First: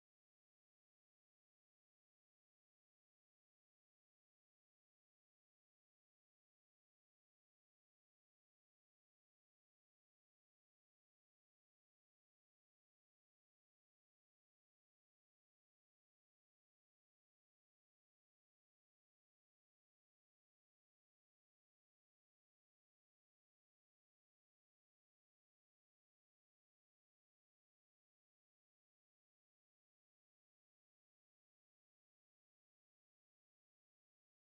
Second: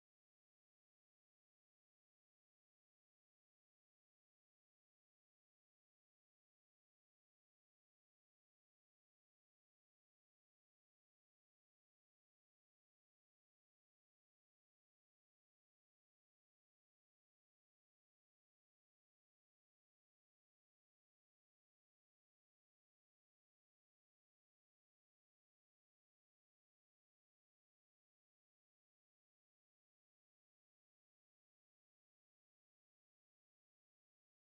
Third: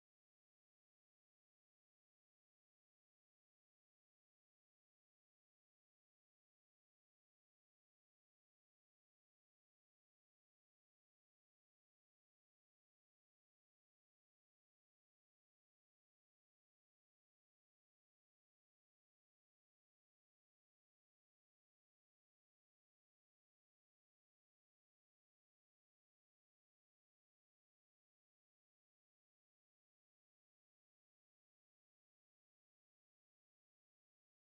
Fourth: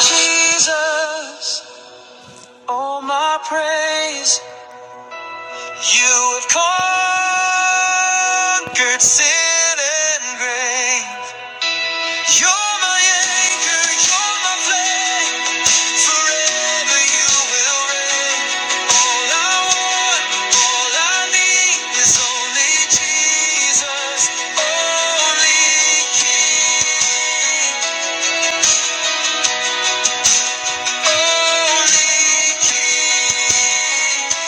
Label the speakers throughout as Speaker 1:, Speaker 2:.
Speaker 1: Jesus, all my praise. You have conquered sin and grave. You're my anchor, you're my flame. Forever you will reign. All I want, all I need is only Jesus, only King, only King.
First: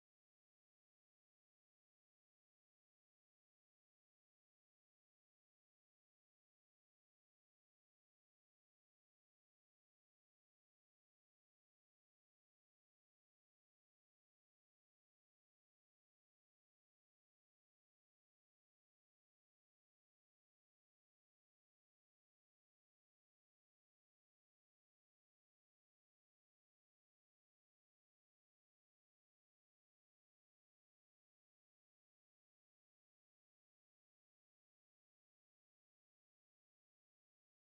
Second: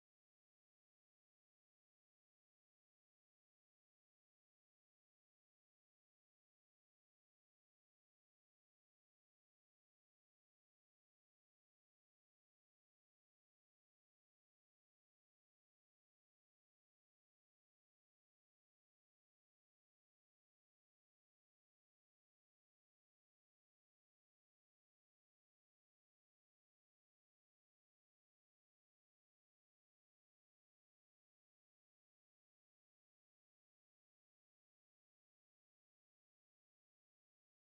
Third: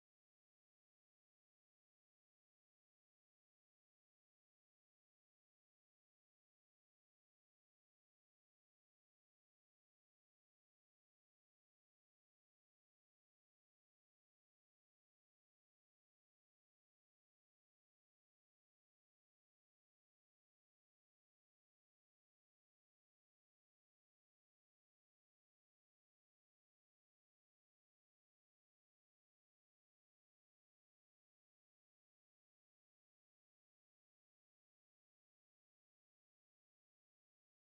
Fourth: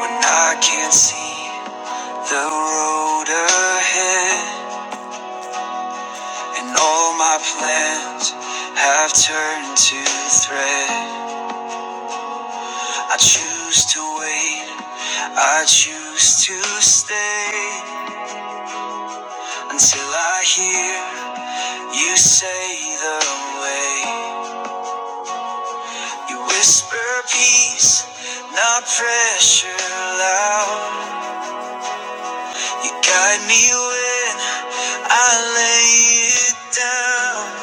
Speaker 1: When I can't see the road ahead, and all my plans have turned to thread. I choose to wait, I choose to stay until I hear you say the way. You whisper peace, not pressure loud. You guide me when I lay it down.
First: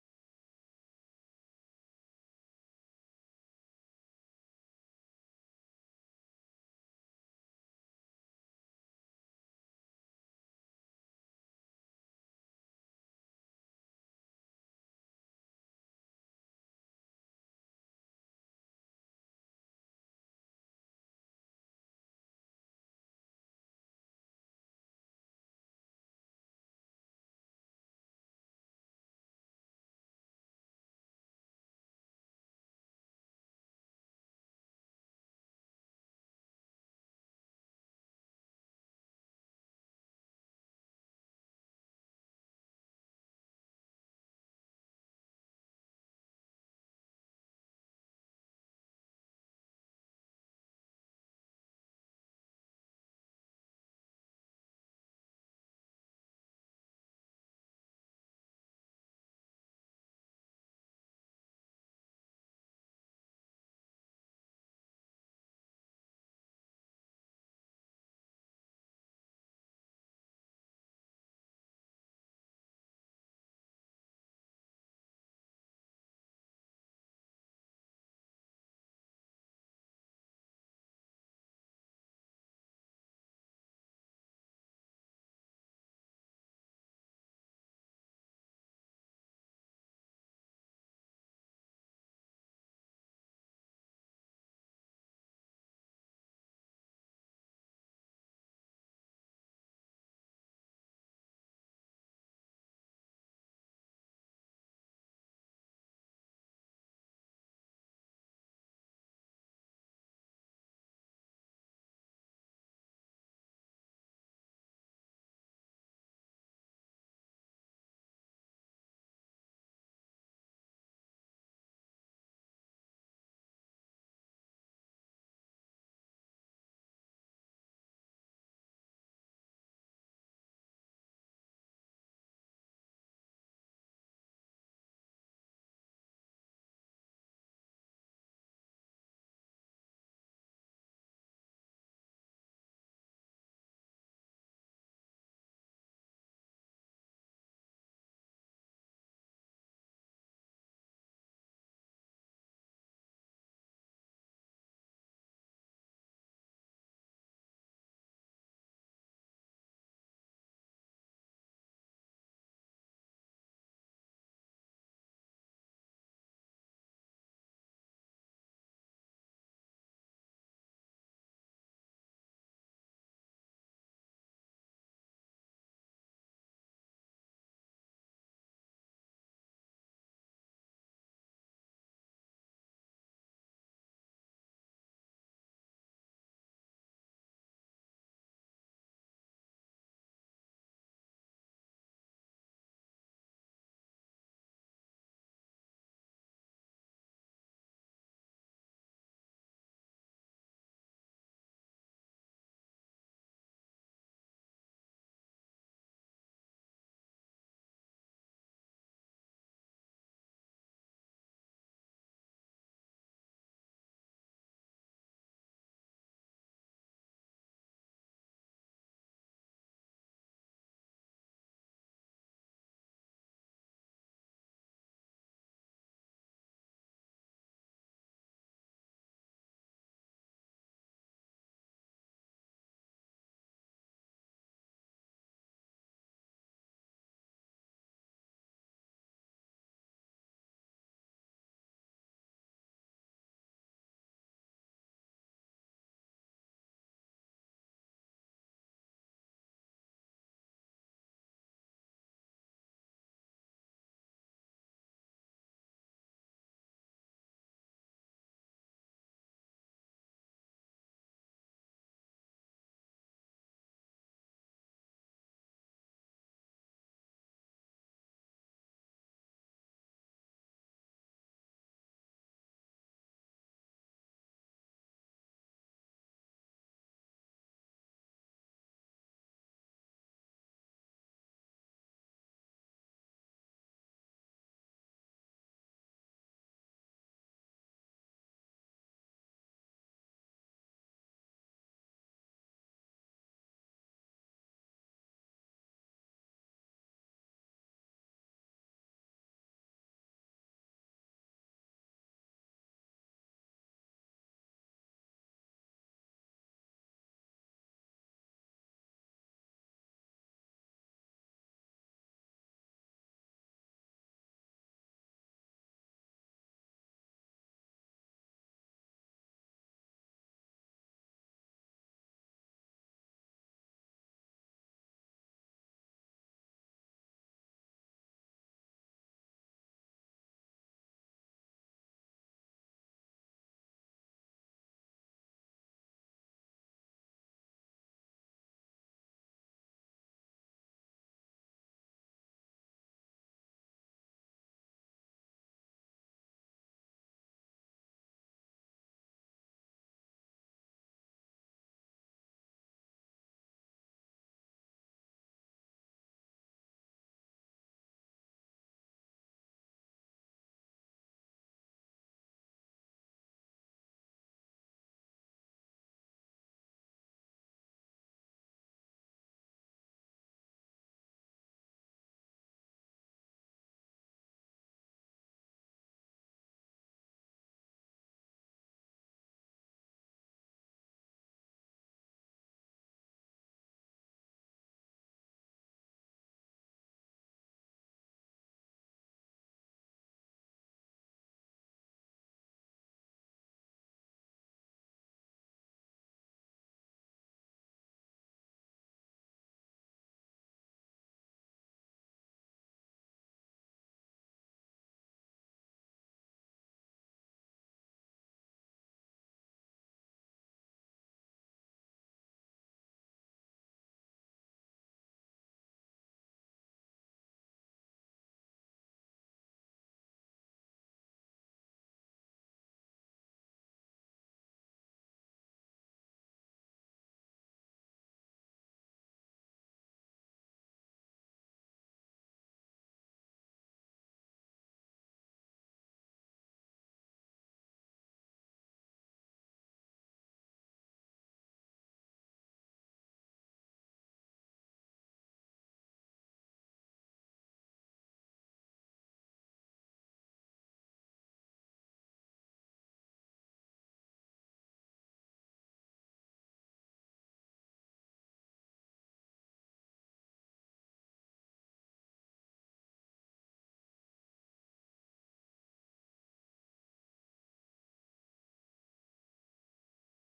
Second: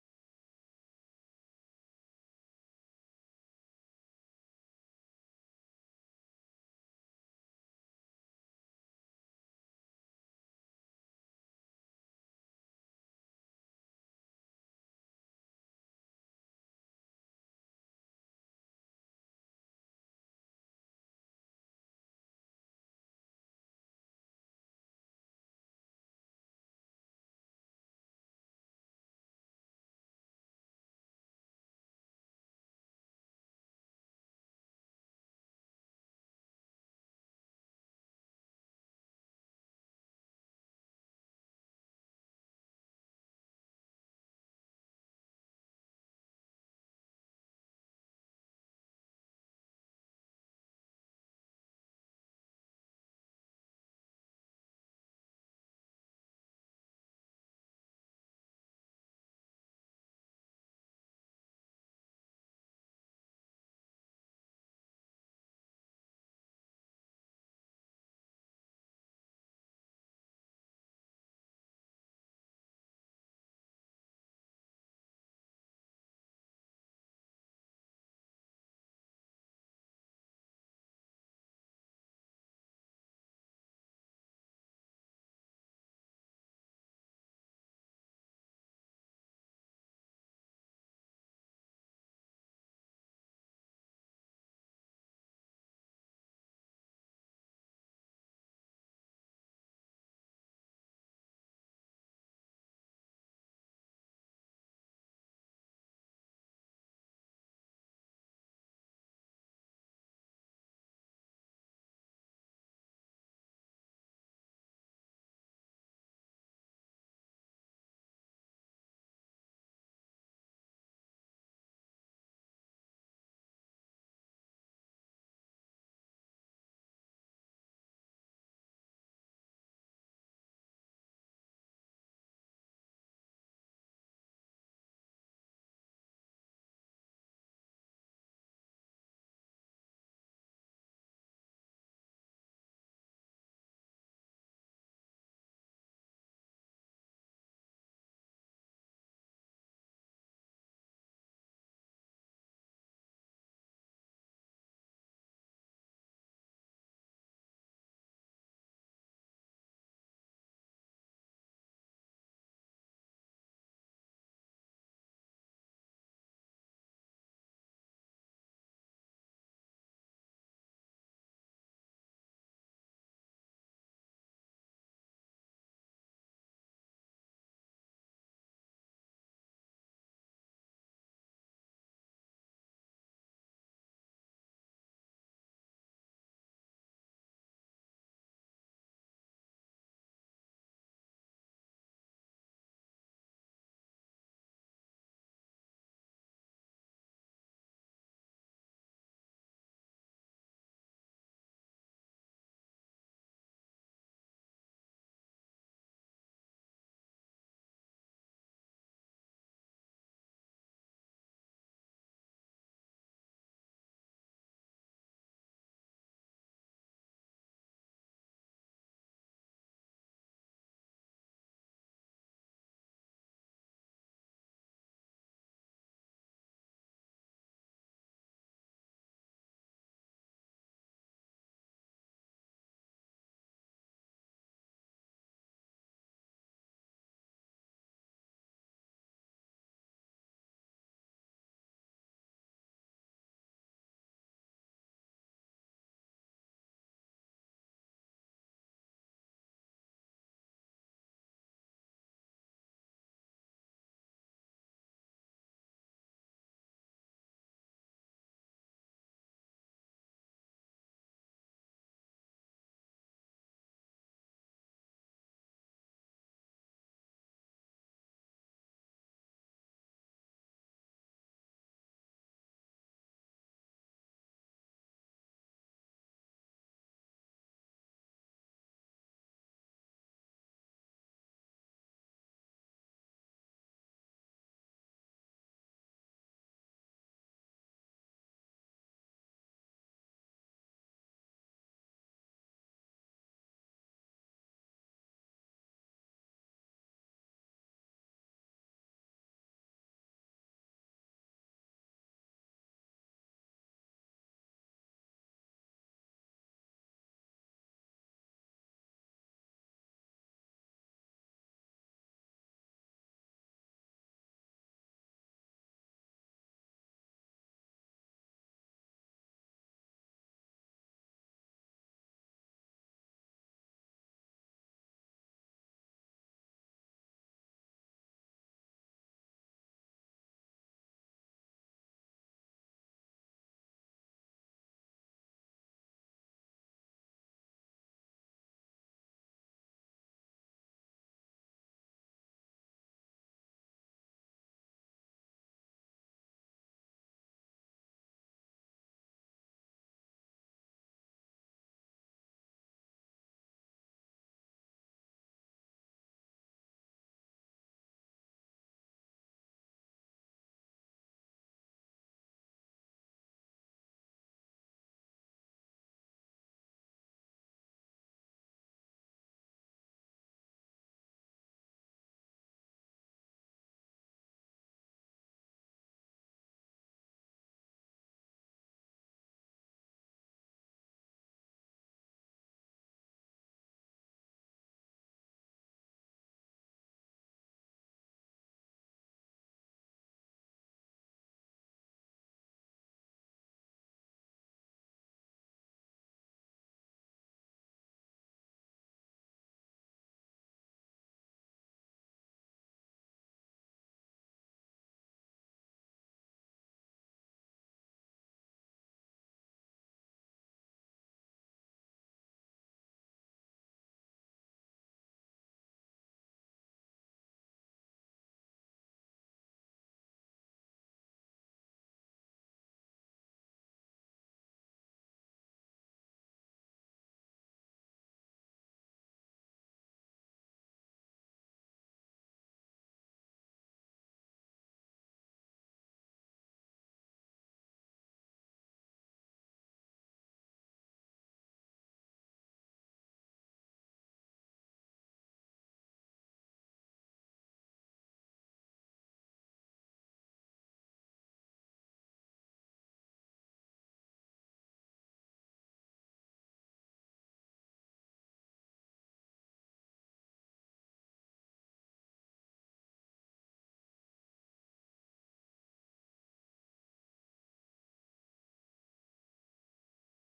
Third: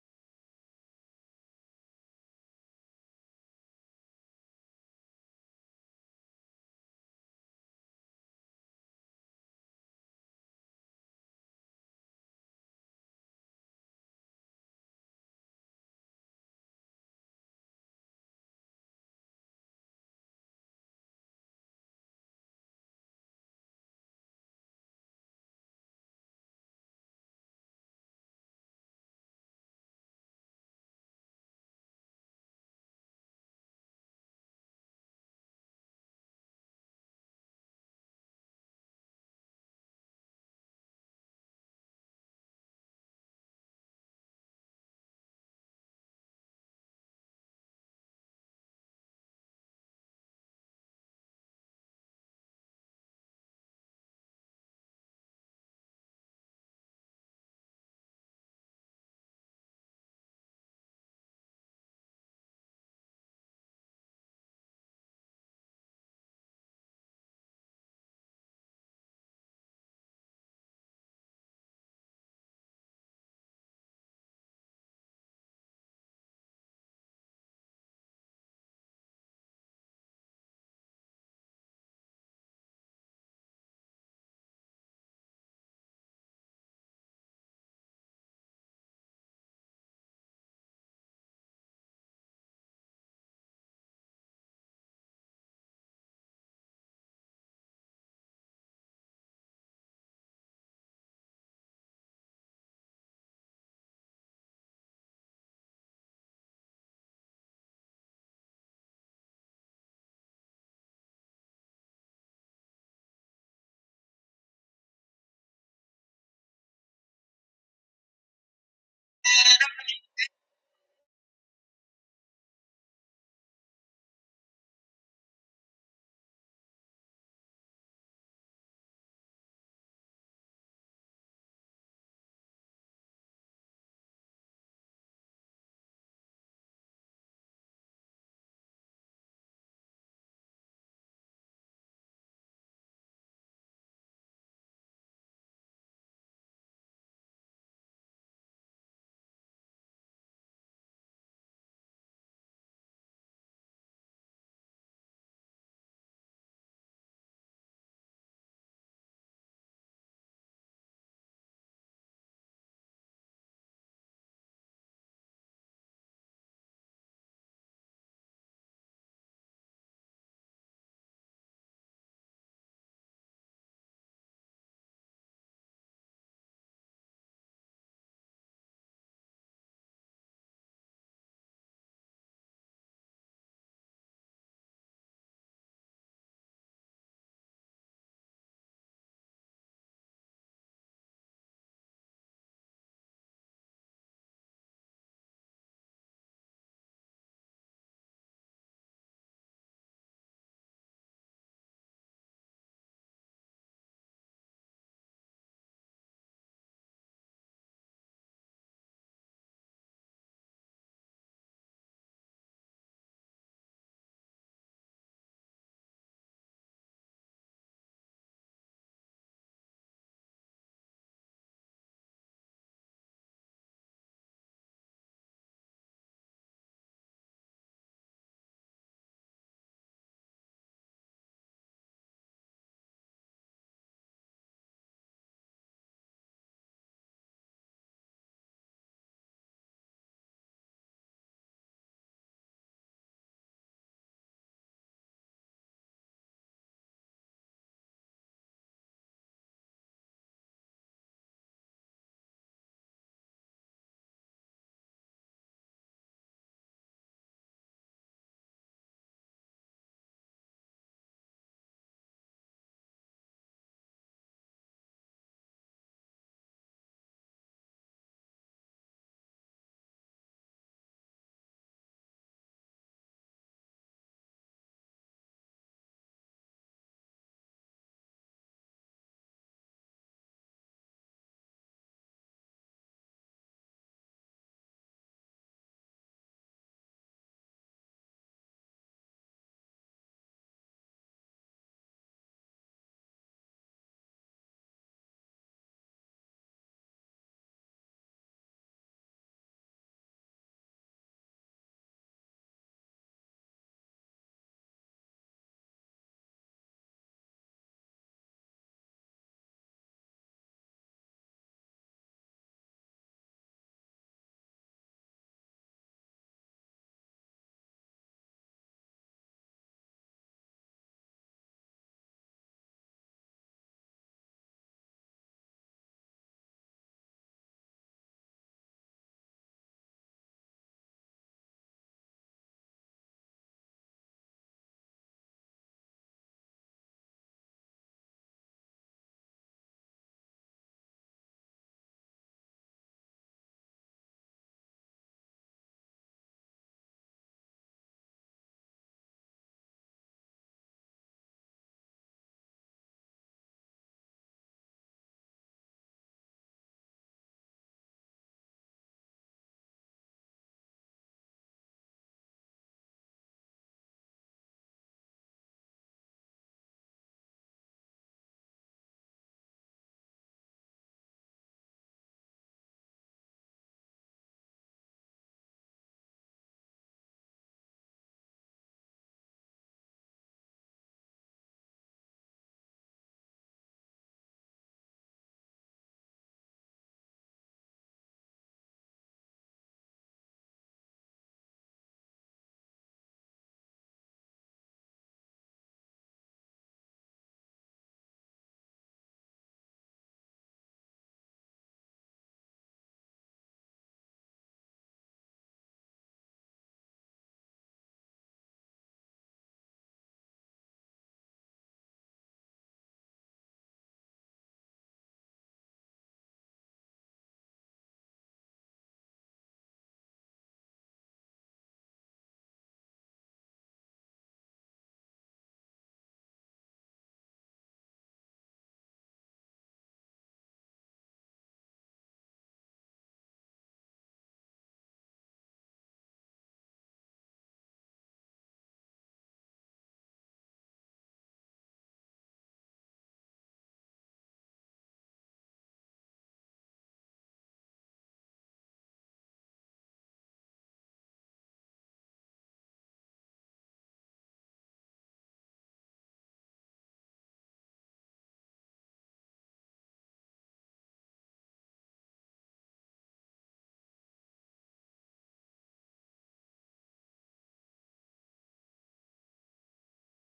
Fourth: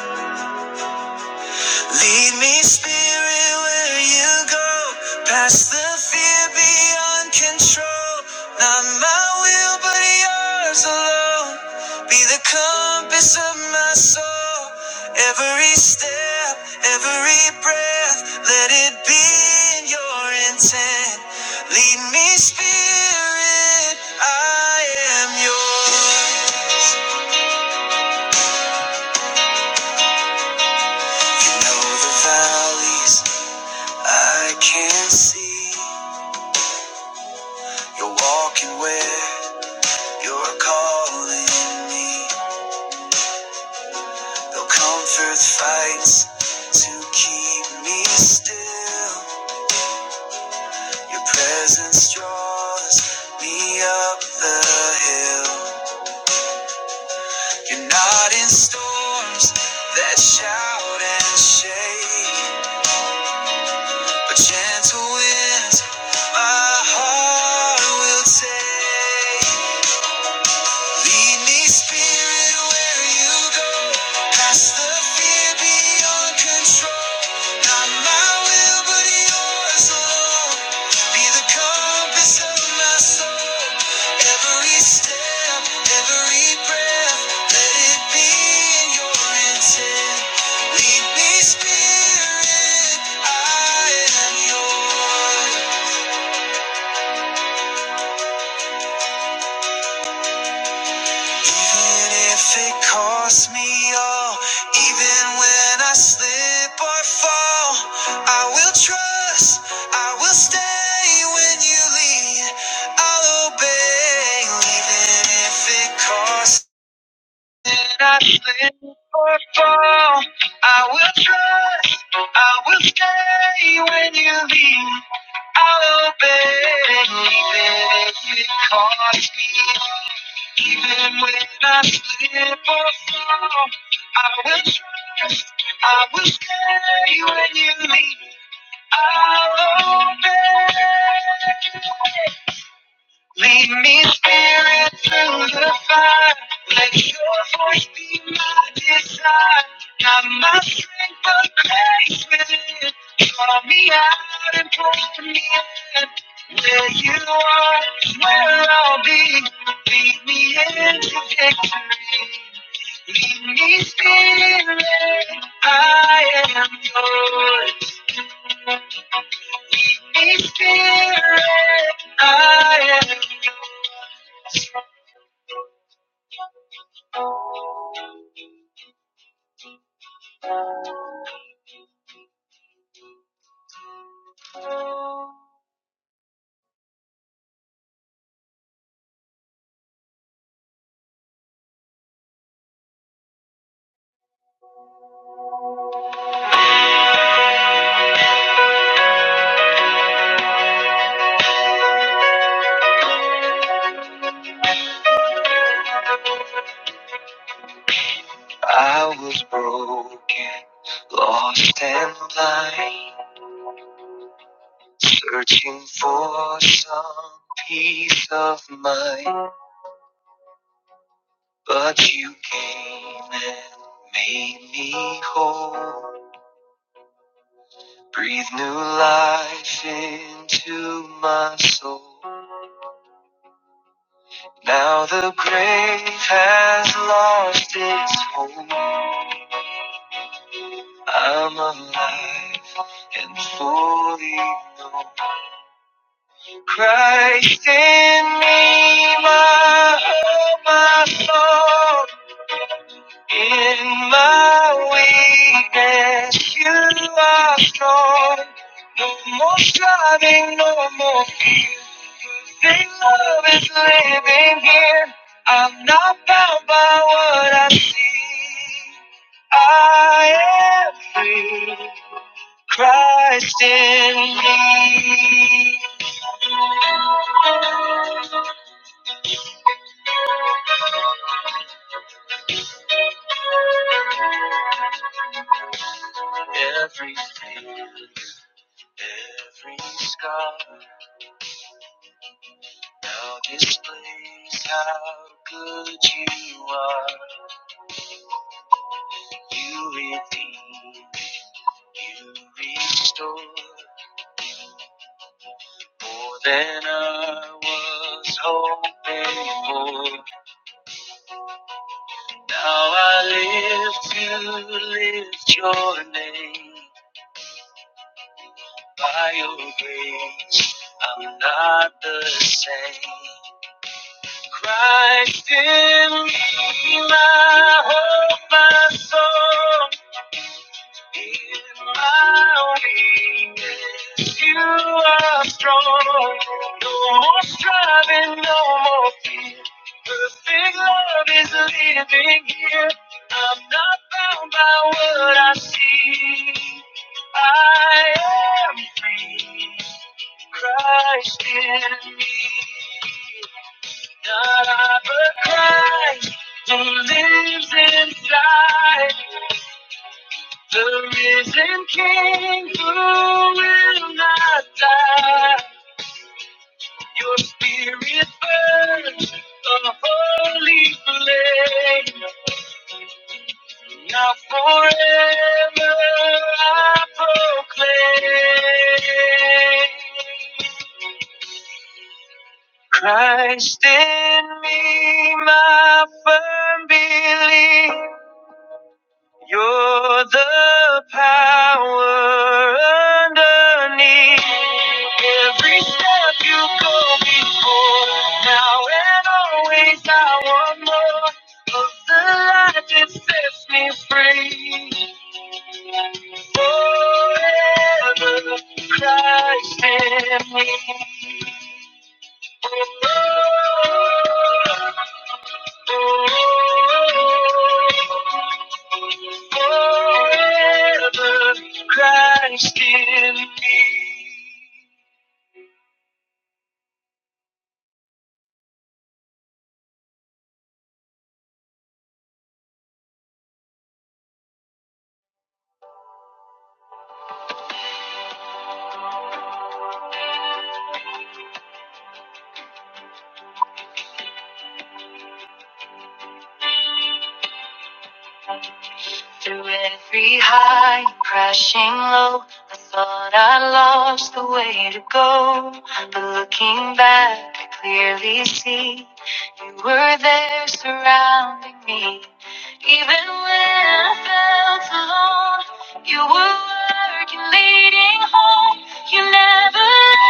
Speaker 1: Lead me, Spirit, where you go. Past the fear beyond control. Not my will, but yours alone. Be the compass of my soul. Every step, every breath, let it be in your intent. Lead me, Spirit, I am yours. You know the valleys I can't see. You're walking where you're calling me. Though comfort fights to keep me still, your presence draws me up the hill. You're not in storms that shout and shake, but gentle winds my heart will take. Lead me, Spirit, where you go. Past the fear beyond control. Not my will, but yours alone. Be the compass of my soul. Every step, every breath, let it be in your intent. Lead me, Spirit, I am yours. Even if it costs me all, even when I slip or fall, I will trust, I will stay when you lead, I'll obey. Even if it costs when I slip or fall, I will trust, I will stay when you lead, I'll obey. Even if it costs me even when I slip or fall, I will trust, I will stay when you lead me. I'll obey. Lead me, Spirit, through the fire. Let your voice be my desire. Not my strength, but grace within. Draw me out and pull me in. Where you are, is where I'll be. Lead me into victory. Lead me, Spirit, I am yours. Lead me, Spirit, I am I was broken, lost and blind, searching for some peace of mind. But you came and made me whole, breathe new life into my soul. Now the grave has lost its hold. I'm alive and fully known. Christ in me, my hope, my soul. In my weakness, you are strong. No more striving, no more fear. Love is living here. I'm not bound by what I see. I am free. Christ in me, everything. Every scar now displays how good you are. You redeem, you restore more than I was hoping for. Now I live to lift your name by your grace. I'm not the same. Christ in me, my hope, my soul, in my weakness, you are strong. No more striving, no more fear. Perfect love is living here. I'm not bound by what I see. I am free. Christ in me. God, I proclaim who lives inside the risen King who will not die. Your spirit burns a holy flame. Now forever I proclaim. Christ in me, my firm belief. You're the power underneath every step you go before. Now and always, I want more of the light that sets me free. Forever, Christ in me. Oh, Forever Christ in me. Through every high and crashing low, I thought I lost the way to go. But looking back, I clearly see you were there surrounding me. Even when I felt alone, you were working, leading home. You never left,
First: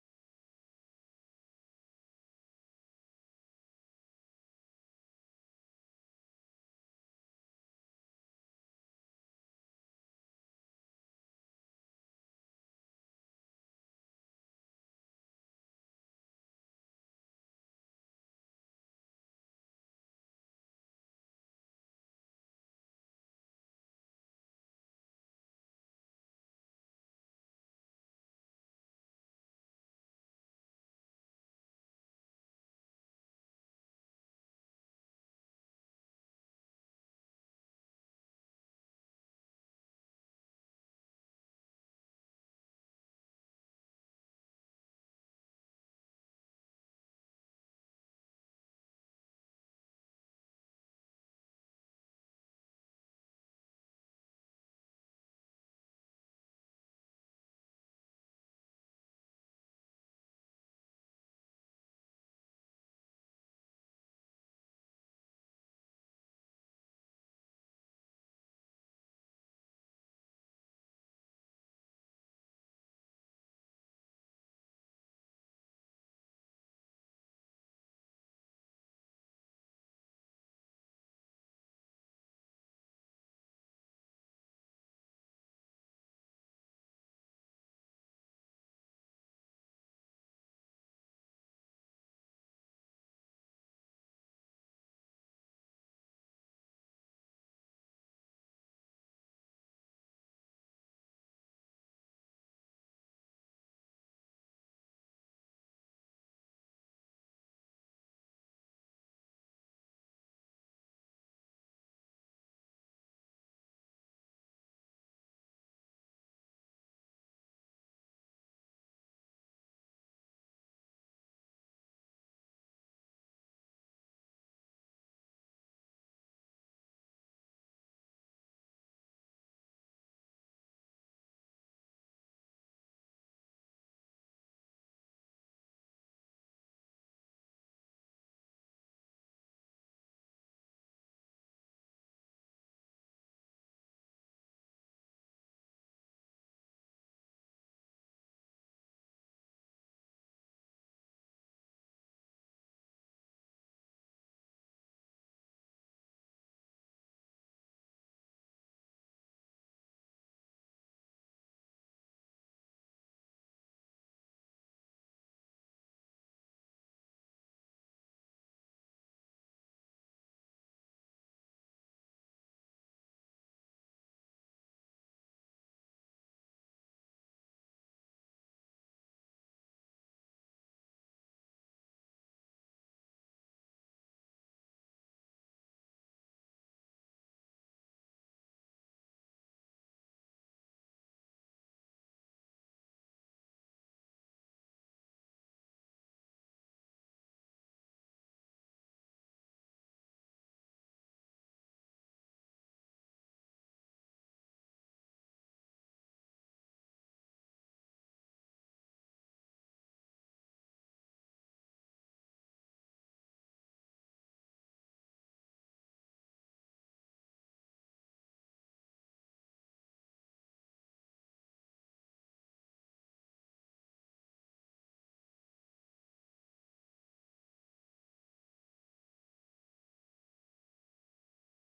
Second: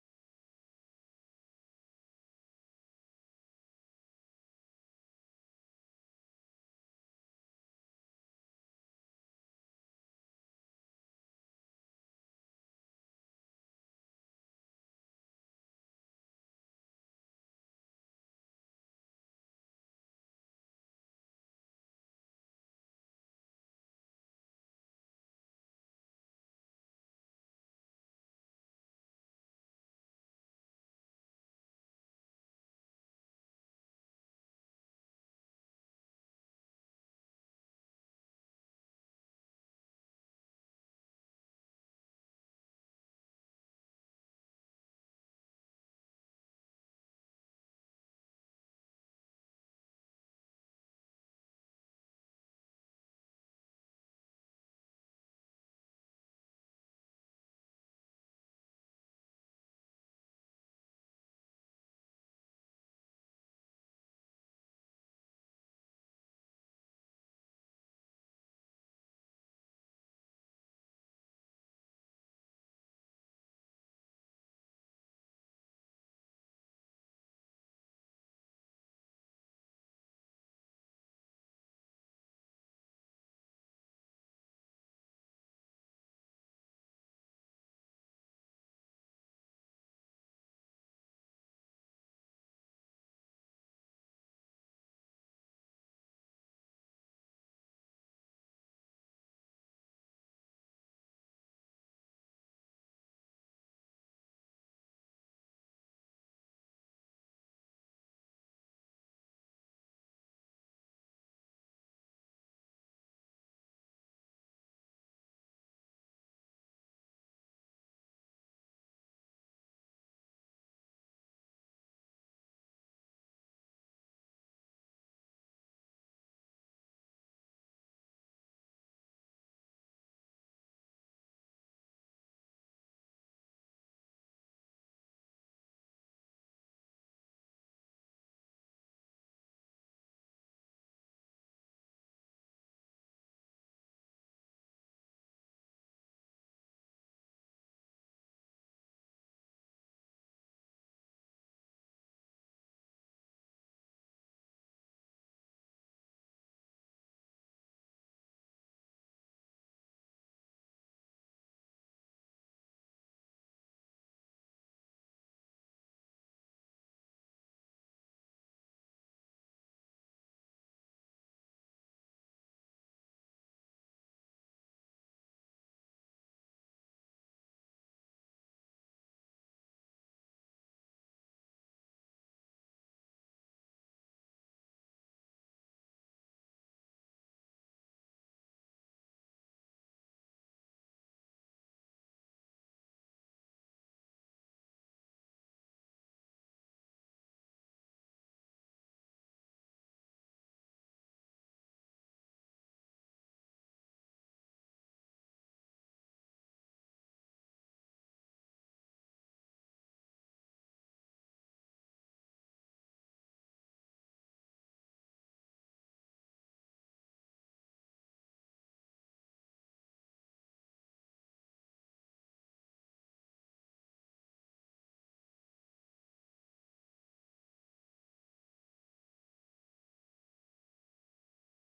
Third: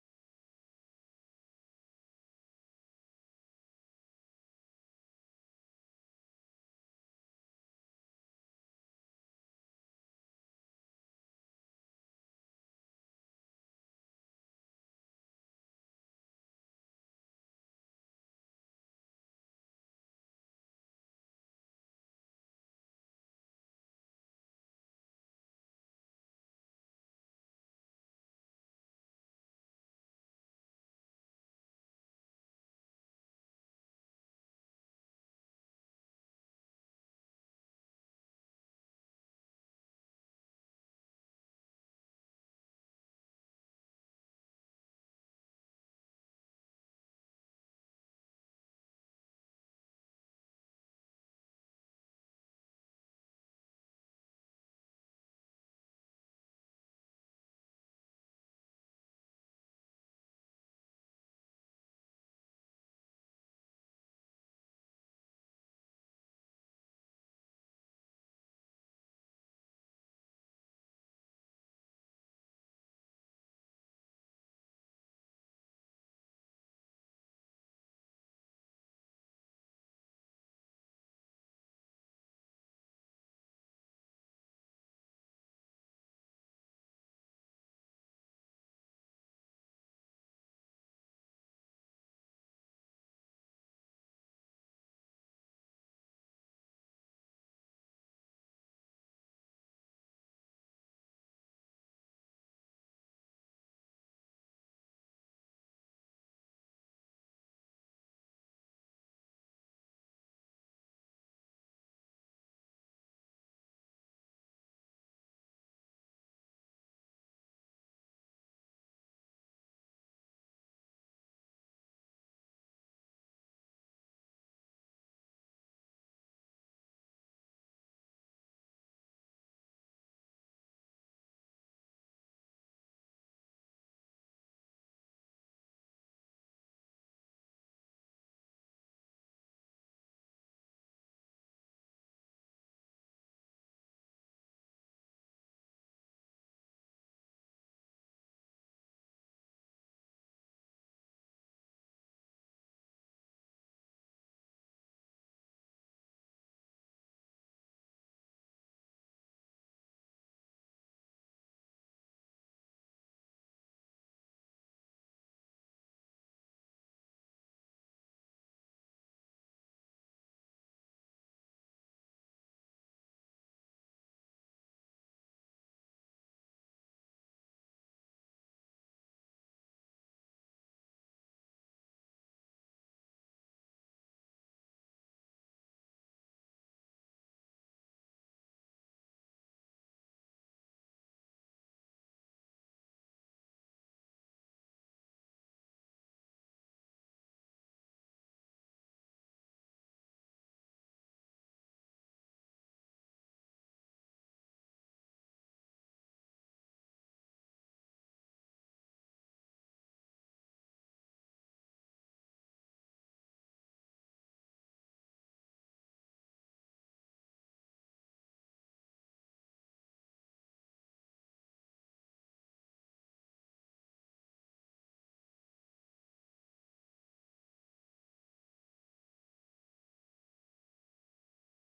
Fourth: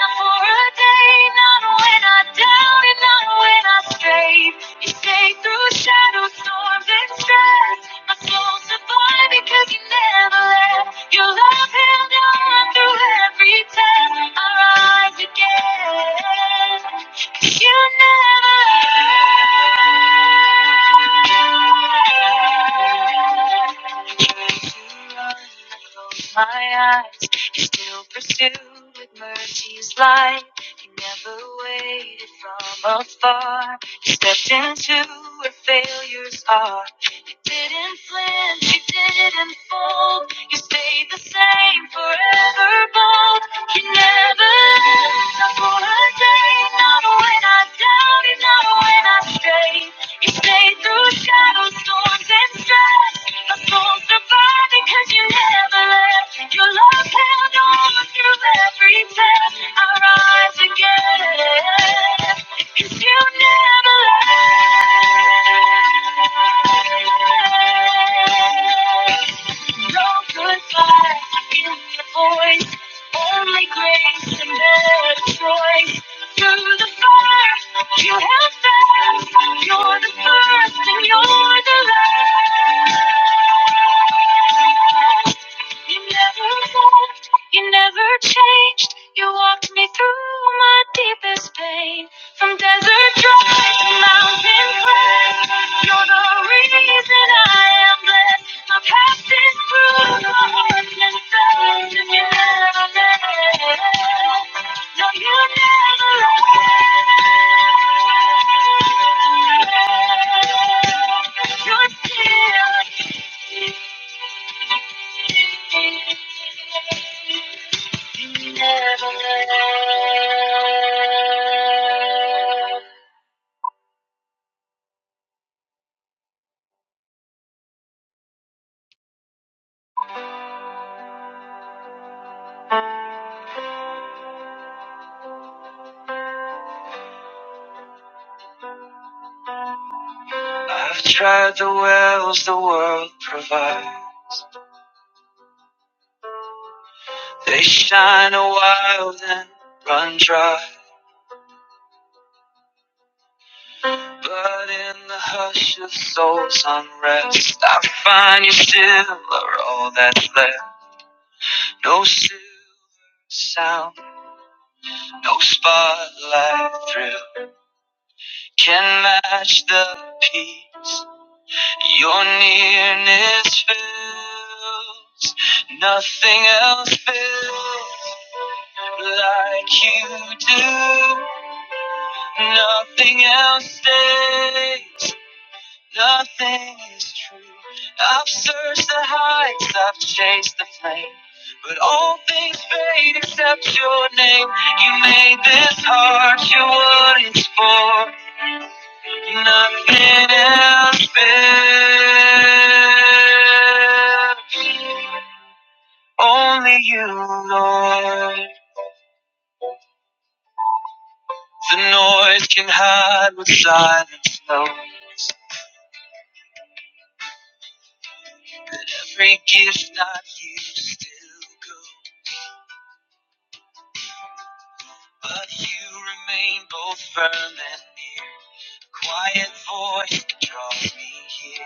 Speaker 1: not for a day, not when I doubted, not when I strayed. You stayed through shadows, storms, and stress. My soul survived because you never left. Your love held on through every test. I rise again. 'Cause you never left. I close my eyes you still pursued with mercy's light. You never waited from afar. You stepped into where failures are. You didn't flinch, you didn't fold. You stayed the same forever bold. You never left, not for a day. Not when I doubted, not when I strayed. You stayed through shadows, storms, and stress. My soul survived because you never left. Your love held on through every test. I rise again. Cause you never left. No goodbye in your voice. Only grace and better choice. Through the fire, you have found. You're the first and you're the last. You never left, you never changed. You walked me through my deepest pain. From desert dry to mountain crest, you're the reason I am blessed. My past is through the heart and fast, and you never left. No, you never will. You're still here. you never will. No silver sound, no spotlight thrill can match the peace. Your nearness fills, nothing else fills like you do. Nothing else stays, nothing is true. I've searched the heights, I've chased the flame, but all things fade except your name. You made this heart your what it's for. Nothing else matters. Only you, Lord. The noise can hide what silence knows. Every gift not you still go. But you remain both firm and near. Quiet voice that draws me here.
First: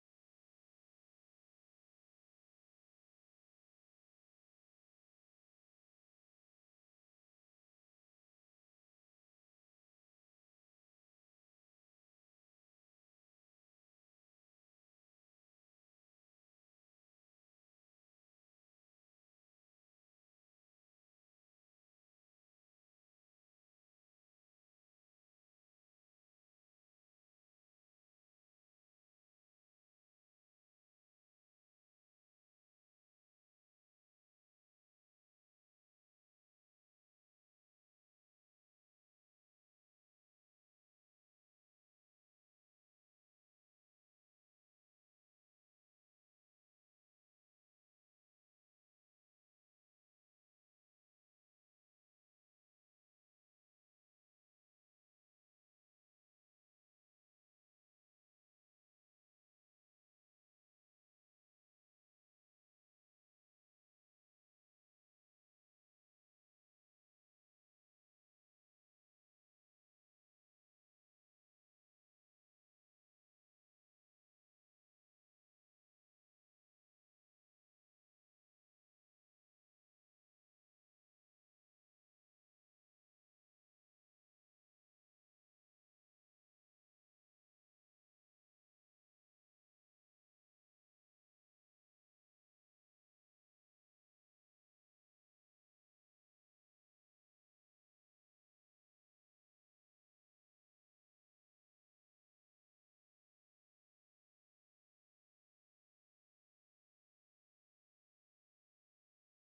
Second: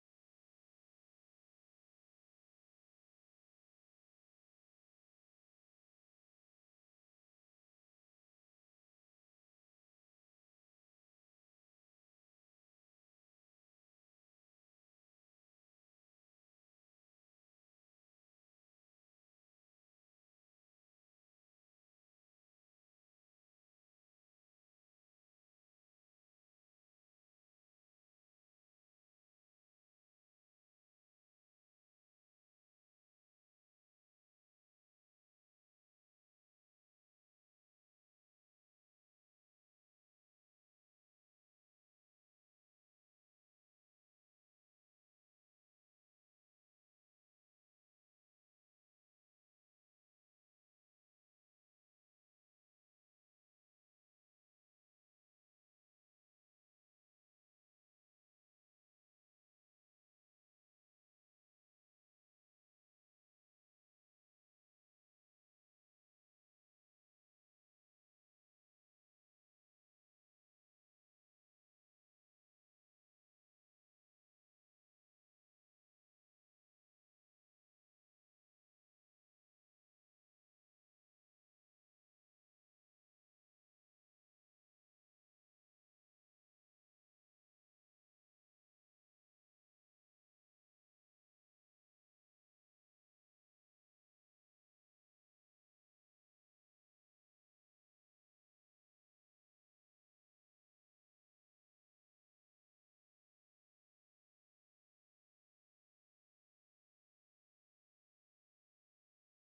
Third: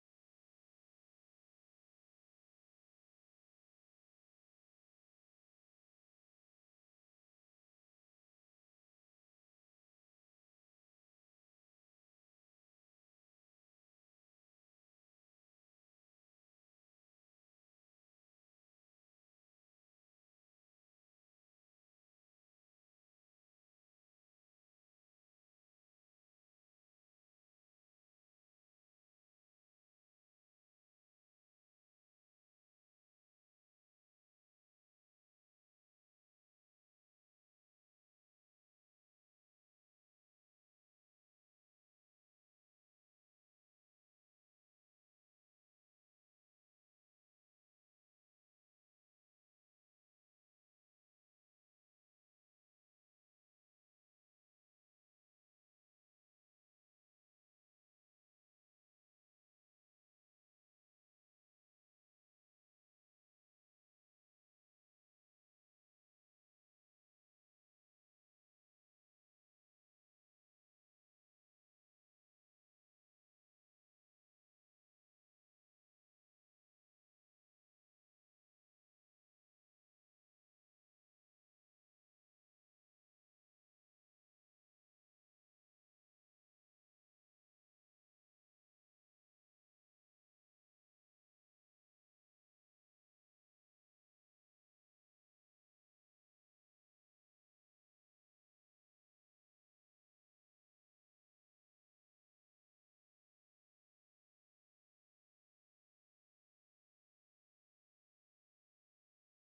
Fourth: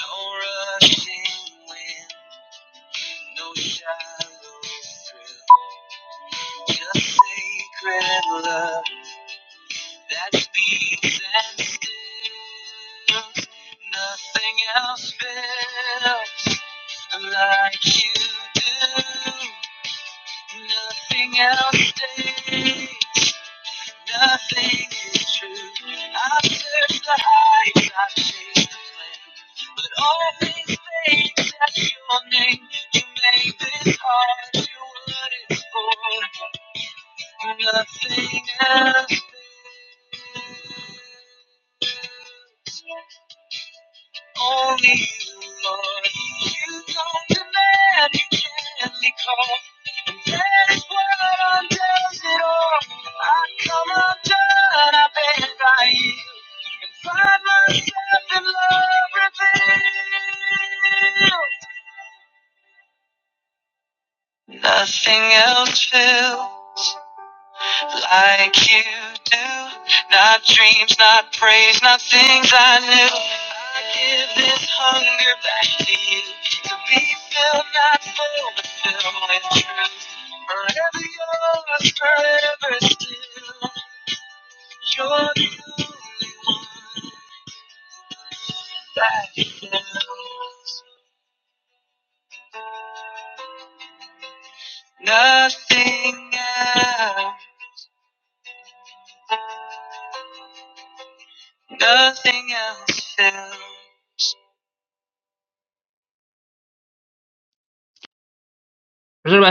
Speaker 1: No rushing wind, no shallow thrill. Just sacred love. that speaks and stills. Nothing else feels like you do. Nothing else stays. Nothing is true. I've searched the heights, I've chased the flame, but all things fade except your name. You make this heart do what it's for. Nothing else. Only you, Lord. You don't demand, you gently call. And that is what undoes it all. I come undone, I beg, I yield. And find myself in love revealed. Nothing else will. like you do. Not dreams, not praise, not things I knew. I give this hunger back to you to be filled, not full, but filled with truth. Forever yours, forever still. You're the only one that fills. Nothing else, nothing else fills. Praise the Lord,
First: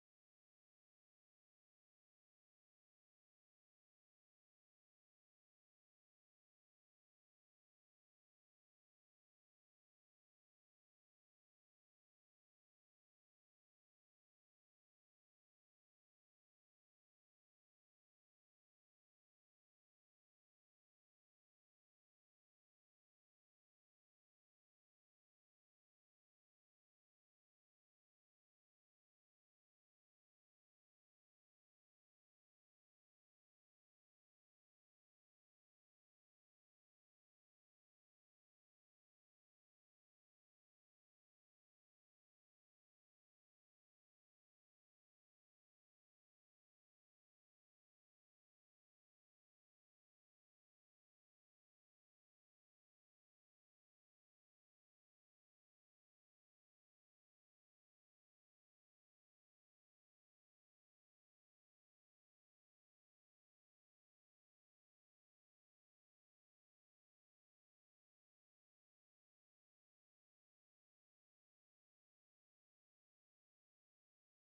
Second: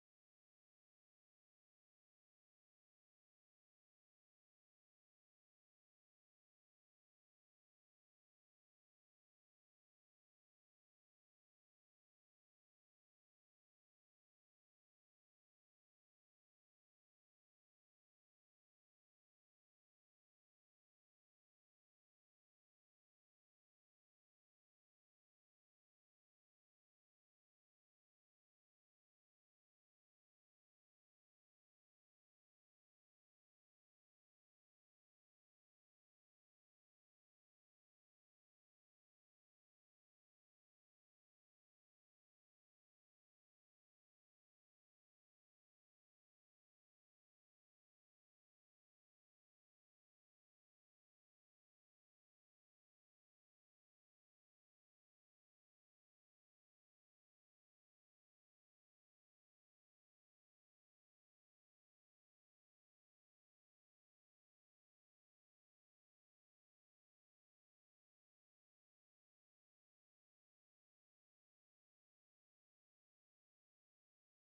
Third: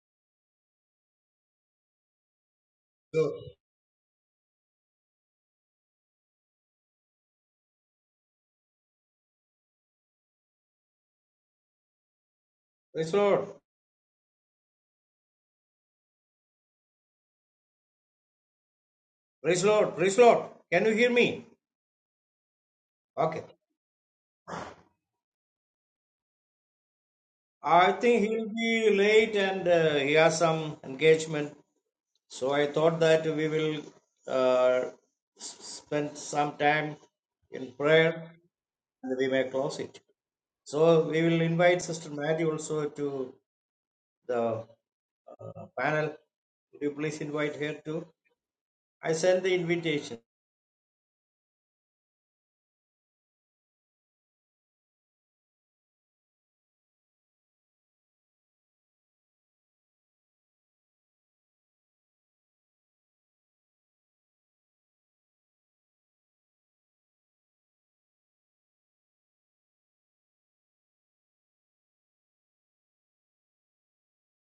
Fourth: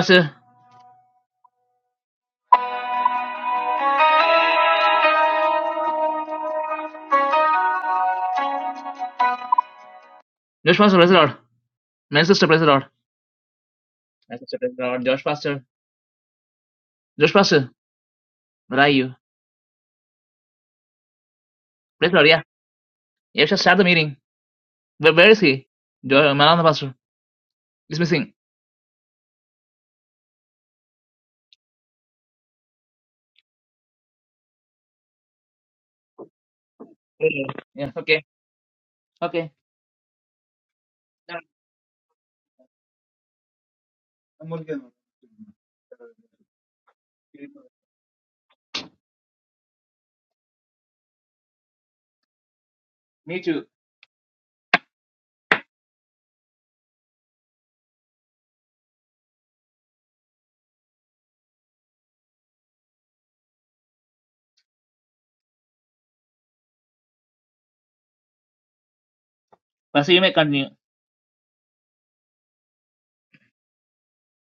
Speaker 2: Lord.
Speaker 1: praise the Lord. My sister, praise the Lord.
Speaker 2: Praise the Lord.
Speaker 1: That's the praise the Lord. Josh Pastor. Josh Pastor, where are you?
Speaker 2: Praise the Lord. Praise the Lord. Can you hear me?
Speaker 1: Praise the Lord, yeah. You
Speaker 2: Okay.
Speaker 1: have to start the meeting. Where, where is he? Josh, Malanda Pastor.
Speaker 2: I
Speaker 1: He's
Speaker 2: think
Speaker 1: missing.
Speaker 2: he'll be late and uh, he has some engagement. So I thought that we will uh, spend some time
Speaker 1: Yeah,
Speaker 2: in
Speaker 1: yeah, okay.
Speaker 2: prayer and we may
Speaker 1: Okay.
Speaker 2: close it. So we
Speaker 1: Yeah,
Speaker 2: will invite Sister Mary also to
Speaker 1: I'm
Speaker 2: the
Speaker 1: working on
Speaker 2: uh, panel. Would you please
Speaker 1: it.
Speaker 2: invite her too? I sent the invitation.
Speaker 1: Me too. Pastor, you may continue.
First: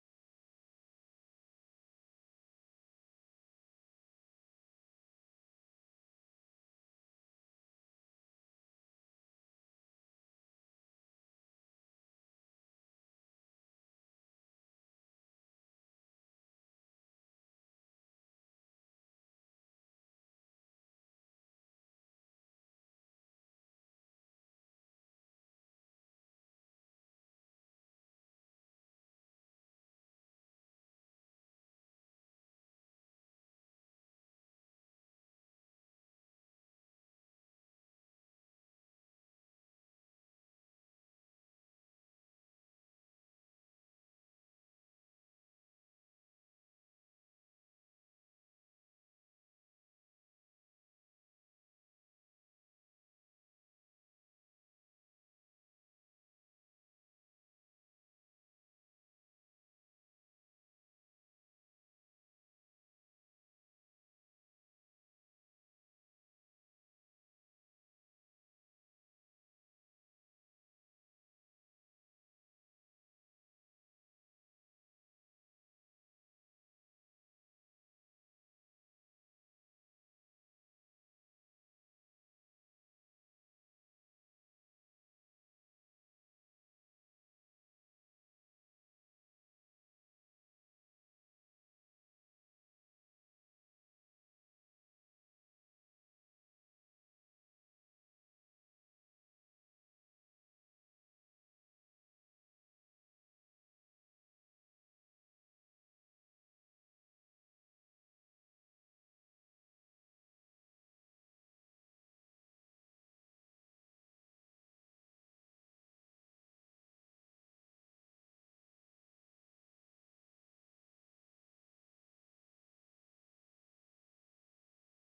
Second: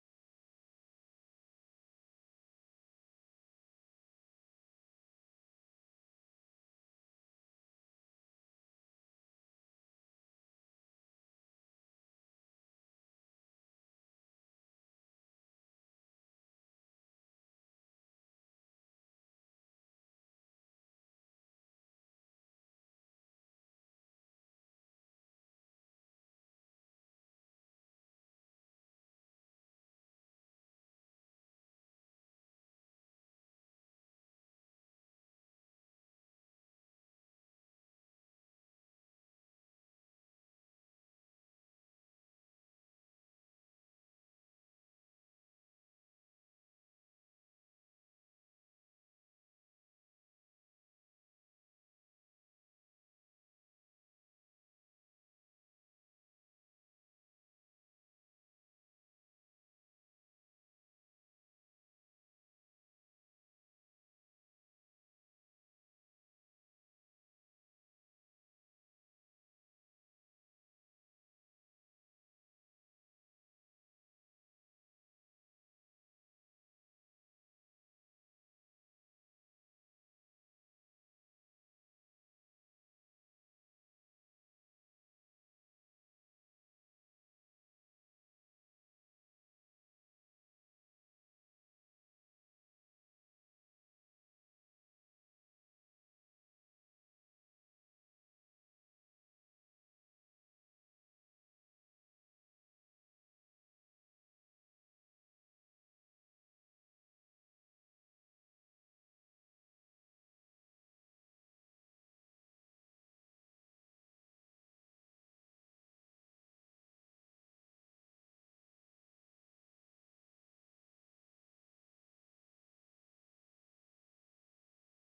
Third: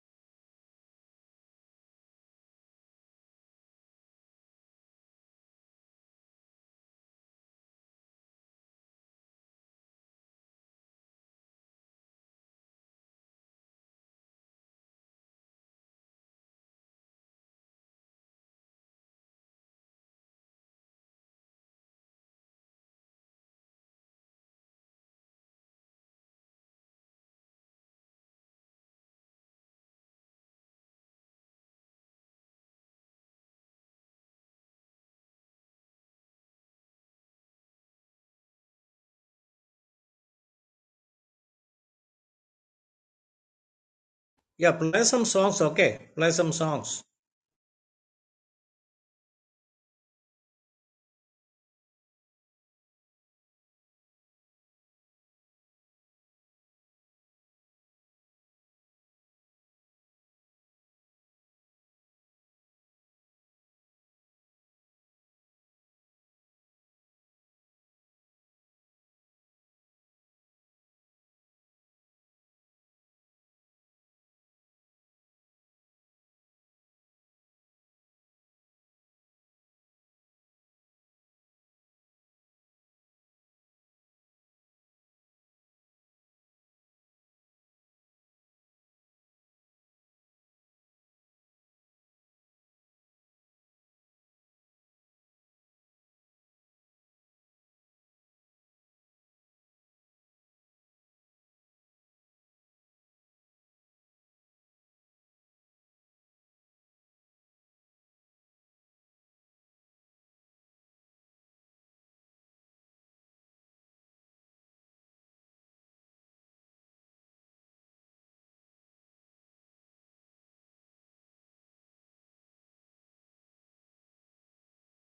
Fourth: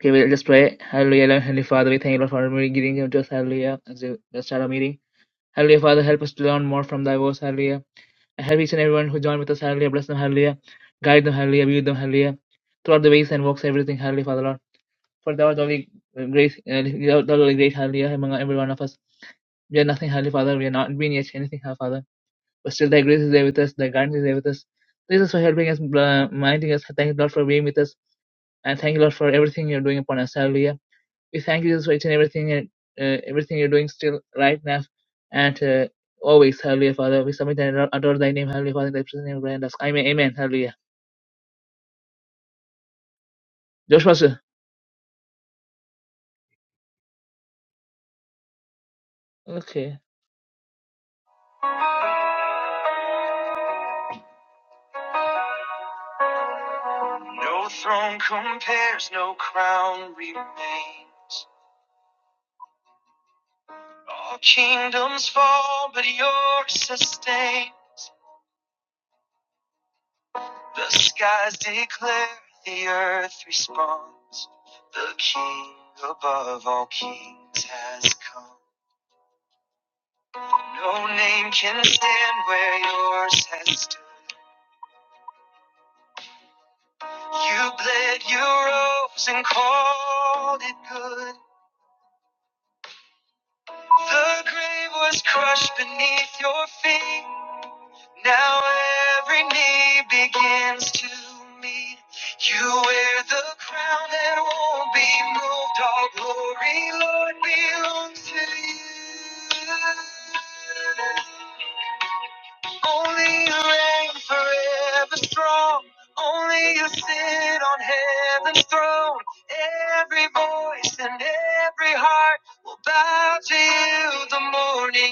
Speaker 1: Okay, we'll just pray. Hallelujah, Lord, Heavenly Father, we thank you, Lord, for meeting, giving to us. Hallelujah. As we just start our meeting. Hallelujah, Father, help us to learn more from thy words. Hallelujah. And help each and everyone who joined with us. Hallelujah. Bless them. Hallelujah. Guide them. Hallelujah. Be with them. Hallelujah. Throughout the ways and walks, everything. Hallelujah, Father, Lord. For thou art only grace, uh, thou art only great, hallelujah, among every one of us. We are nothing, Holy Father. We are not being yet anything, Holy Father. But still, Thy grace is there with us. Thy guidance is there with us. This is for helping us, uh, minding us. Thank you, Lord, for being with us, and thank you, Lord, for everything you're doing upon us. Hallelujah. We thank you, Jesus, for each and everything, and uh, everything you're doing still right now, and uh, always, Hallelujah, Father. We submit and adore Thy name, Hallelujah, Father. In Thy precious name, we pray Amen. Amen. Hallelujah. Josh Pastor.
Speaker 2: Yeah, play some songs. Okay. Play some songs.
Speaker 1: Okay. No throne compares, no crown remains. All kingdoms fall, but yours sustains. The skies declare, the earth responds. The King above all kings has come. No name can stand where yours has stood. You bled, you rose, and called it good. The grave was crushed beneath your feet.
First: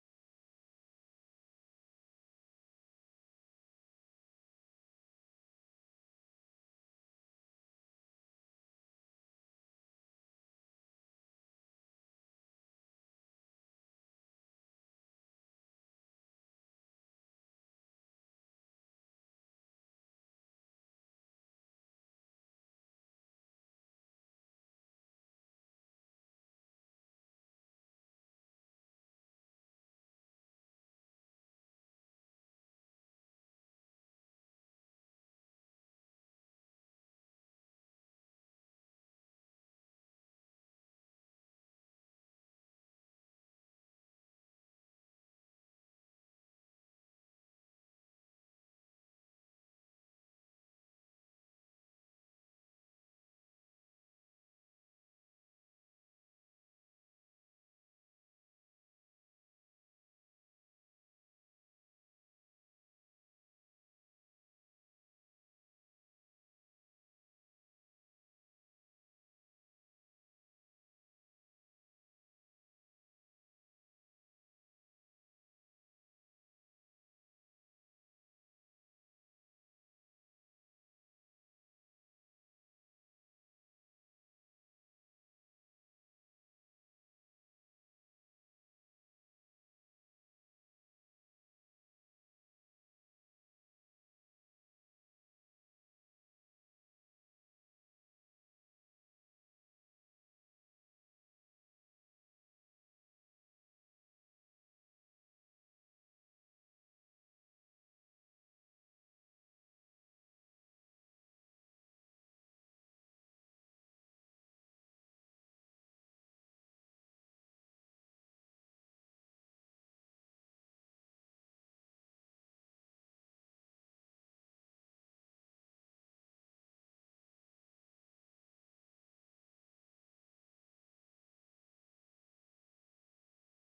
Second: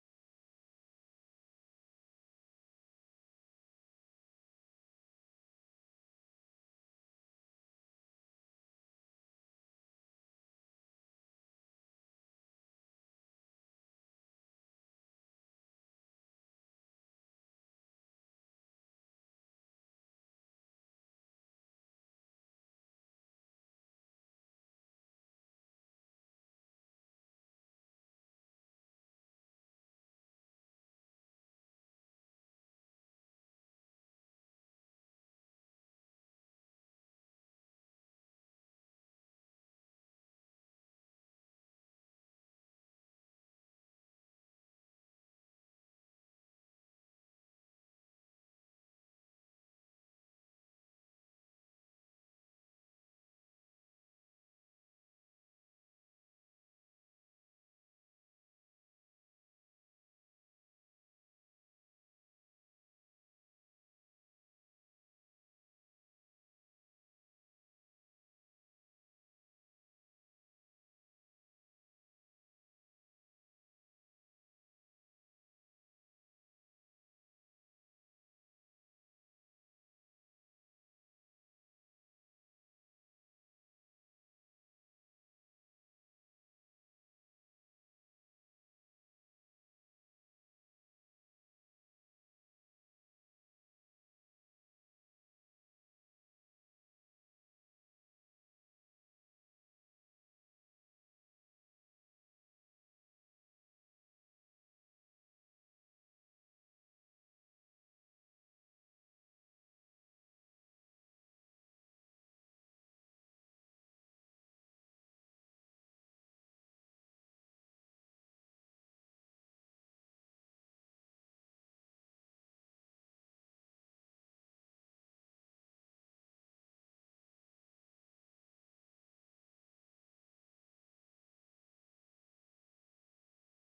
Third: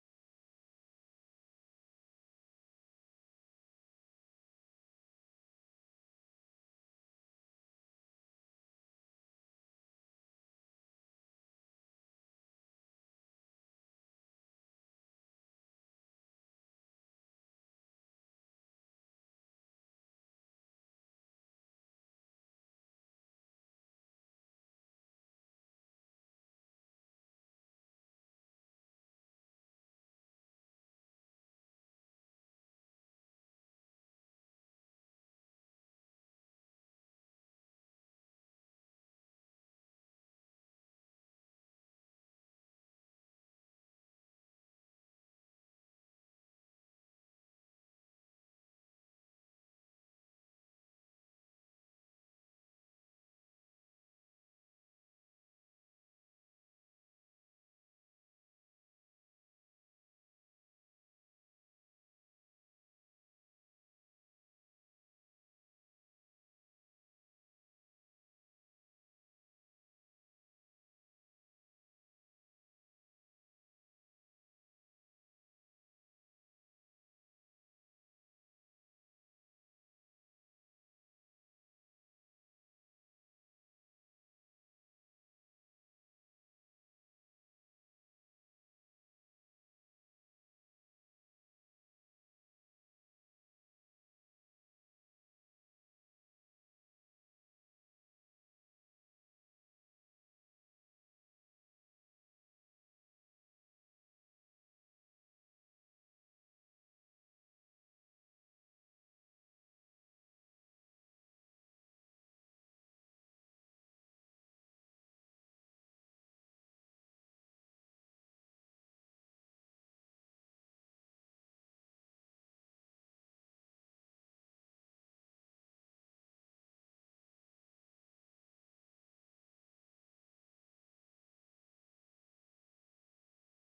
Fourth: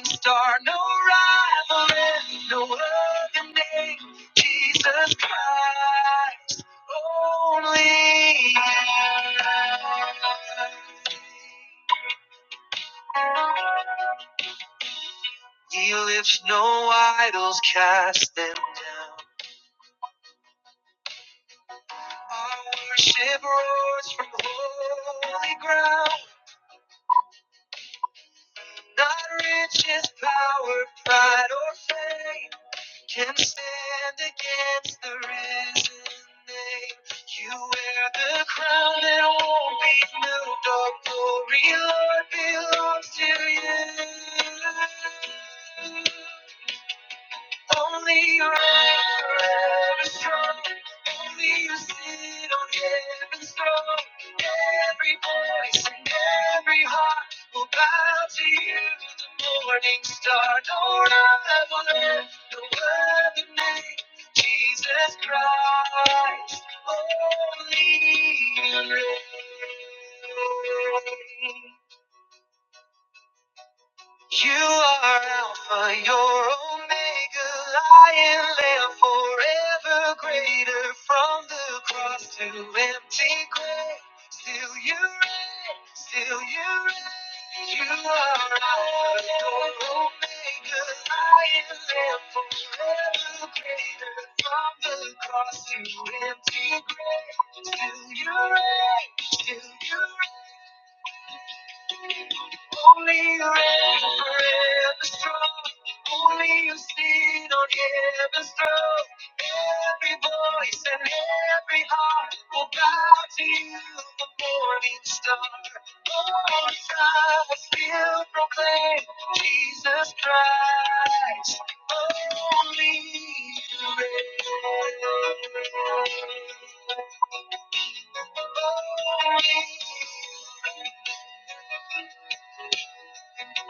Speaker 1: star, no rivalry, no other name, Jesus Christ, only. He lifts no idols, cast them down. Our worship roars from holy ground, not riches, power, pride, or fame. can stand against the risen name. You wear the crown that won't be moved. All glory, Lord, belongs to you. Only your hands are ever strong. Only you sit on heaven's throne. Every voice and every heart will bow to you. The morning star, no rival, earth, no other name. Jesus Christ, only you reign. You are Alpha, your Omega, Lion, Lamb, forever greater. From the cross to empty grave, till you reign, till you reign. You are Alpha, your Omega, Lion, Lamb, forever greater. Cross empty grave, till you reign, till you reign forever strong. up. Every voice and every heart will bow to you, the morning star. Morning star will still proclaim Jesus Christ, only you reign. Only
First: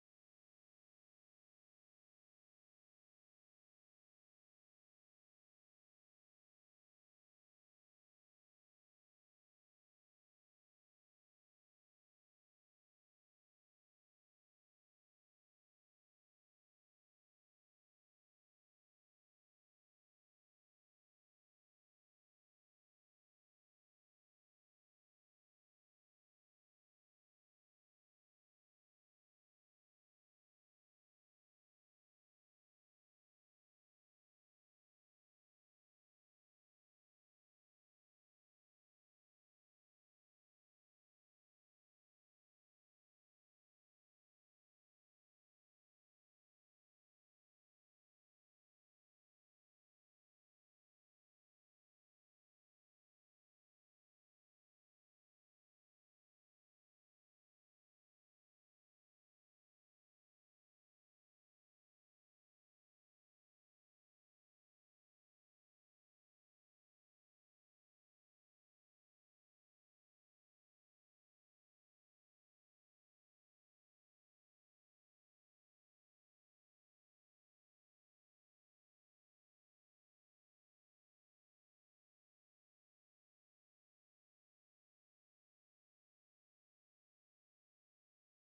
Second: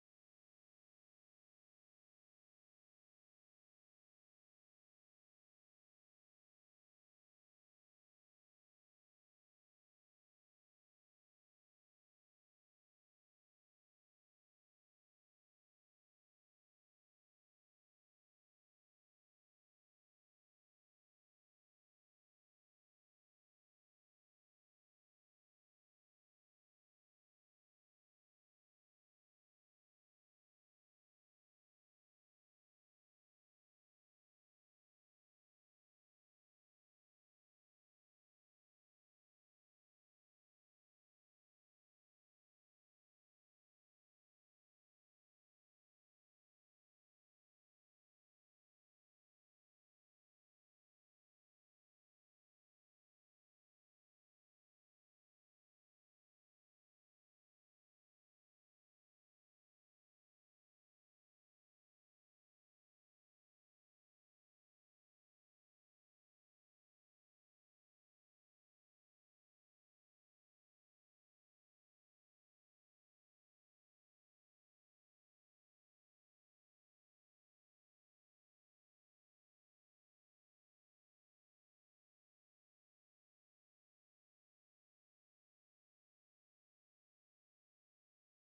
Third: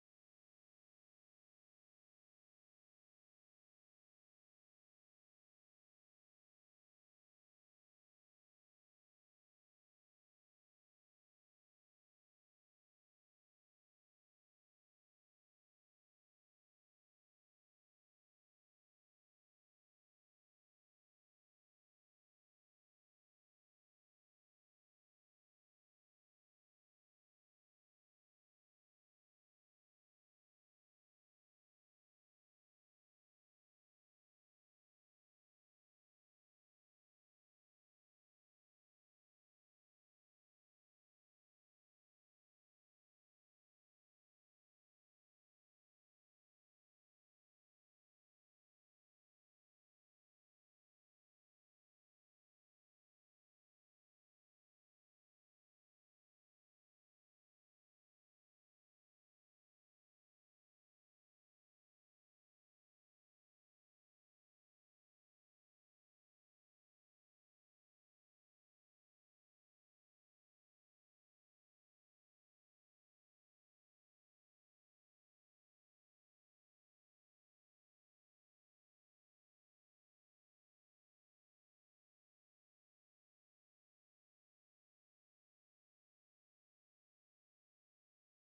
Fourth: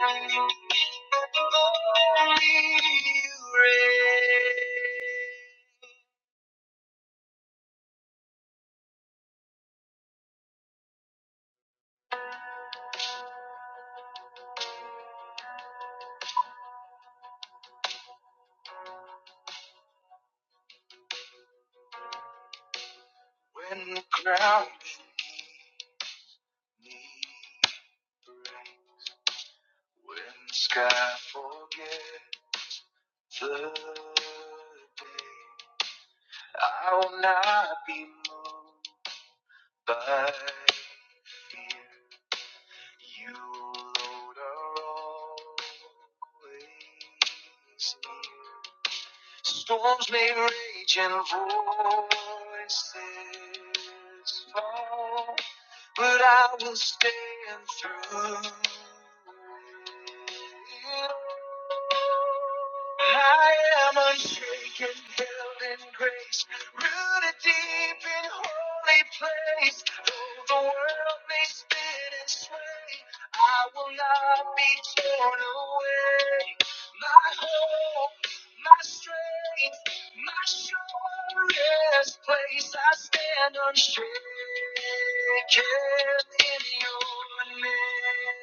Speaker 1: you reign. Only you reign. When the ground beneath break, when the sky forgets the day, I will not be moved by fear. You, Lord, are always near. Storms may rage and voices fall. but I will stand through. it. I am unshaken, held in grace, rooted deep in holy place. Though the world may spin and sway, I will not be torn away. My hope, my strength. My surest place, I stand unshaken in your name.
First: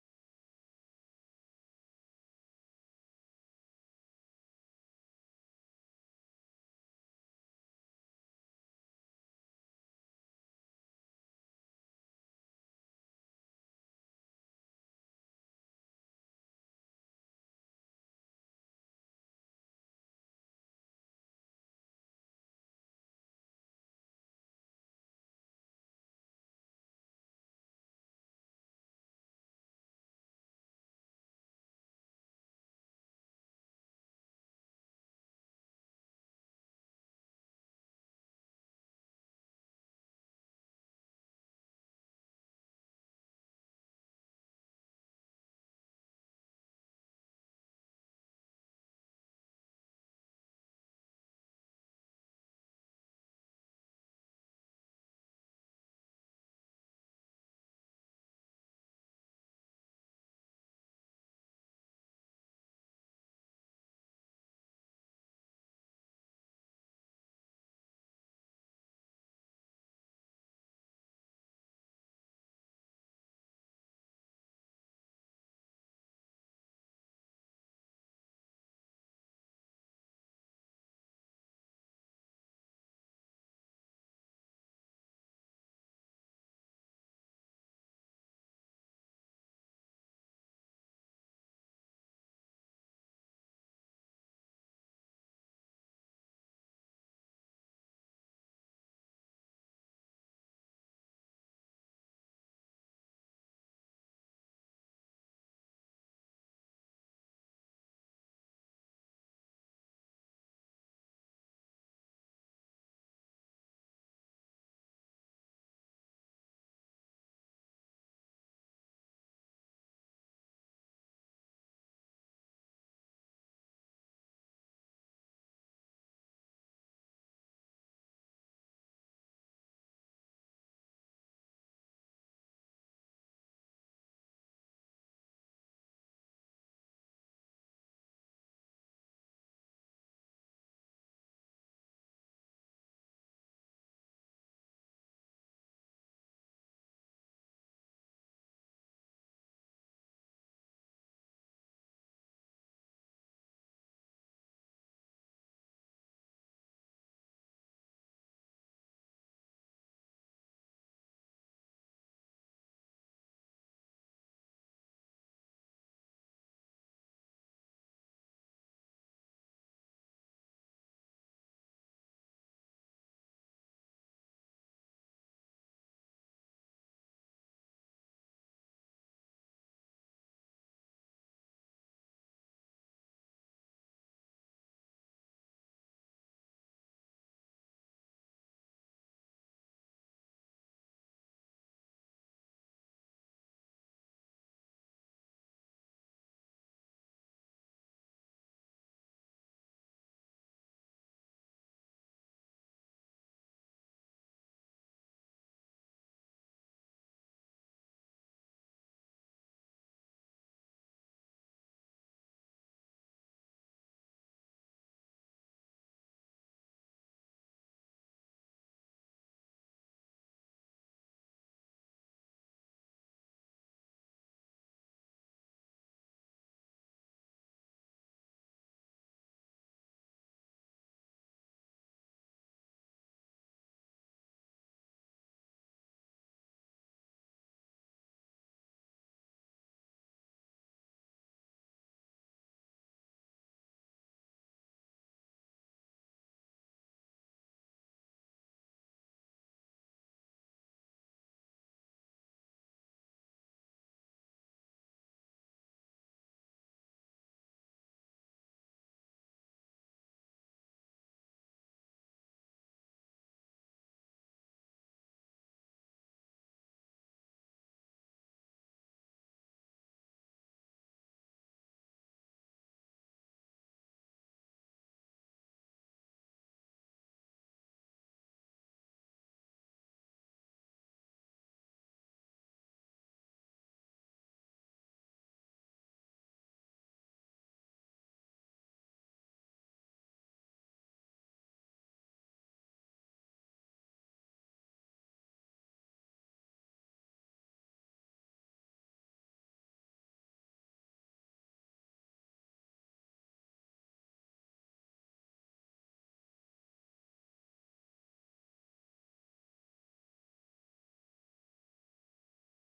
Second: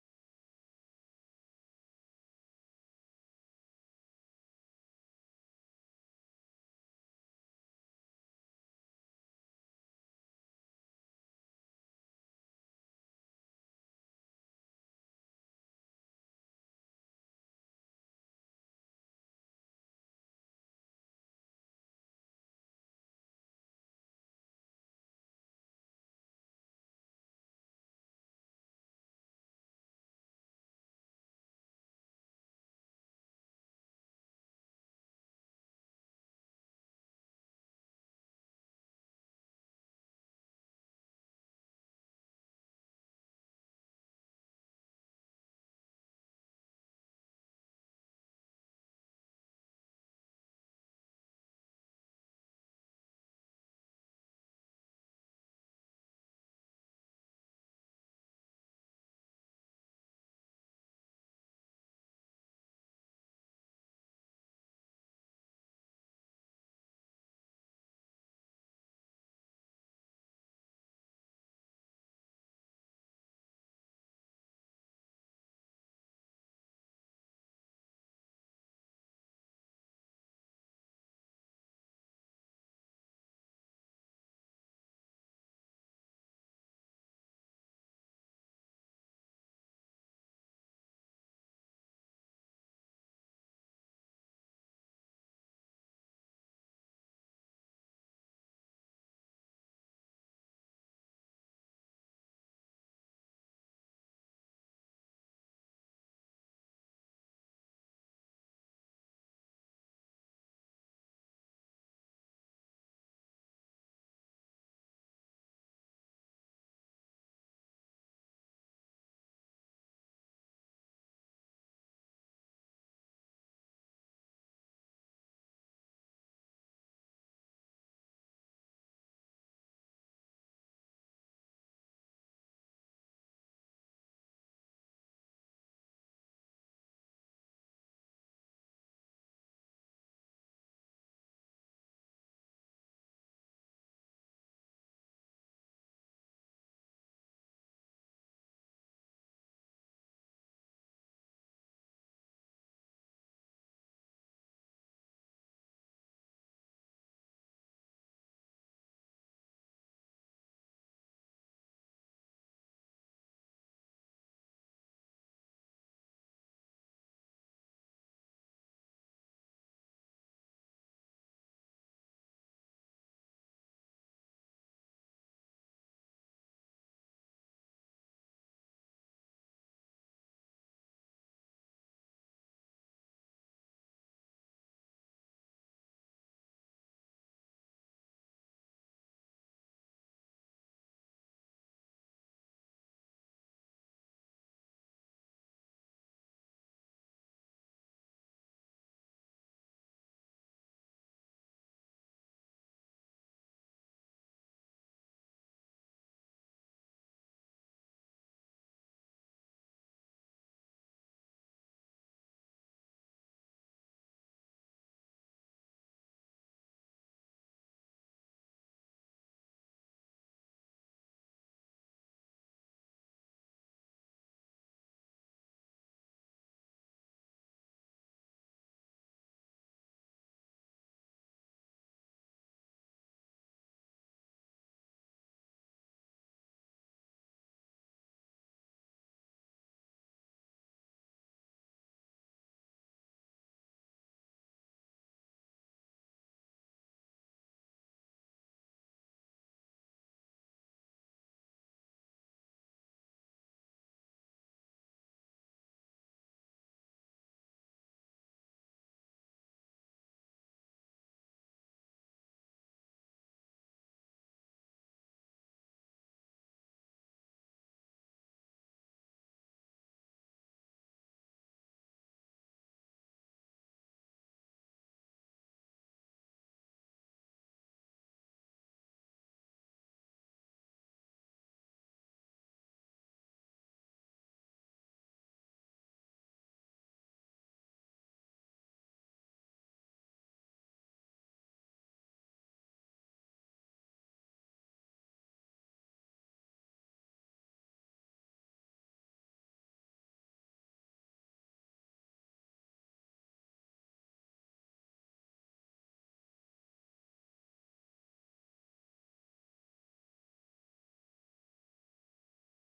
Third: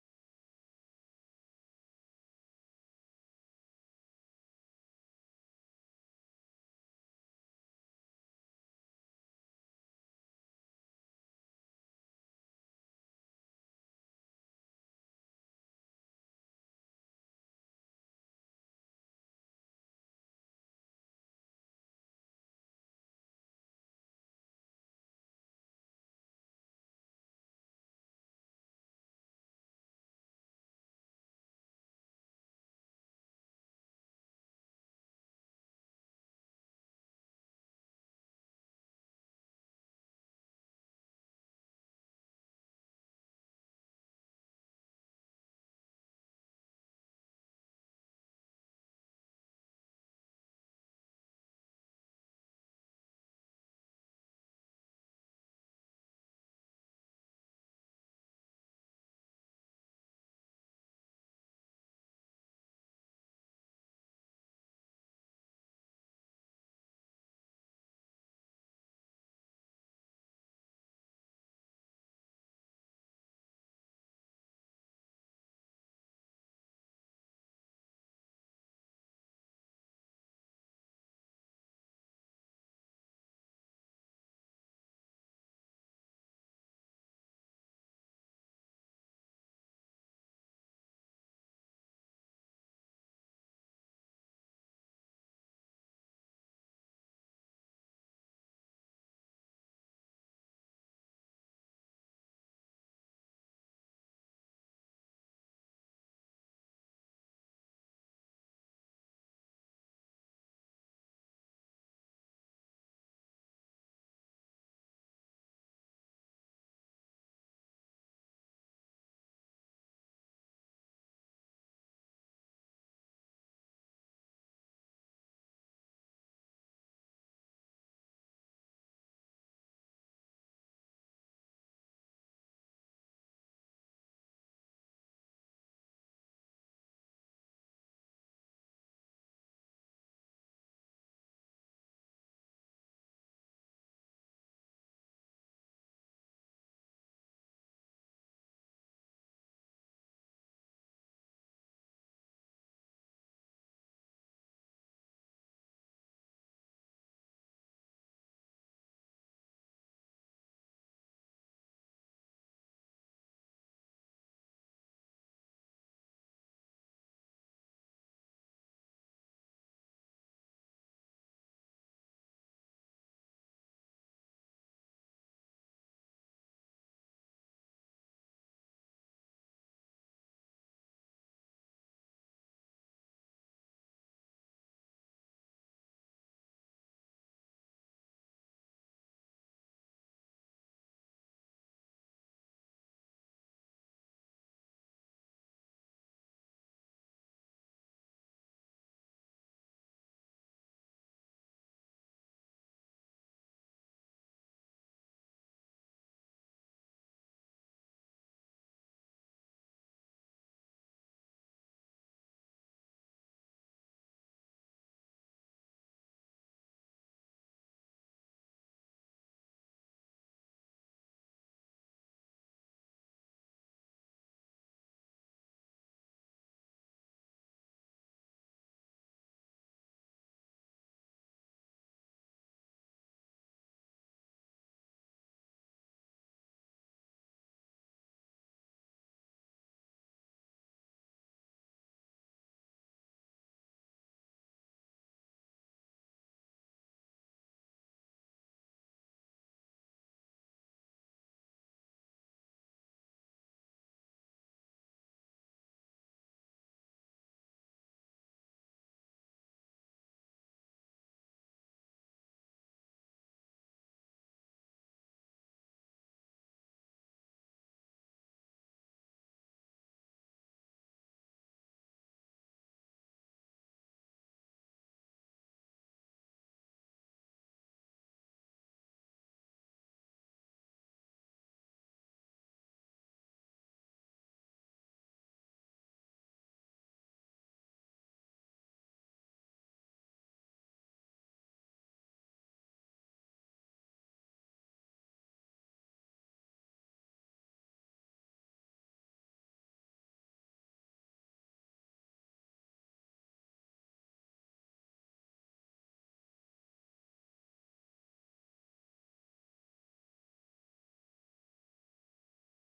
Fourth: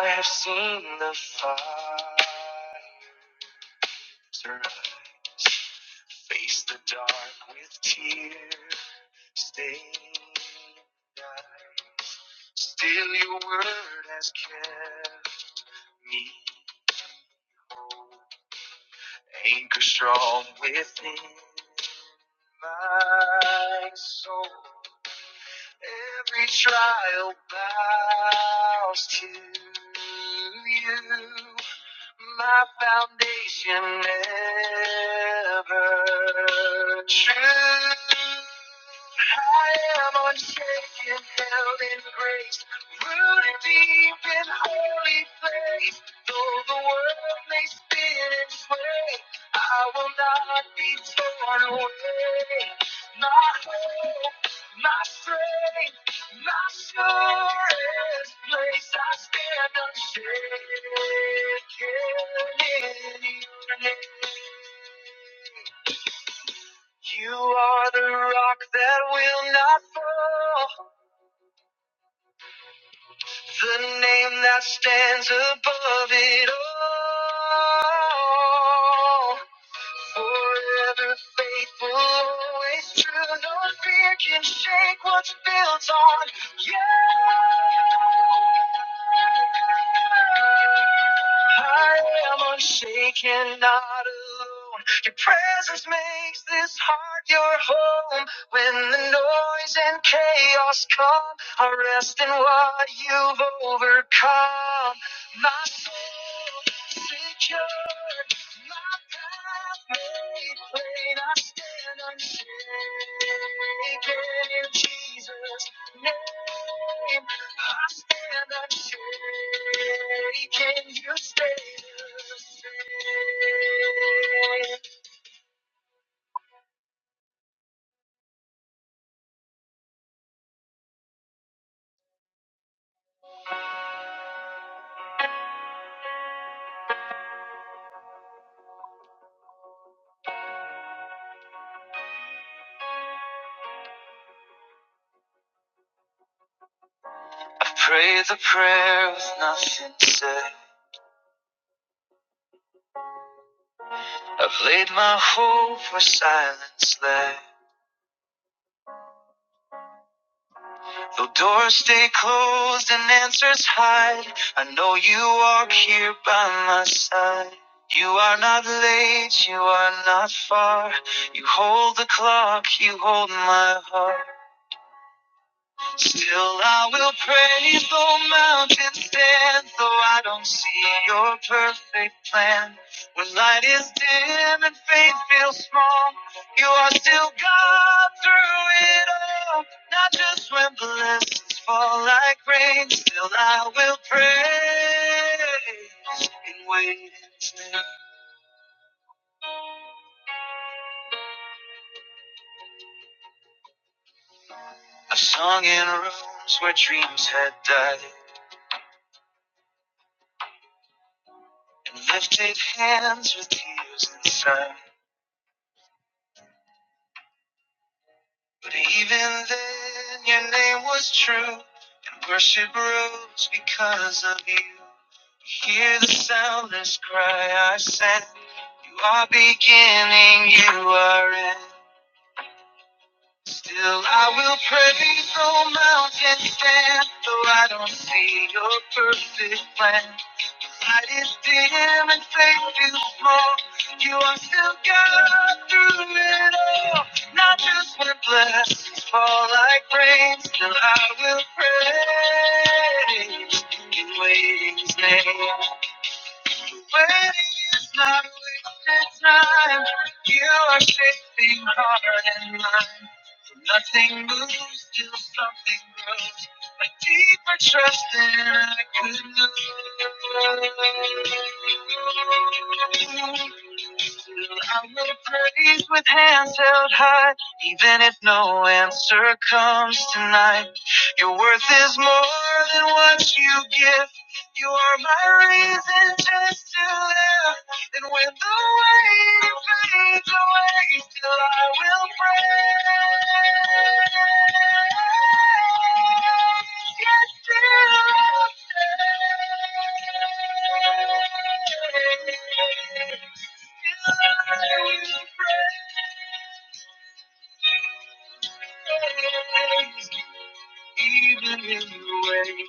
Speaker 1: I have seen the fires rise, face the dark with tear-stained eyes. Still, your word has kept me, anchor strong within my soul. Every trial bows to you. My foundation ever true. I am unshaken, held in grace, rooted deep in holy place. Though the world may spin and sway, I will not be torn away. My hope my strength, my surest place, I stand unshaken in your name. You are the rock that will not fall, the name that stands above it all. Forever faithful, always true. No fear can shake what's built on you. I am unshaken, not alone. Your presence makes this heart your home. When the noise and chaos come, I rest in what you've overcome. My soul secure. I've prayed the prayer with nothing said. I've laid my hope where silence lay. Though doors stay closed and answers hide, I know you walk here by my side. You are not late, you are not far. You hold the clock, you hold my heart. Still, I will praise though mountains stand, though I don't see your perfect plan. When light is dim and faith feels small, you are still God through it all. Not just when blessings fall like rain, still I will praise and wait. I've sung in rooms where dreams had died and lifted hands with tears inside. But even then, your name was true, and worship rose because of you. We Hear the soundless cry I sent. You are beginning, you are end. Still, I will praise, though mountains stand, though I don't see your perfect plan. Light is dim and faith is small. You are still God through it all. Not just when blessings fall like rain, still I will praise in waiting's name. Waiting is not wasted time. You are shaping heart and mind. Nothing moves till something grows. A deeper trust than I could know. I will praise with hands held high, even if no answer comes tonight. Your worth is more than what you give. You are my reason just to live. And when the waiting fades away, still I will pray. Yes, still I'll pray. Still I will praise. Even in the way,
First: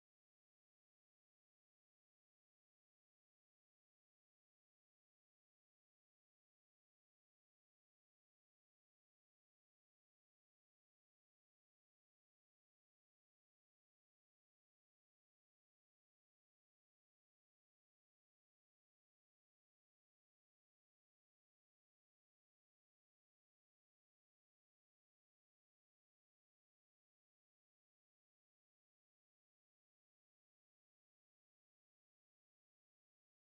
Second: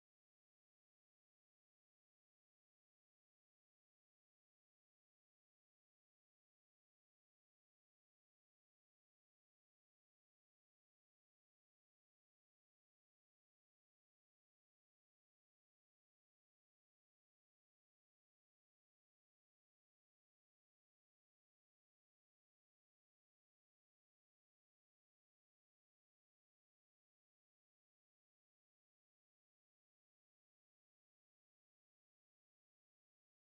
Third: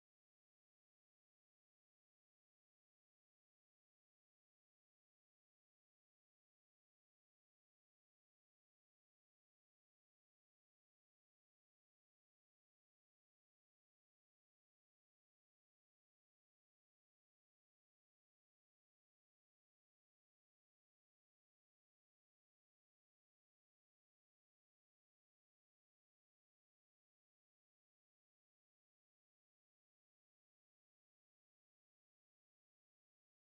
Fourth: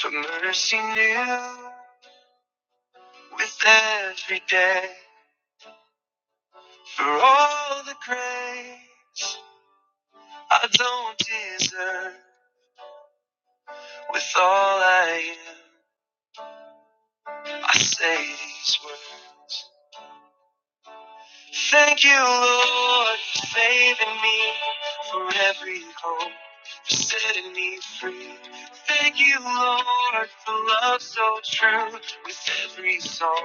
Speaker 1: for mercy new with every day, for all the grace. I don't deserve with all I am. I say these words. Thank you, Lord, for saving me for every hope, for setting me free. Thank you, Lord, for love so true. With every song,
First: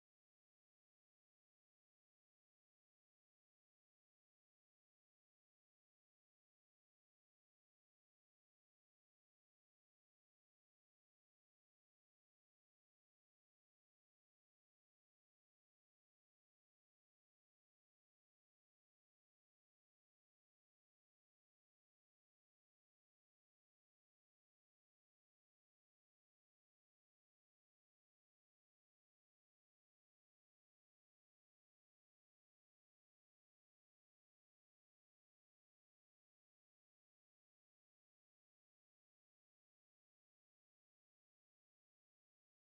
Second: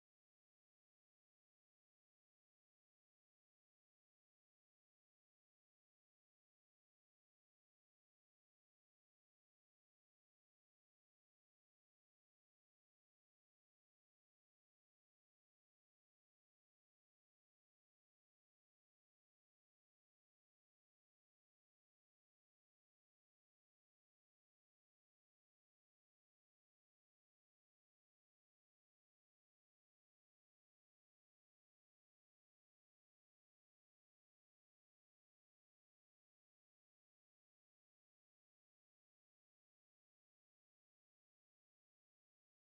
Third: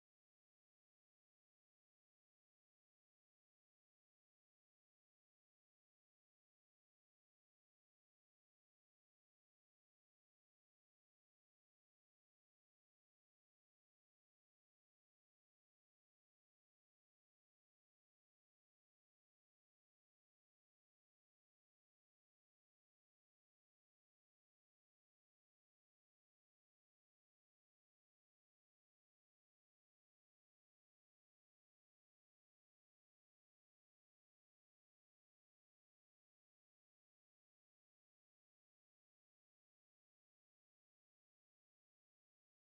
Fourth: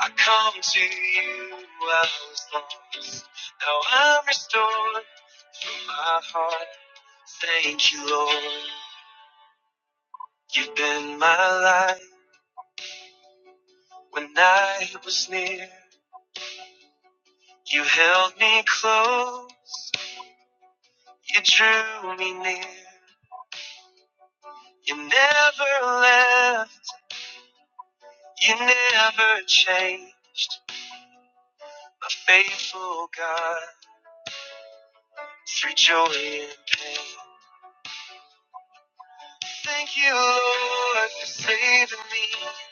Speaker 1: I come to you. I was lost, now I'm restored. My heart, thank you, Lord. You've been my light. When I was near, you held me close, you drew me near. You never left, you never changed. A faithful God, through joy and pain. Thank you, Lord, for saving me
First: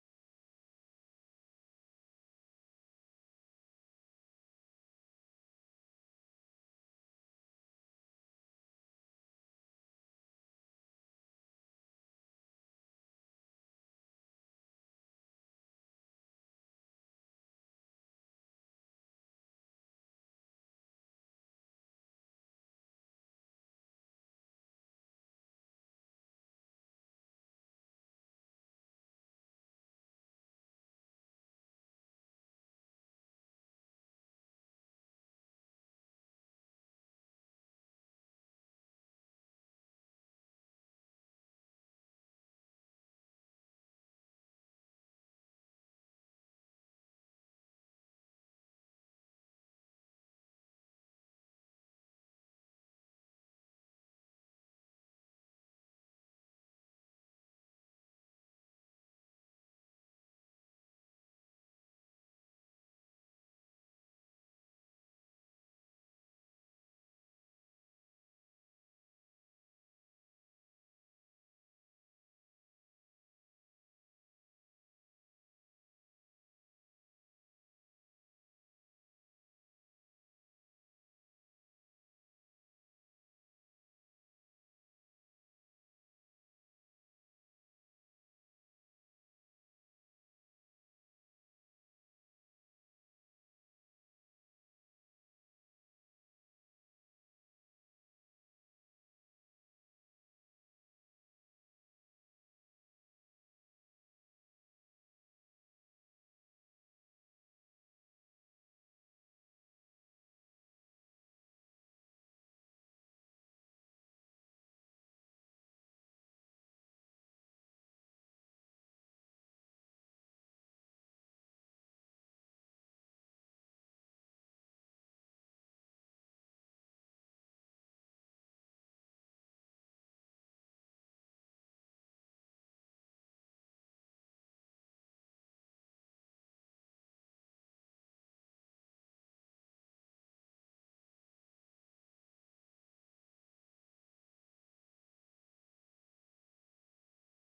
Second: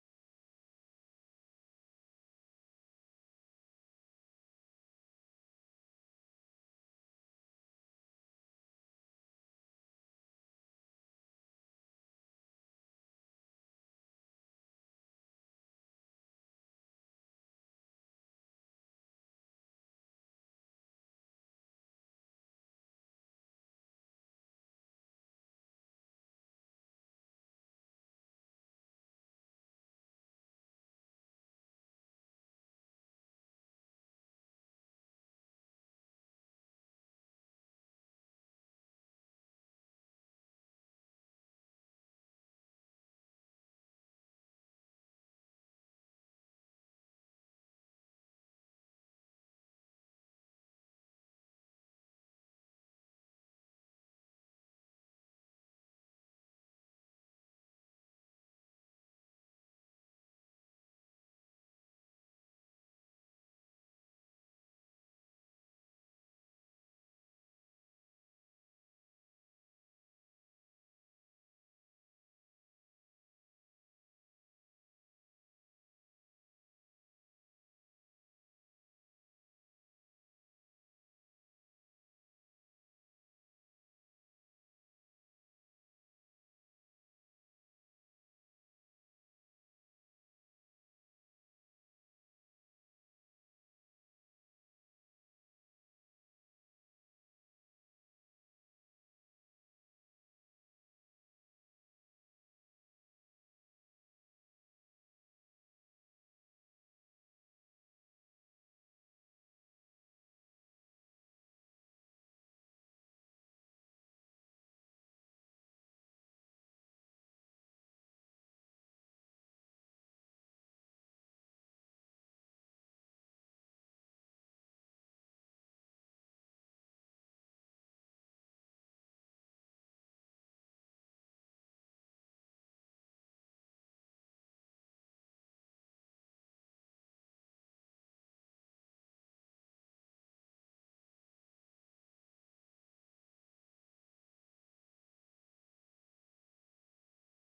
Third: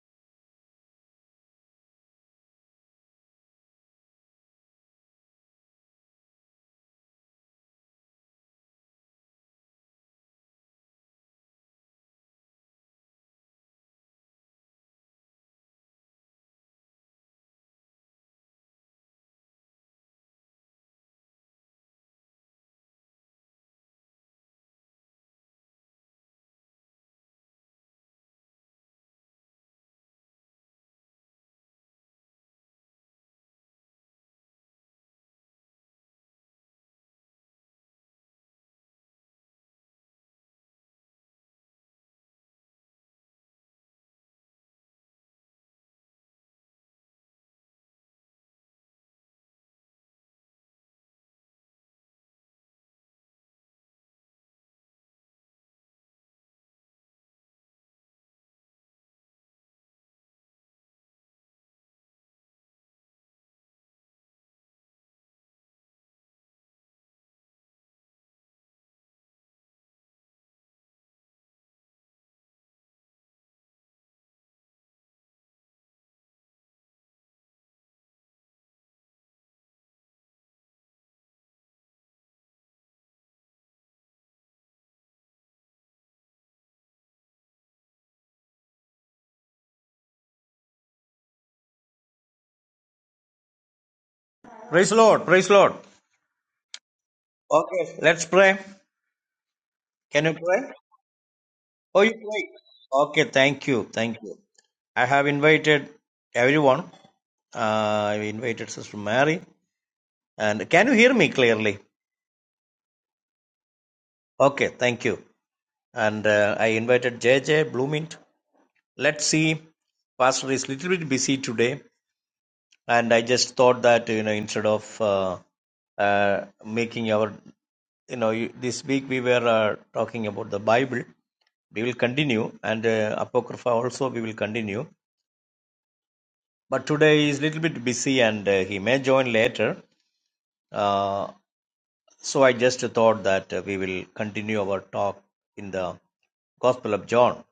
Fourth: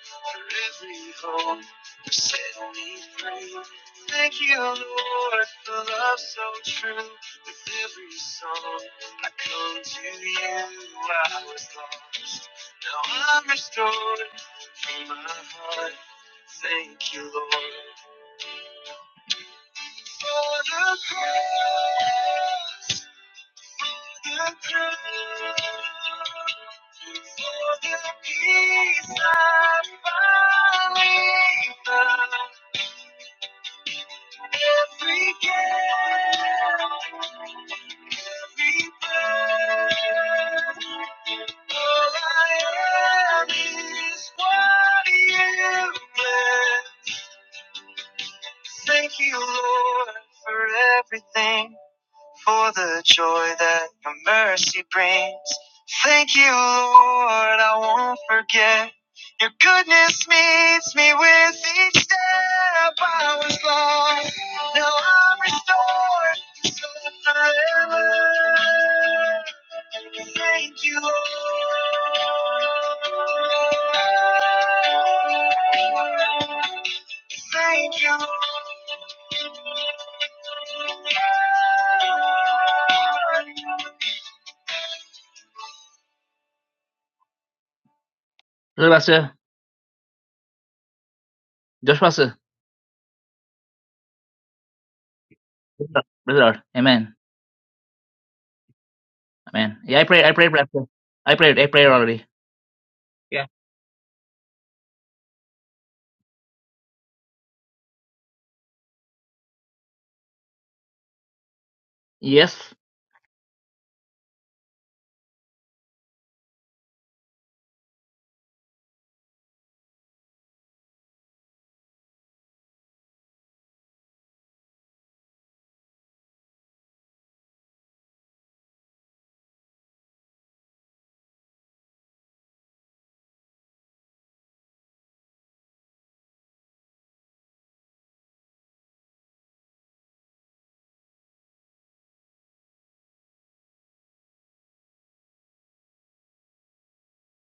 Speaker 1: for every hope for setting me free. Thank you, Lord, for love so true. With every song, I come to you. I was lost, now I'm restored from my heart. Thank you, Lord, for the cross, the cross. So the peace I finally found, every gap, every burden's Thank you, Lord, for everything, for the joy that your mercy brings. Thank you, Lord. Look, Pastor. Josh Pastor.
Speaker 2: Praise the Lord. Praise the Lord.
Speaker 1: Praise the Lord. Praise the Lord. Amen.
Speaker 2: Okay. Let's pray.
Speaker 1: Amen. Yeah, I
Speaker 2: Can
Speaker 1: prayed. I
Speaker 2: you
Speaker 1: prayed,
Speaker 2: play?
Speaker 1: Pastor. I prayed. I prayed
Speaker 2: Oh, you
Speaker 1: already.
Speaker 2: play. Okay, thank you. Thank you. I have invited everyone. Uh, i invited Sister Mary. And can you hear me clearly?
Speaker 1: Yes.
Speaker 2: Okay, thank you. And uh, I invited J JJ Bloomint. Let's see. Pastor is a little bit busy today, and I just thought that you know instead of uh, uh, making our you know you- this week we were uh, talking about the Bible. We will continue, and uh, Apocrypha also we will continue. but today he is a little bit busy and uh, he may join later. Uh, so I just thought that uh, we will continue our talk in the Gospel of John.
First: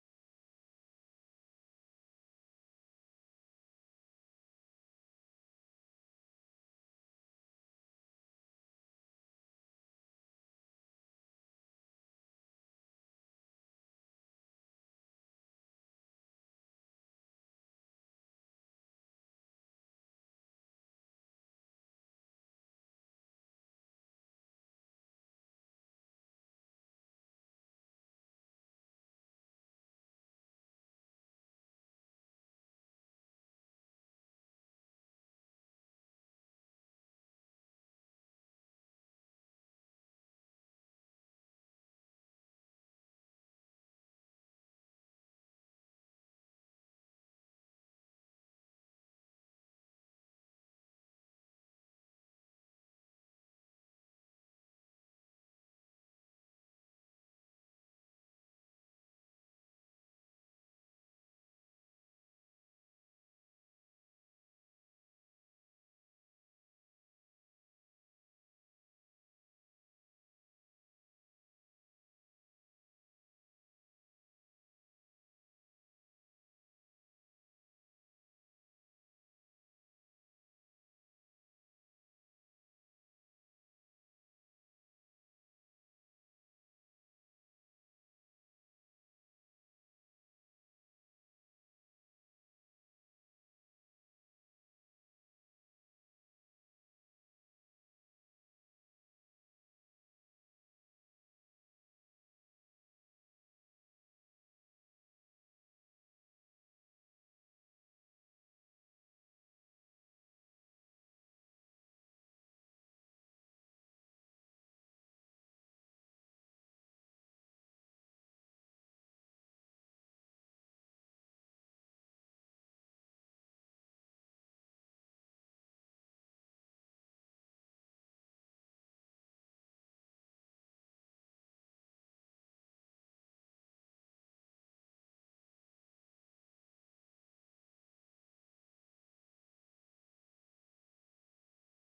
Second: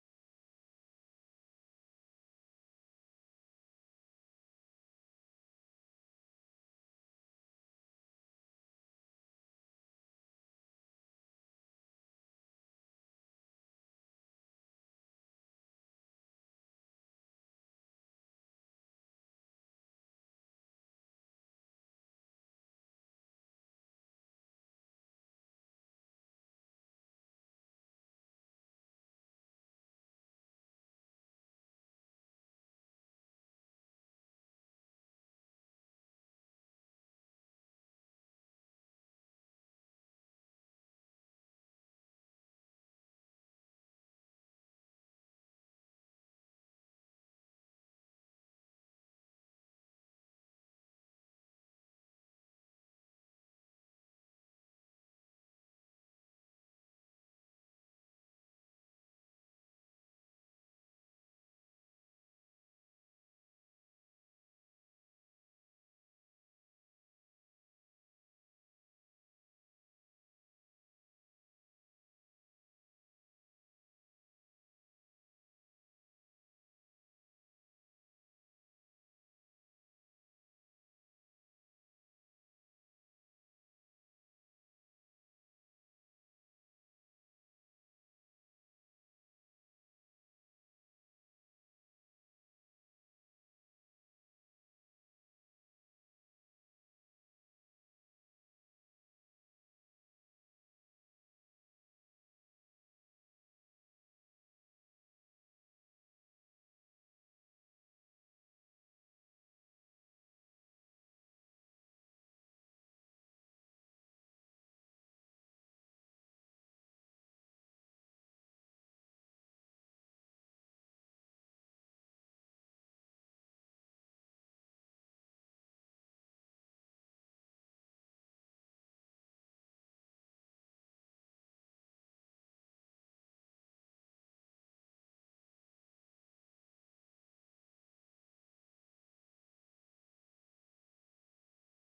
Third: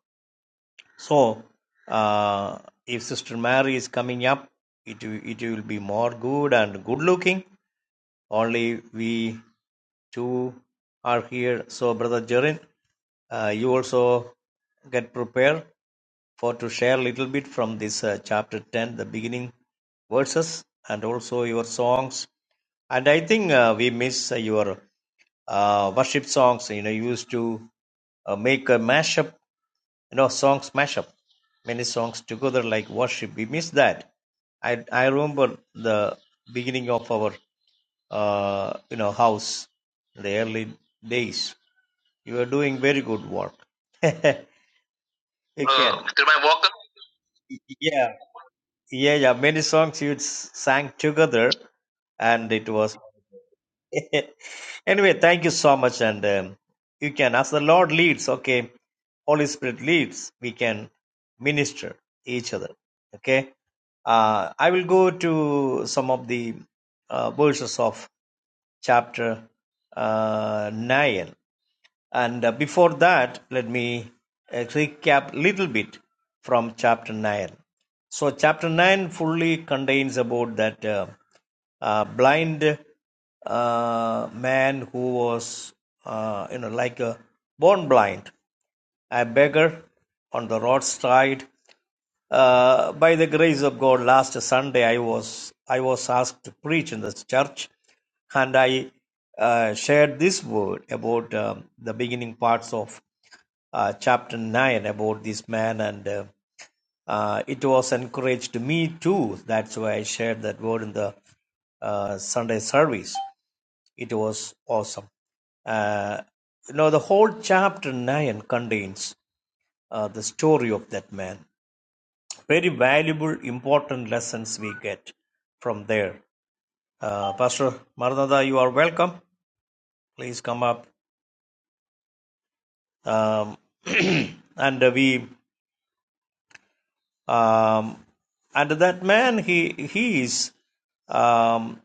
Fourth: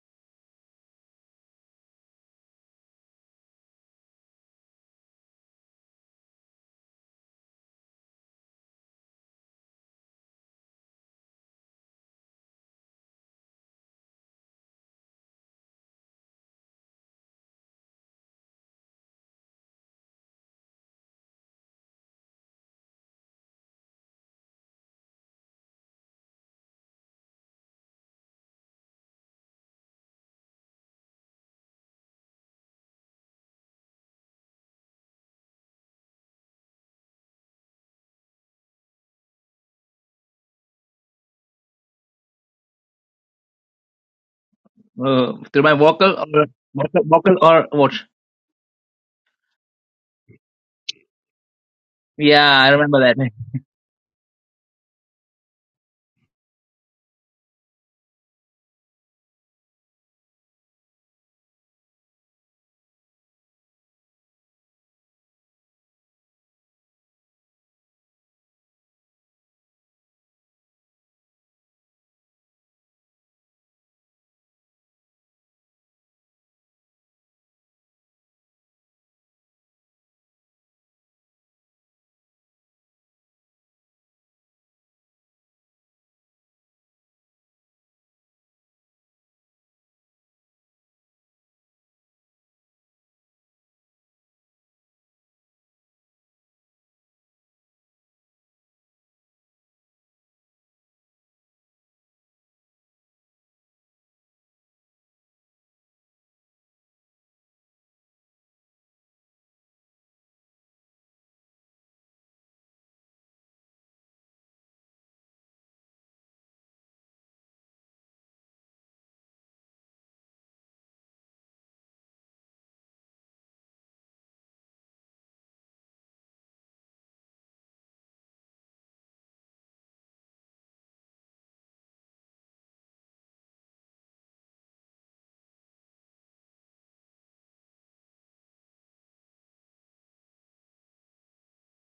Speaker 2: So uh, if Sister Mary is coming up, it it will be more good and good looking. Only we two are here. So Brother Jerin, uh, you also get prepared for to share a little bit from this uh, chapter ten, the beginning verses, and also your songs And I think uh, we miss uh, your uh, worship songs. You know, you used to uh, make a mashup, you know, songs mashup, many songs together like worship. We miss that. I I remember the beginning of our uh, you know house, the early days. You were doing very good work. you Uh, can.
Speaker 1: Uh, through my
Speaker 2: Uh,
Speaker 1: vocal or
Speaker 2: did I walk up?
Speaker 1: vocal, vocal or what?
Speaker 2: Yeah, yeah, yeah. Many songs you sang together,
Speaker 1: Yeah,
Speaker 2: and
Speaker 1: I
Speaker 2: it was
Speaker 1: remember that.
Speaker 2: anyway, thank you so much. And um, you can, as the Lord leads, okay, Holy Spirit leads, we can minister each other. Okay. Uh, I will go to some of the uh, verses of chapter uh, 9. And uh, before that, let me uh, recap little bit from chapter 9. So chapter 9 fully contains about that uh, uh, blind uh, man who was, uh, you know, like a born blind, a beggar on the roadside, uh, by the grace of God, last Sunday I was I was asked to preach in this church, and I uh, shared this word about um, the beginning parts of uh, chapter nine about this man, and uh, uh, it was encouraged me too. That's why I shared that word in the uh, Sunday service. It was awesome. Uh, you know, the whole chapter nine contains uh, the story of that man very valuable, important lessons we get from there. Uh, Pastor Maranatha, you are welcome. Please come up. Um, and we, um, and that man, he he is um,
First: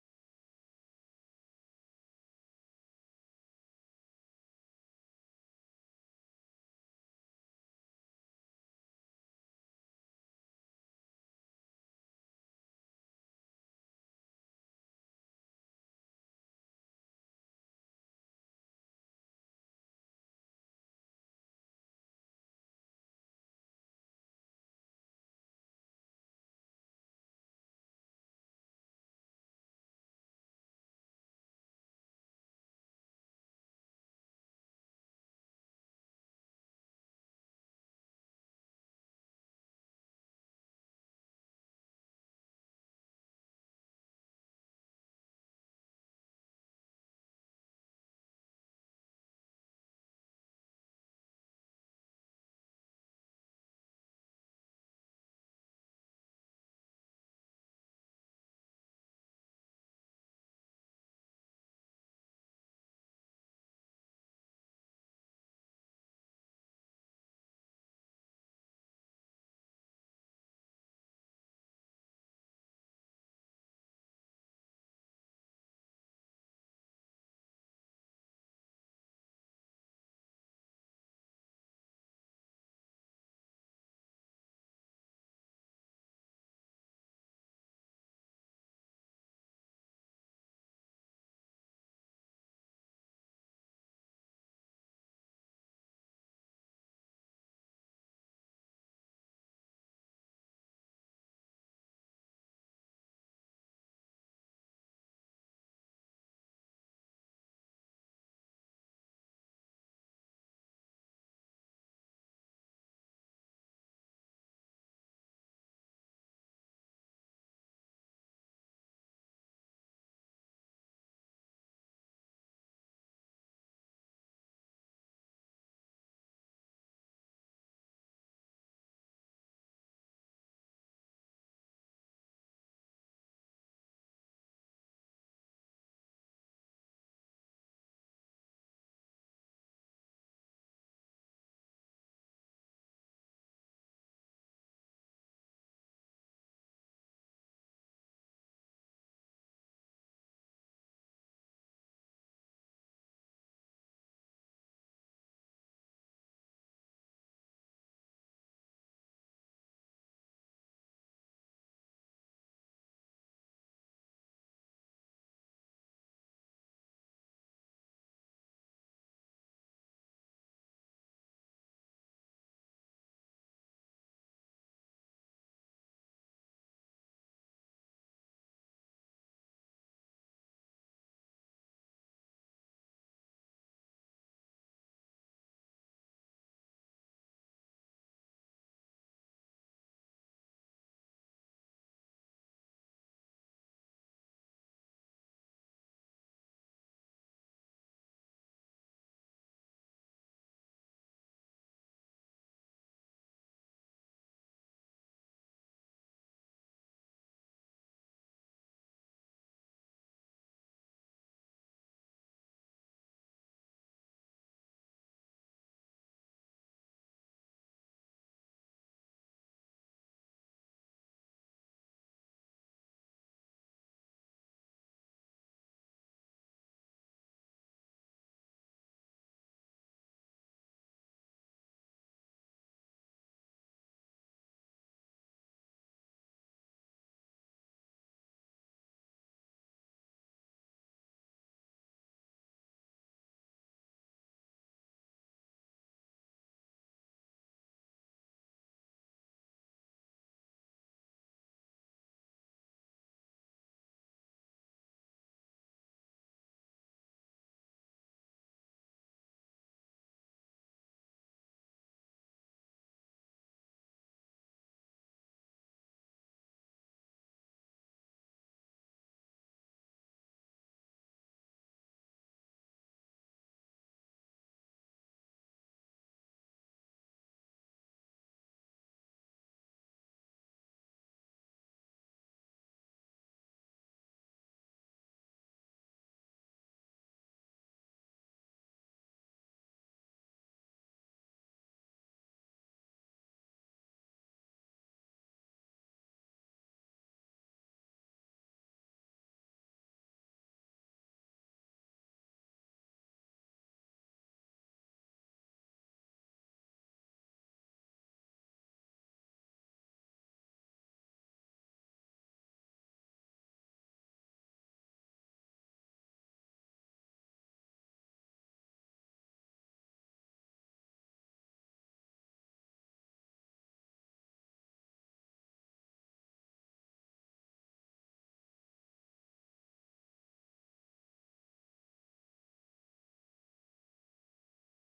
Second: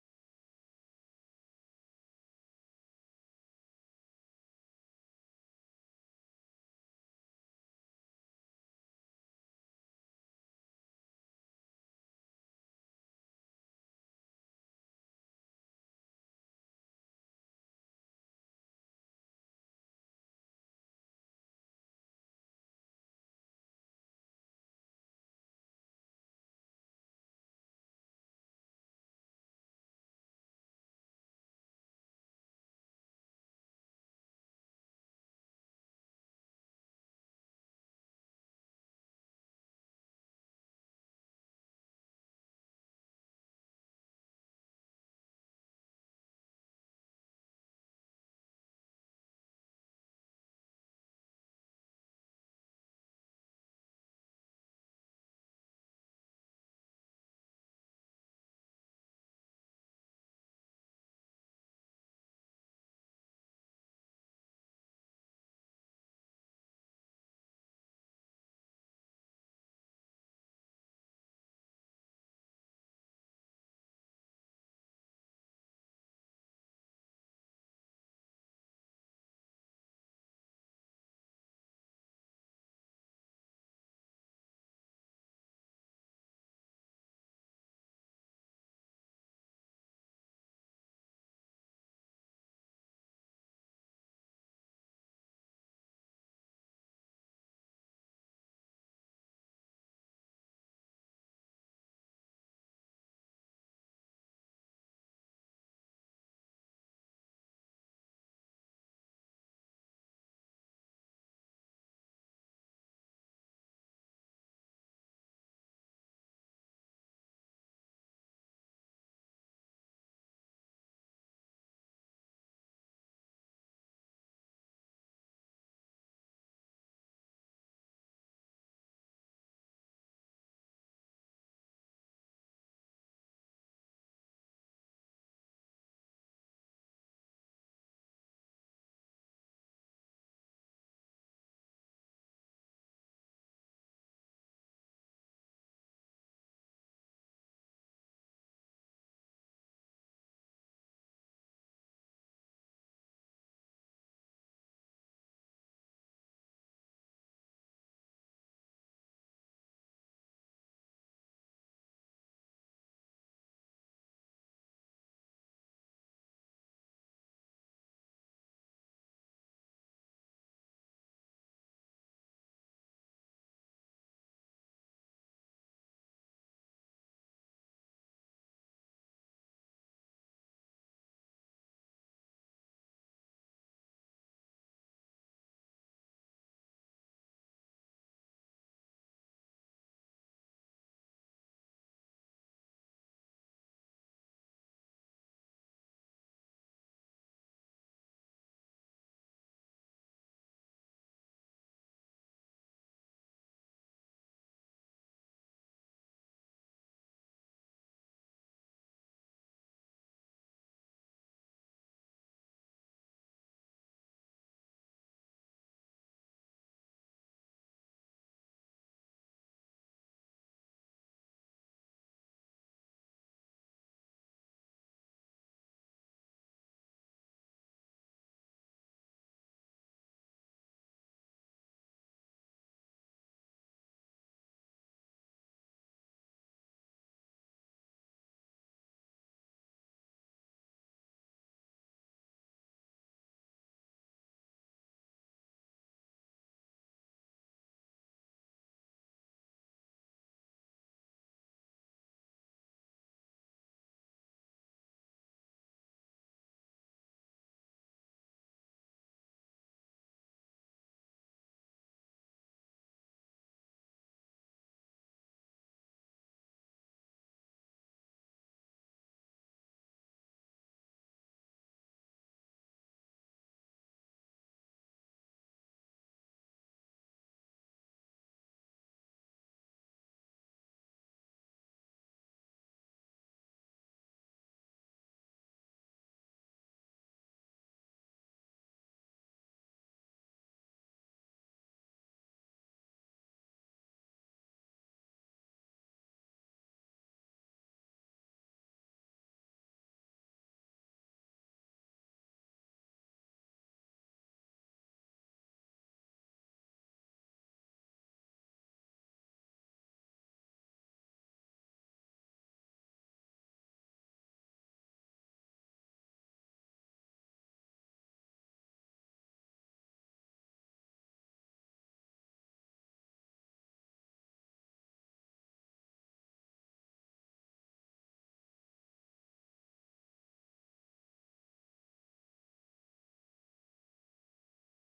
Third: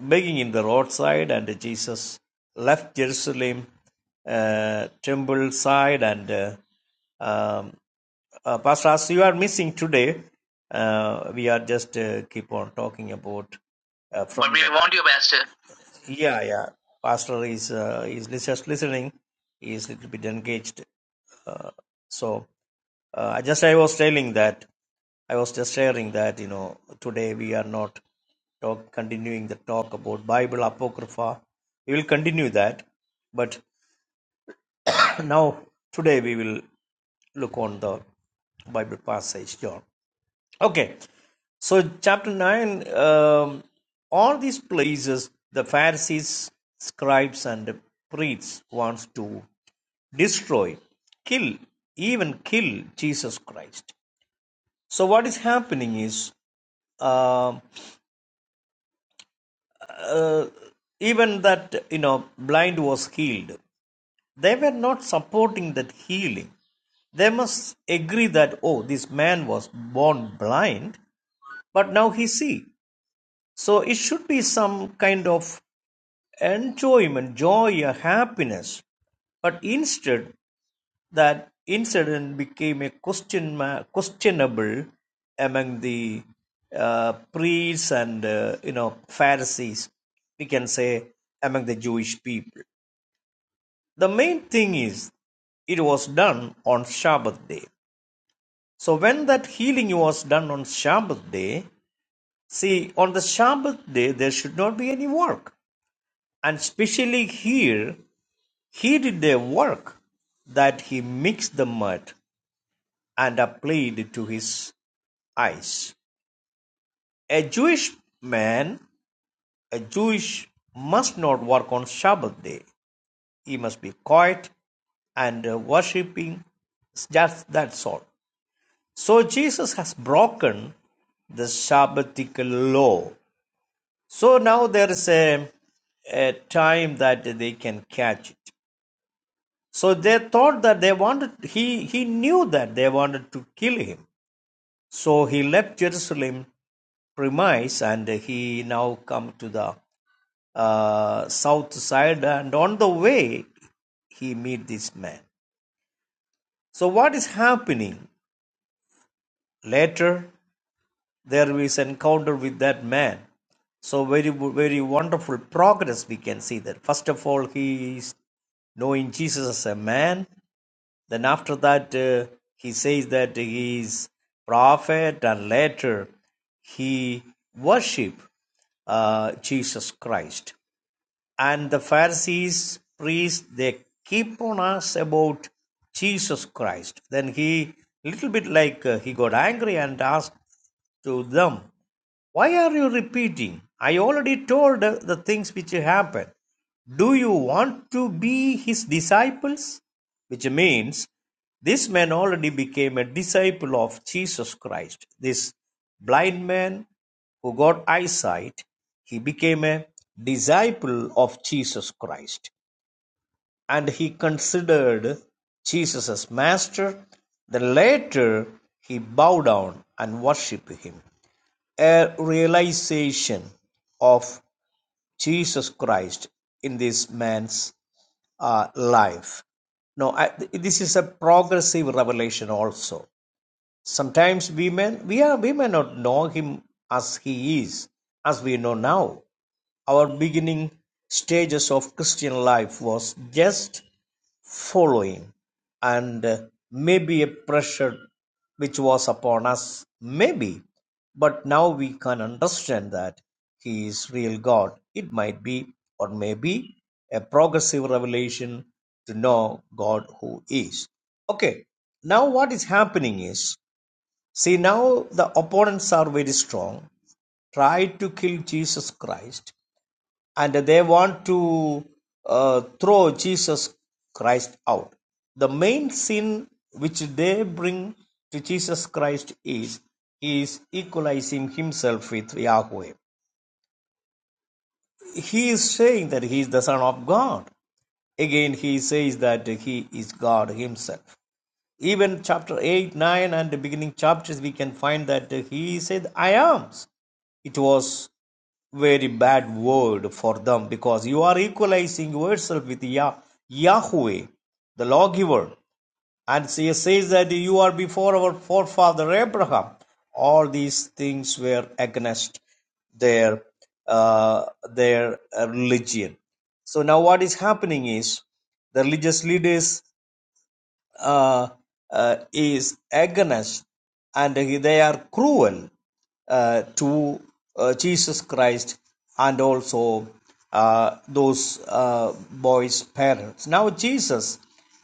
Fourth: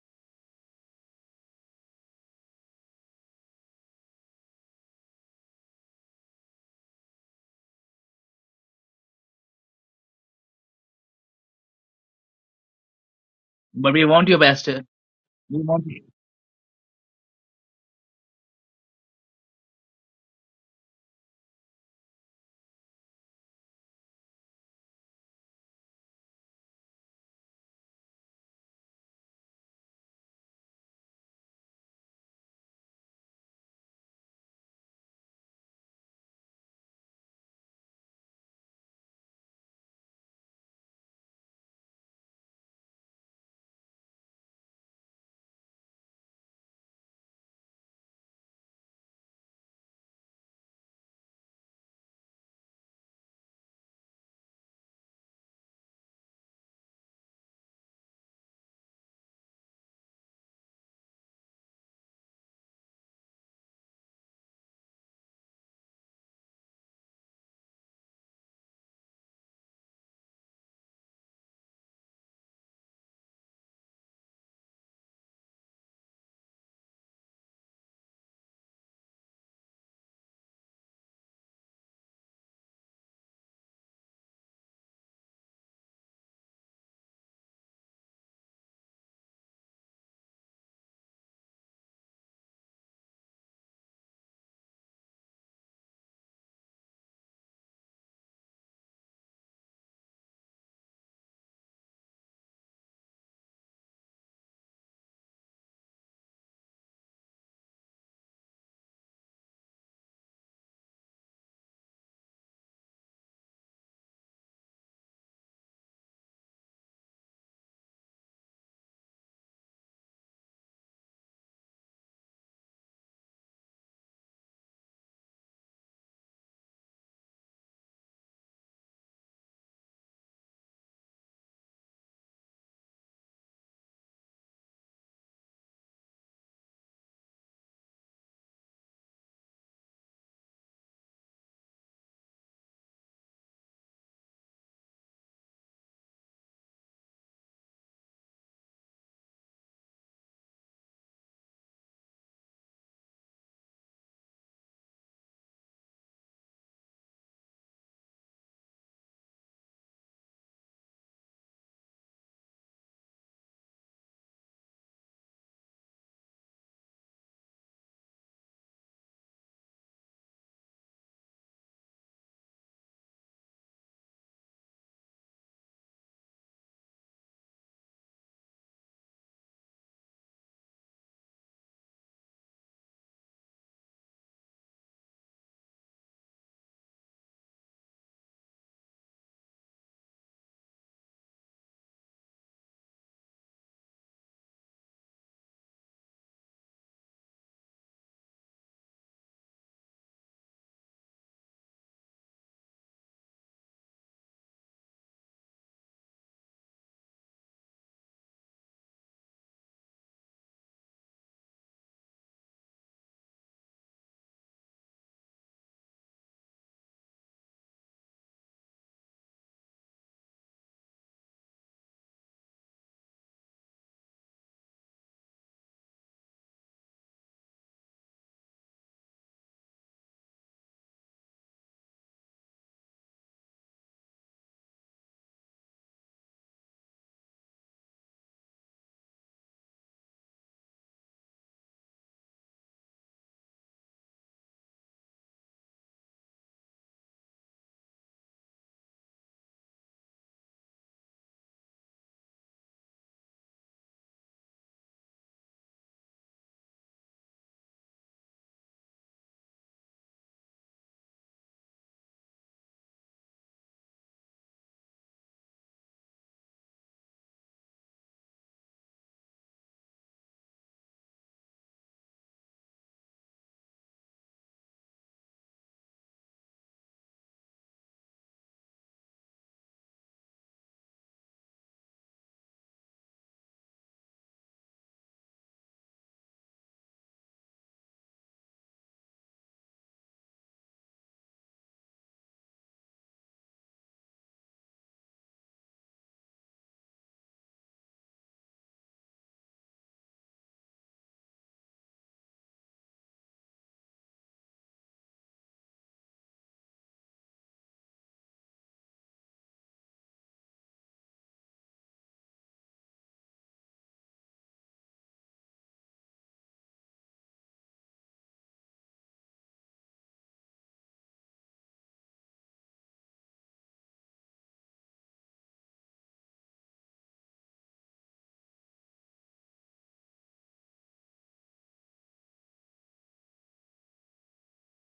Speaker 2: begging in the roadside, and Jesus left Jerusalem uh, temple side, and uh, um, uh, Pastor, as you are missing today, uh, we are just uh, keep on talking about
Speaker 1: But we
Speaker 2: uh,
Speaker 1: want
Speaker 2: from.
Speaker 1: you,
Speaker 2: But we the
Speaker 1: Pastor.
Speaker 2: want you, Pastor.
Speaker 1: We want you.
Speaker 2: yeah yeah pastor is uh, is just listening he is a little bit engaged uh, so uh, I just i was telling that i was just sharing that you know today we are not talk continuing the talk about bible apocrypha we will continue that but now today we will look on the bible passage john Okay, so chapter 9, um, all these places the Pharisees, scribes, and priests wants to destroy, kill, even kill Jesus Christ. So what is happening is uh, uh, even that you know blind was healed they were not supporting that healing they must agree that oh this man was born blind but now he see So it should be some kind of enjoyment, joy, or happiness. But instead, that incident became a question questionable among the uh, priests and uh, you know Pharisees. We can say among the Jewish people. The main thing is it was done on Sabbath day. So when that healing was done on Sabbath day, see on the Sabbath day there should not be any work And specially here he did a work that he mixed the mud and applied it to his eyes. A Jewish man, a Jewish must not work on Sabbath day. He must be quiet and uh, worshipping. Just that's all. So Jesus has broken the Sabbatical law. So now there is a, a time that they can catch it. So they thought that they wanted, he, he knew that they wanted to kill him. So he left Jerusalem premise and he now come to the uh, south side and on the way he meet this man. So what is happening? Later there is encounter with that man. So very, very wonderful progress we can see that. First of all, he is knowing Jesus as a man Then after that uh, he says that he is prophet and later he worship uh, Jesus Christ and the Pharisees, priests, they keep on us about Jesus Christ. Then he, little bit like uh, he got angry and asked to them, Why are you repeating? I already told uh, the things which happened. Do you want to be his disciples? Which means this man already became a disciple of Jesus Christ. This blind man who got eyesight, he became a disciple of Jesus Christ, and he considered Jesus as master. Then later, he bowed down and worshiped him. A realization of Jesus Christ in this man's uh, life. Now I, this is a progressive revelation also. Sometimes we may, we, are, we may not know him as he is, as we know now. Our beginning stages of Christian life was just following, and uh, maybe a pressure which was upon us, maybe. But now we can understand that he is real God. It might be, or maybe, a progressive revelation to know God who is. Okay, now what is happening is See, now the opponents are very strong, try to kill Jesus Christ, and they want to uh, throw Jesus Christ out. The main sin which they bring to Jesus Christ is is equalizing himself with Yahweh. He is saying that he is the Son of God. Again, he says that he is God himself. Even chapter 8, 9, and the beginning chapters, we can find that he said, I am. It was very bad word for them because you are equalizing yourself with Yah- Yahweh, the lawgiver. And he says that you are before our forefather Abraham. All these things were against their uh, their religion. So now what is happening is the religious leaders uh, uh, is against and they are cruel uh, to uh, Jesus Christ and also uh, those uh, boys' parents. Now, Jesus,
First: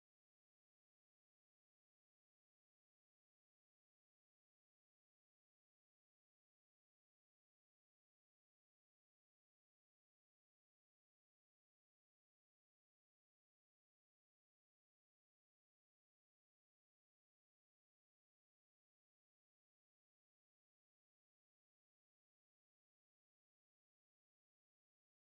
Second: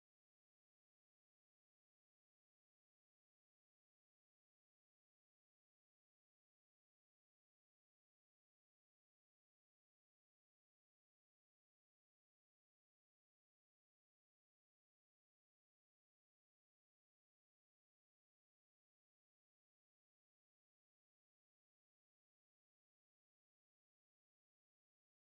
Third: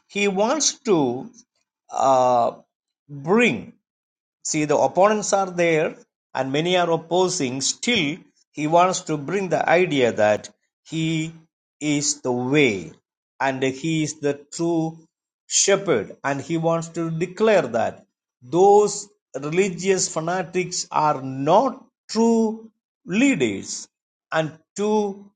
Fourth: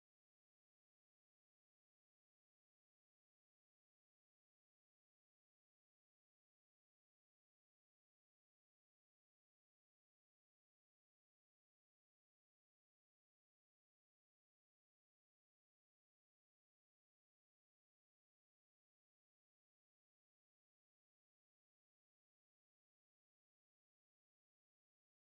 Speaker 2: he wants to uh, bring See, the opponents are there and many are opposing. Still, he wants to bring the idea that he is the way and he is the true shepherd. And he wants to declare that those religious fanatics are not true leaders and true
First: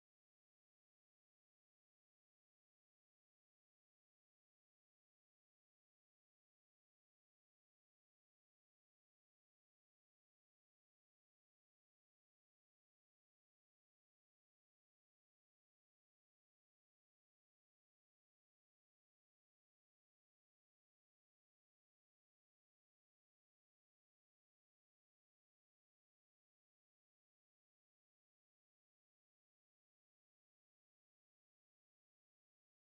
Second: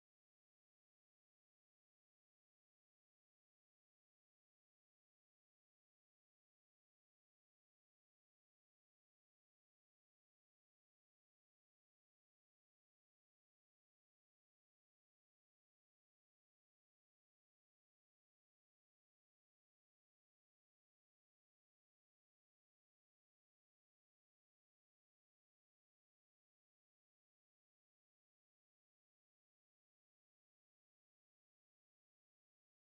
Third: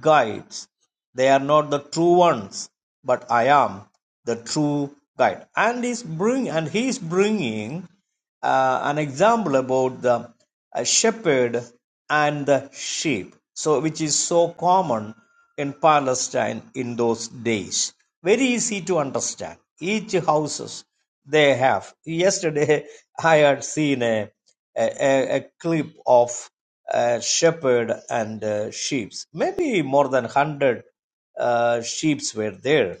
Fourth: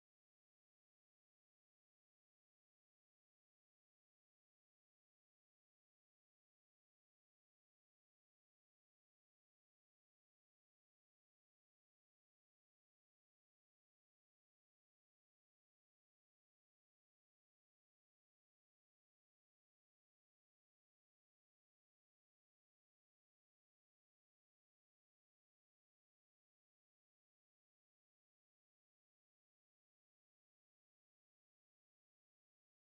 Speaker 2: guides. They are not the true ones, but I am the true guide. And, is bring, and he is bringing uh, an example about the uh, shepherd and the sheep so which is so common in palestine in those days very easy to understand each houses they have yesterday i had seen a, a, a clip of a shepherd and uh, sheep maybe more than 100 uh, sheep were there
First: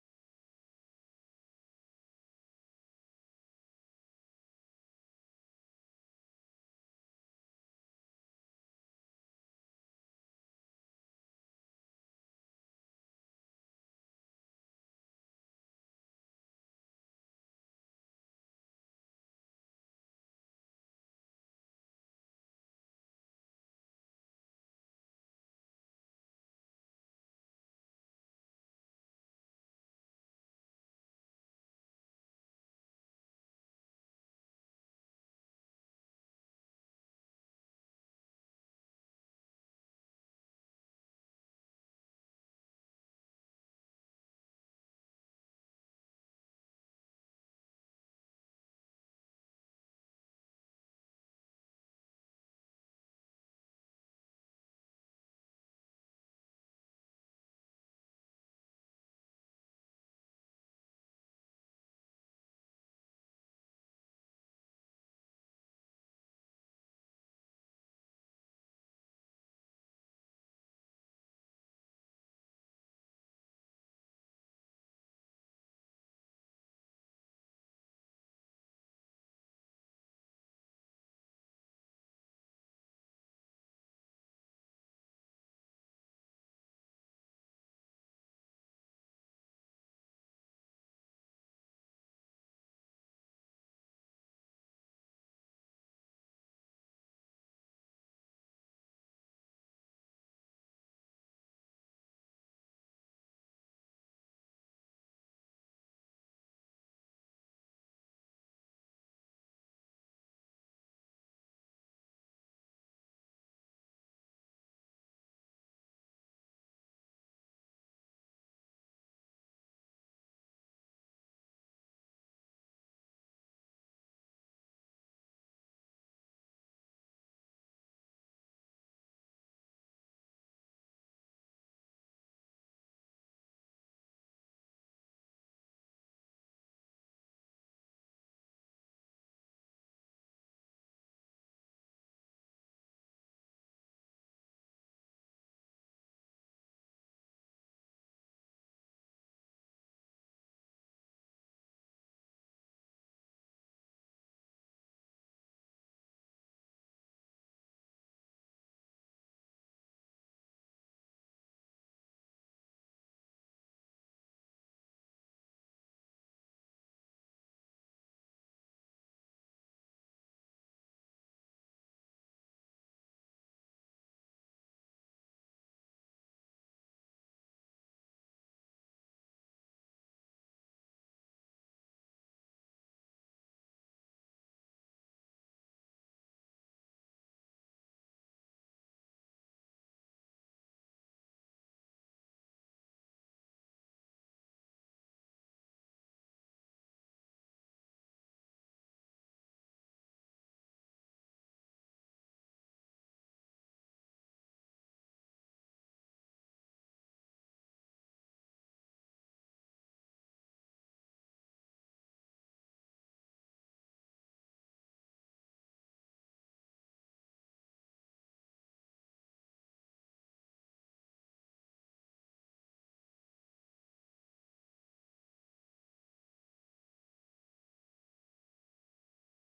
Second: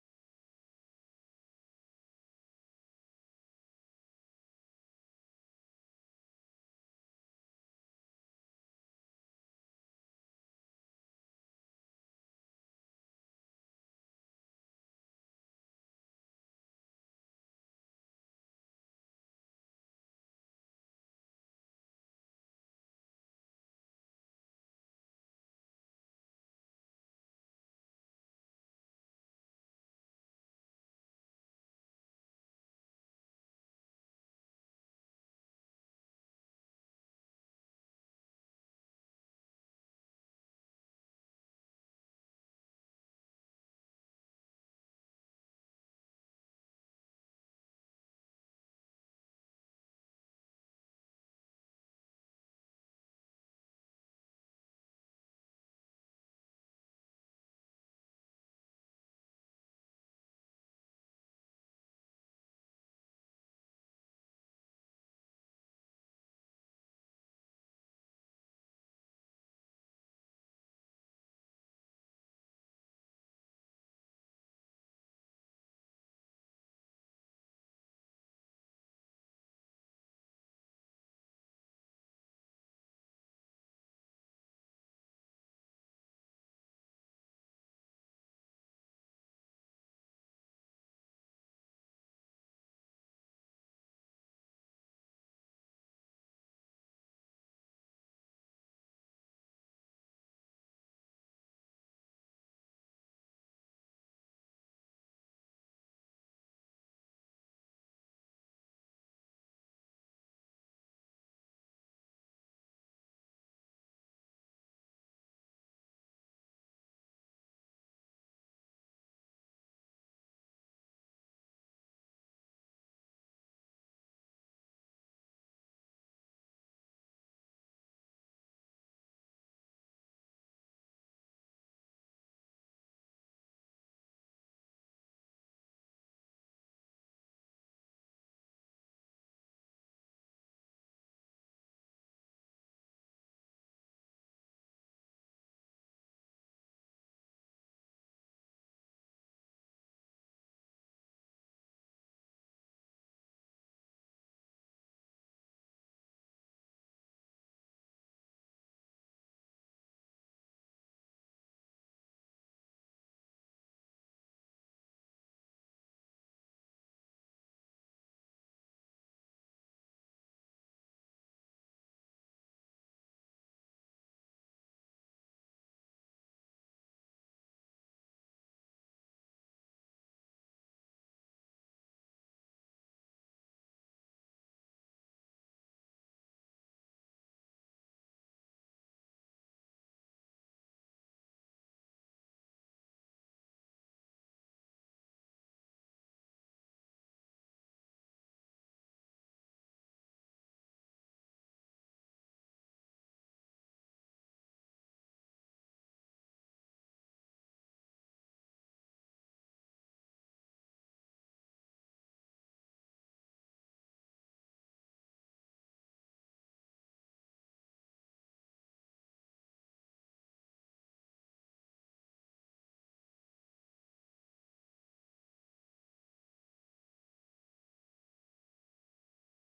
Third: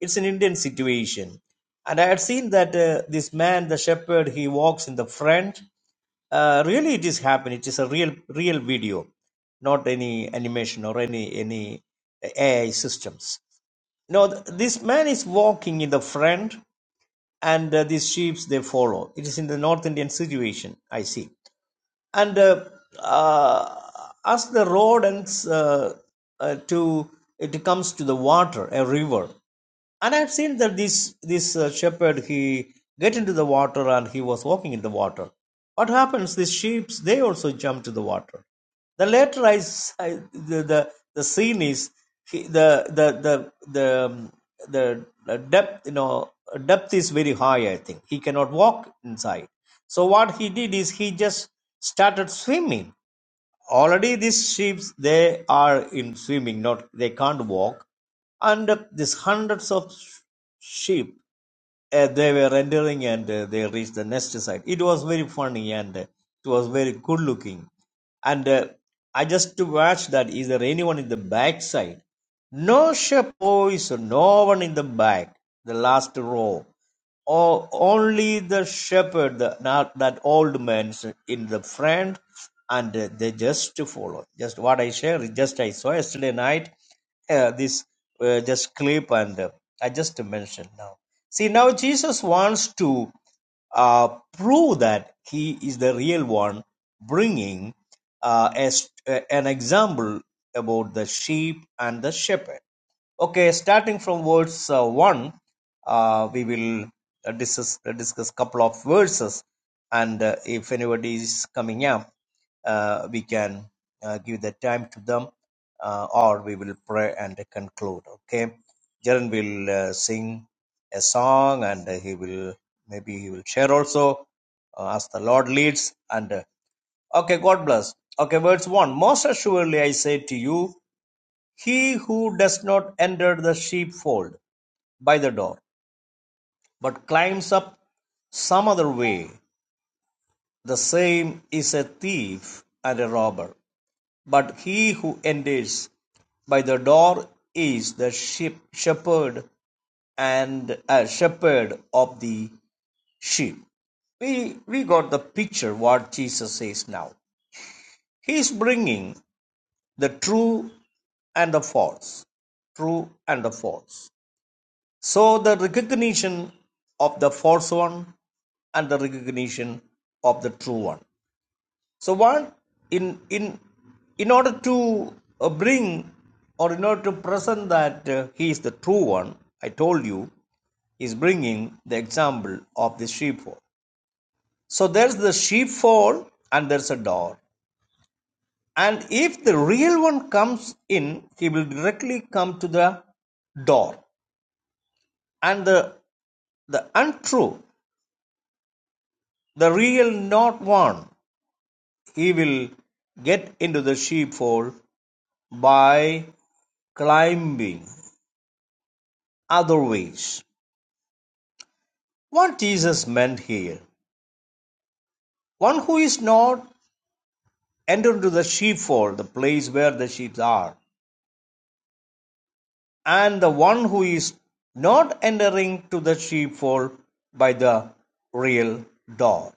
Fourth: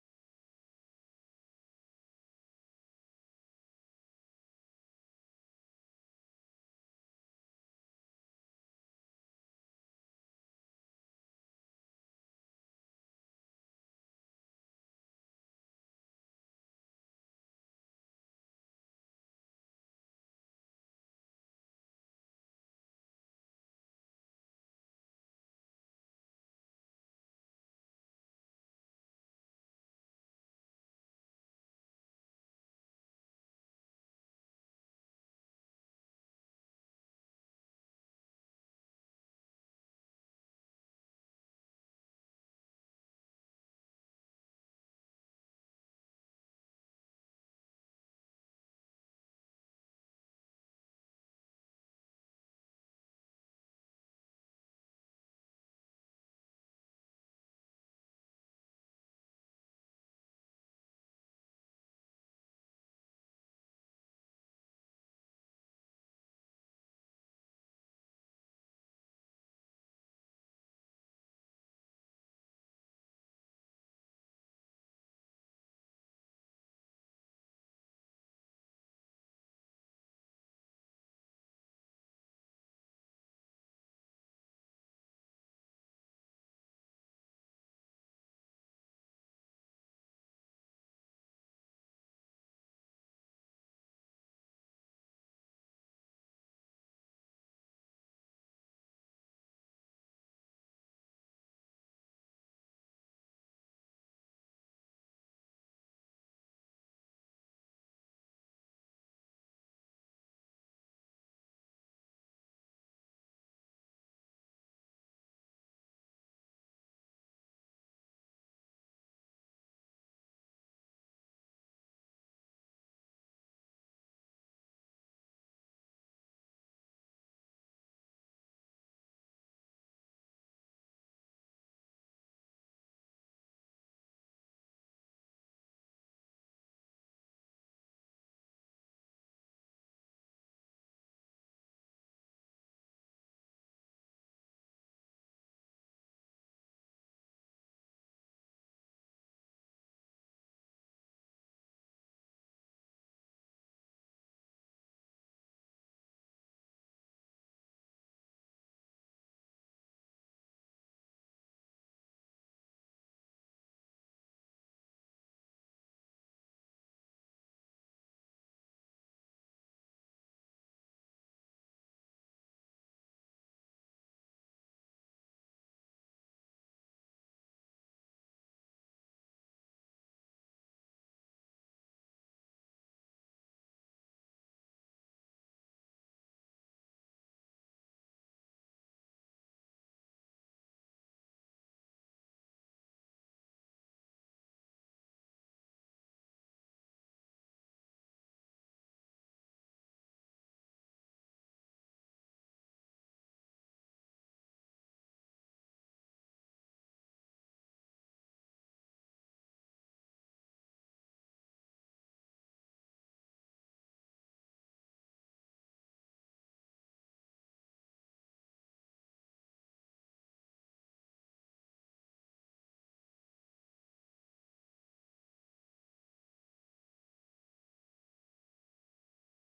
Speaker 2: it's an indian situation and I had seen that uh, this man, the shepherd, he walks in the front. Uh, really, it is happening. It is a real, real video, not any animation or any any AI systems. No, th- this man is walking in the front, and uh, these sheep they follow. It is in the North Indian situation. I see and uh, uh, as the road ends uh, uh, to it comes to the water a river and i've seen that this this uh, shepherd he get into the water and he was walking in the water what happens the sheep they also jump to the water the later I, s- I- the, the the scene is he, the the the the um, the uh, depth you know depth is very high. I think he cannot walk inside. So what he did is he just started swimming already these sheep they are in swimming not they can't walk and uh, these hundreds of sh- sheep uh, they were entering and uh, they reached the nest site it was very funny and uh, it was very good looking and uh, i just to watch that is there anyone in the back side no sheep boys no one in the back the last row O- only the shepherd, the, not that old man's in the front, and they just follow. Just what I share, just I saw yesterday night, uh, this uh, just clip, and uh, I just mentioned now. See, now Jesus wants to uh, prove that he is the real one, bringing uh, as, uh, an example about the sheep and the shepherd. Okay, starting from verse uh, 1, uh, we will uh, discuss uh, discuss couple of verses, and uh, if anybody is coming up, uh, we can uh, give the time to them, uh, or we will pray and conclude. Okay, Jaren will uh, sing a song, and uh, he will maybe he will share also uh, as the Lord leads. And uh, okay, God bless. Okay, verse one. Most assuredly, I say to you. He who does not enter the sheepfold by the door, but climbs up some other way, the same is a thief and a robber. But he who enters by the door is the sheep shepherd and a shepherd of the sheep. We, we got the picture what Jesus says now. He is bringing the true and the false. True and the false. So the recognition of the false one and the recognition of the true one. So what in in in order to uh, bring or in order to present that uh, he is the true one, I told you is bringing the example of the sheepfold. So there's the sheepfold and there's a door. And if the real one comes in, he will directly come to the door. And the the untrue The real not one he will get into the sheepfold by climbing other ways. What Jesus meant here one who is not entered into the sheepfold, the place where the sheep are, and the one who is not entering to the sheepfold by the real door.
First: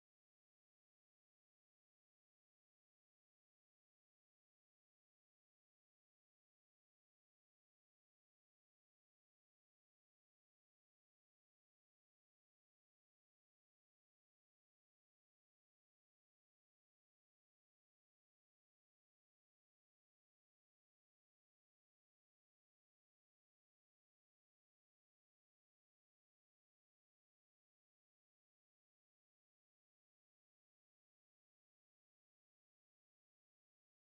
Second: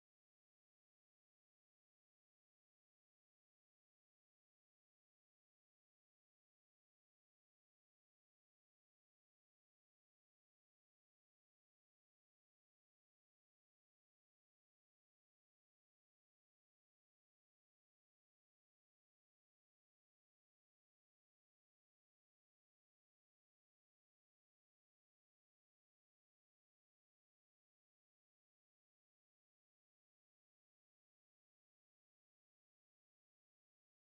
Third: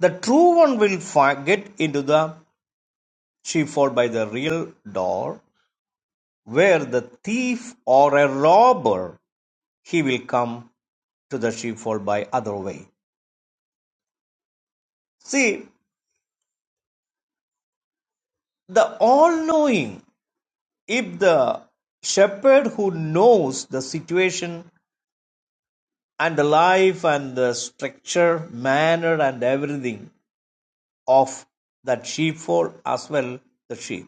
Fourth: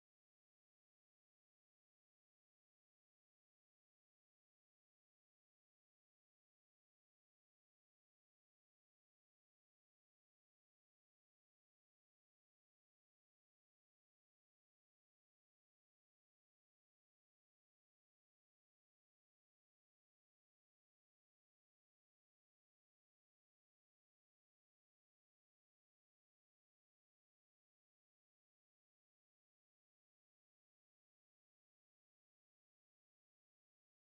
Speaker 2: The true one will fi- get into the sheepfold by the real door, where the thief or a robber he will come to the sheepfold by other way. See, the all knowing, if the shepherd who knows the situation and the life and the structure, manner, and everything of that sheepfold as well the sheep.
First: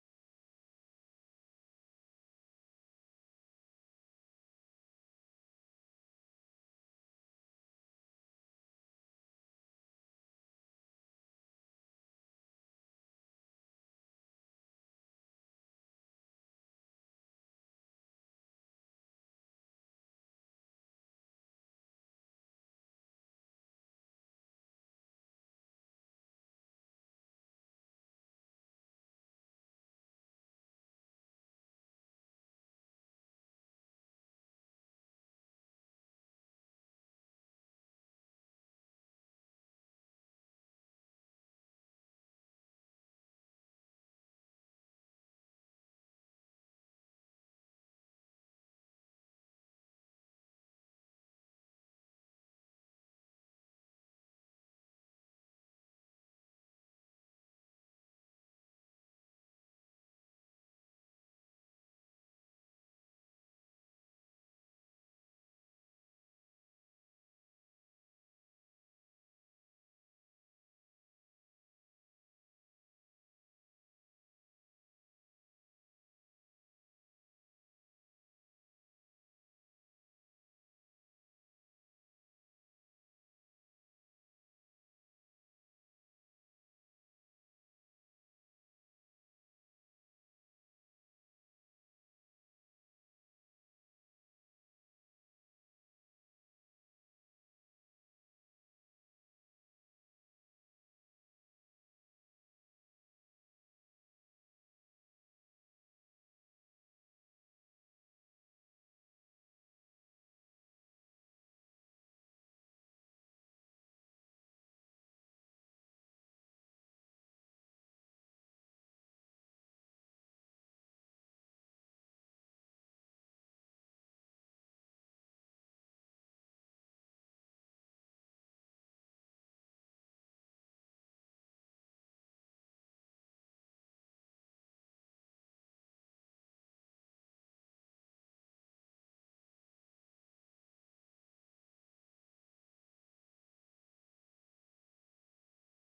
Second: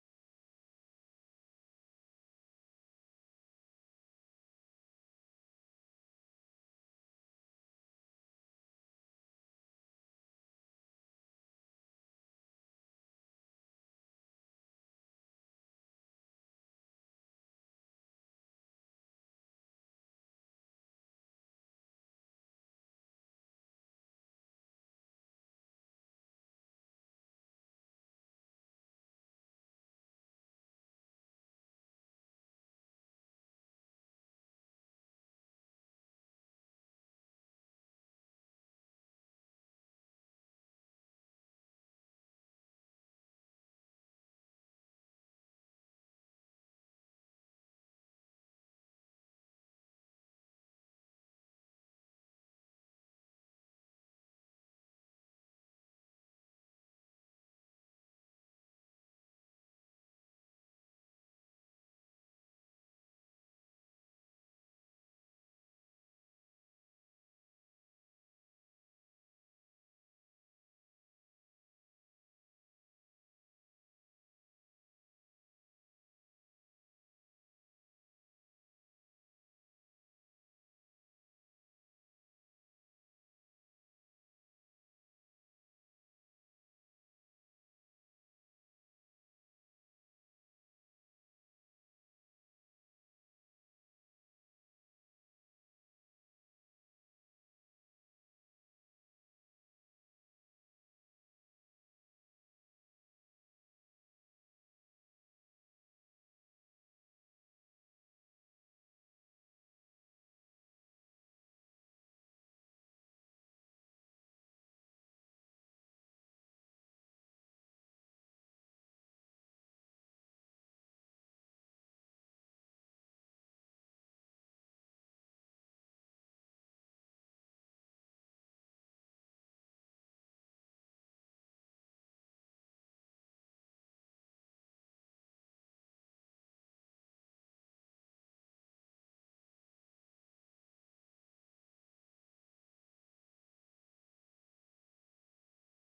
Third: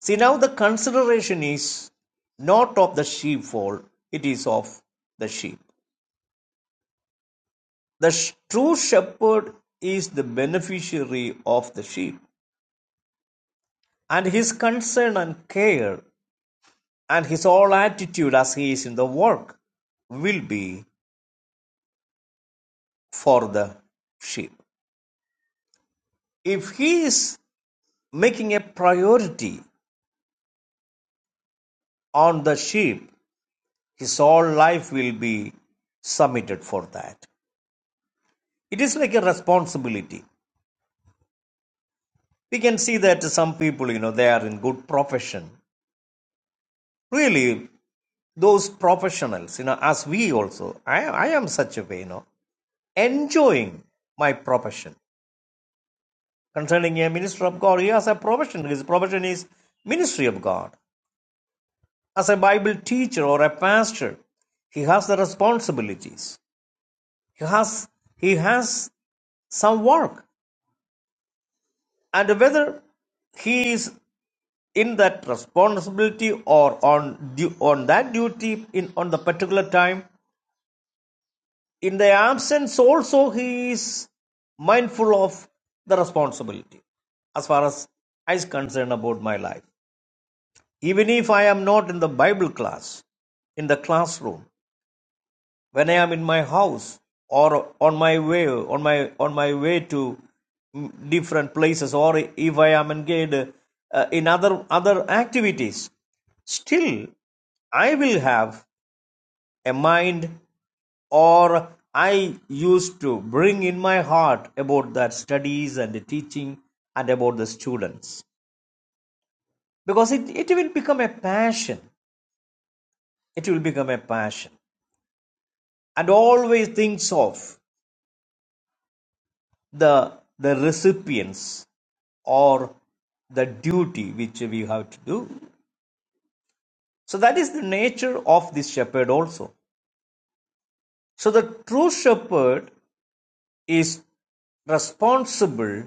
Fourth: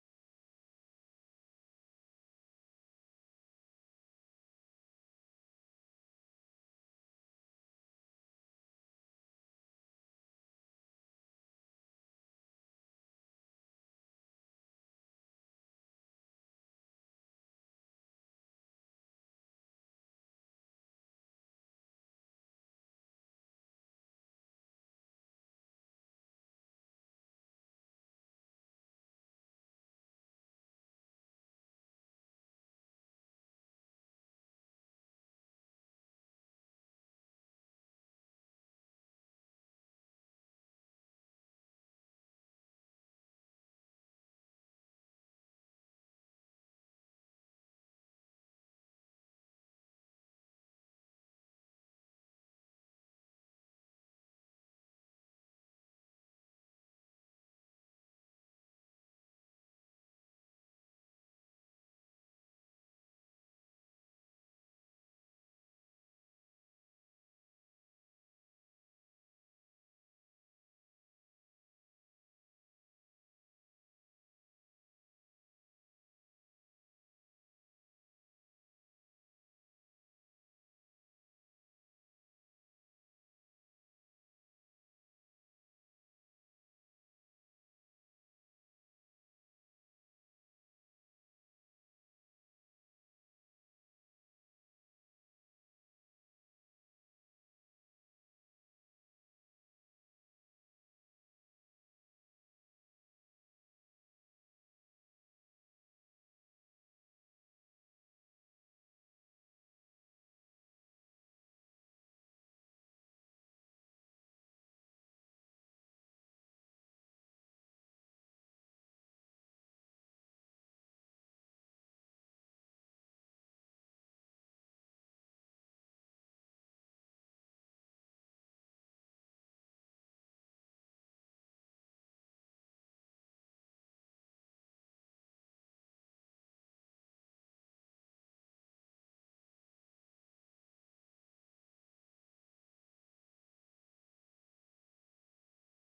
Speaker 2: See, now the consideration is not of the sheepfold, it is of the sheep. The sh- true shepherd is the beneficiary of the sheep, and his concern and care And his whole attitude as he is in the work will be for the sheep. If he is making a priority on the sheep, his whole life will be submitted for that. It is like a responsibility. We can see that some people, you know, they are in good profession. Really, those professionals, you know, as we also, I, I am such a way, you know, enjoying my profession Concerning a minister of God, he has a profession. His profession is ministry of God. As a Bible teacher or a pastor, he has the responsibilities. He has he has some work. And whether he is in that responsibility or on du- on that duty in on the particular time, in the absence also he is mindful of the responsibility as far as I is concerned about my life. Even if I am not in the Bible class, in the classroom, when I am in my house or on my way, on my on my way to mm, different places, or if I am engaged uh, in other other activities, still I will have a mind or I used to bring in my heart about that studies and the teaching and about the students. Because it, it will become a passion. It will become a passion. and always thinks of the, the recipients or the duty which we have to do. So that is the nature of this shepherd also. So the true shepherd is responsible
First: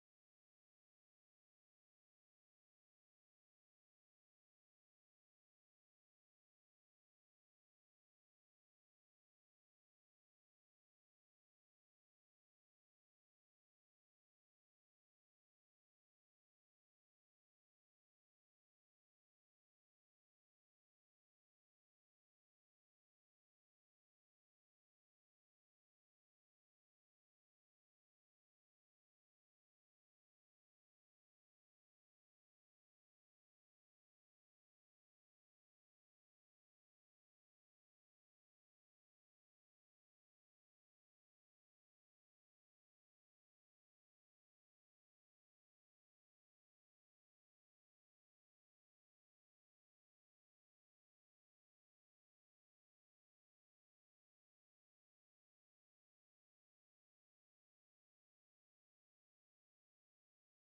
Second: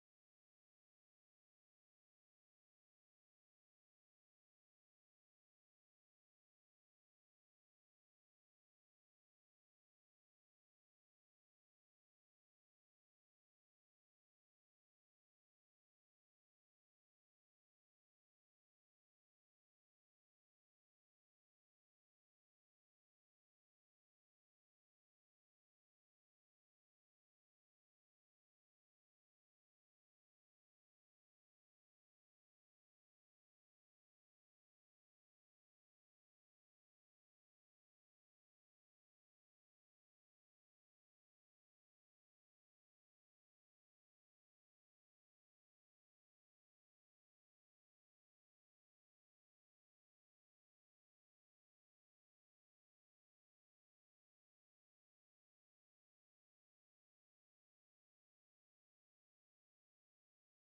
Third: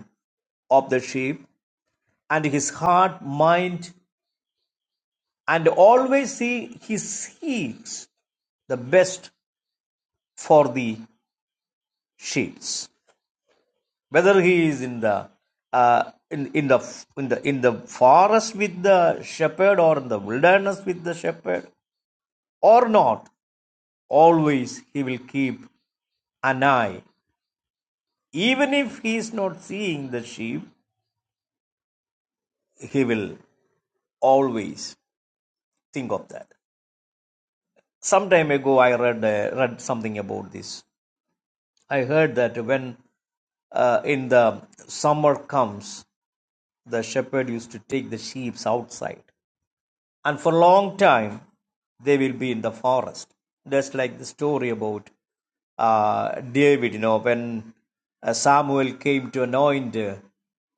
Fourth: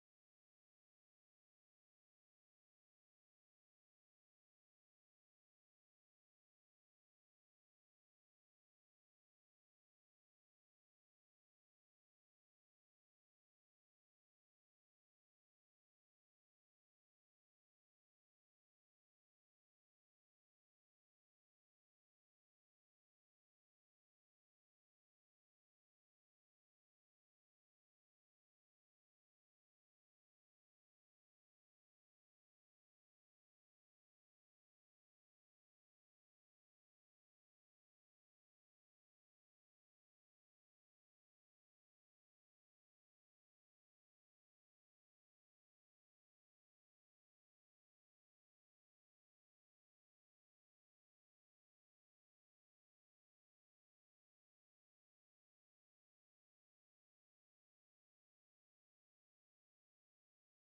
Speaker 2: of the sheep and his heart, mind, and always he, he seeks the best for the sheep. whether he is in the uh, in, in the in the in the forest with the shepherd or in the wilderness with the shepherd or not always he will keep an eye even if he is not seeing the sheep he will always think of that some time ago i read uh, read something about this i heard that when uh, in the summer comes the shepherd used to take the sheep outside and for a long time they will be in the forest just like the story about uh, david you know when uh, samuel came to anoint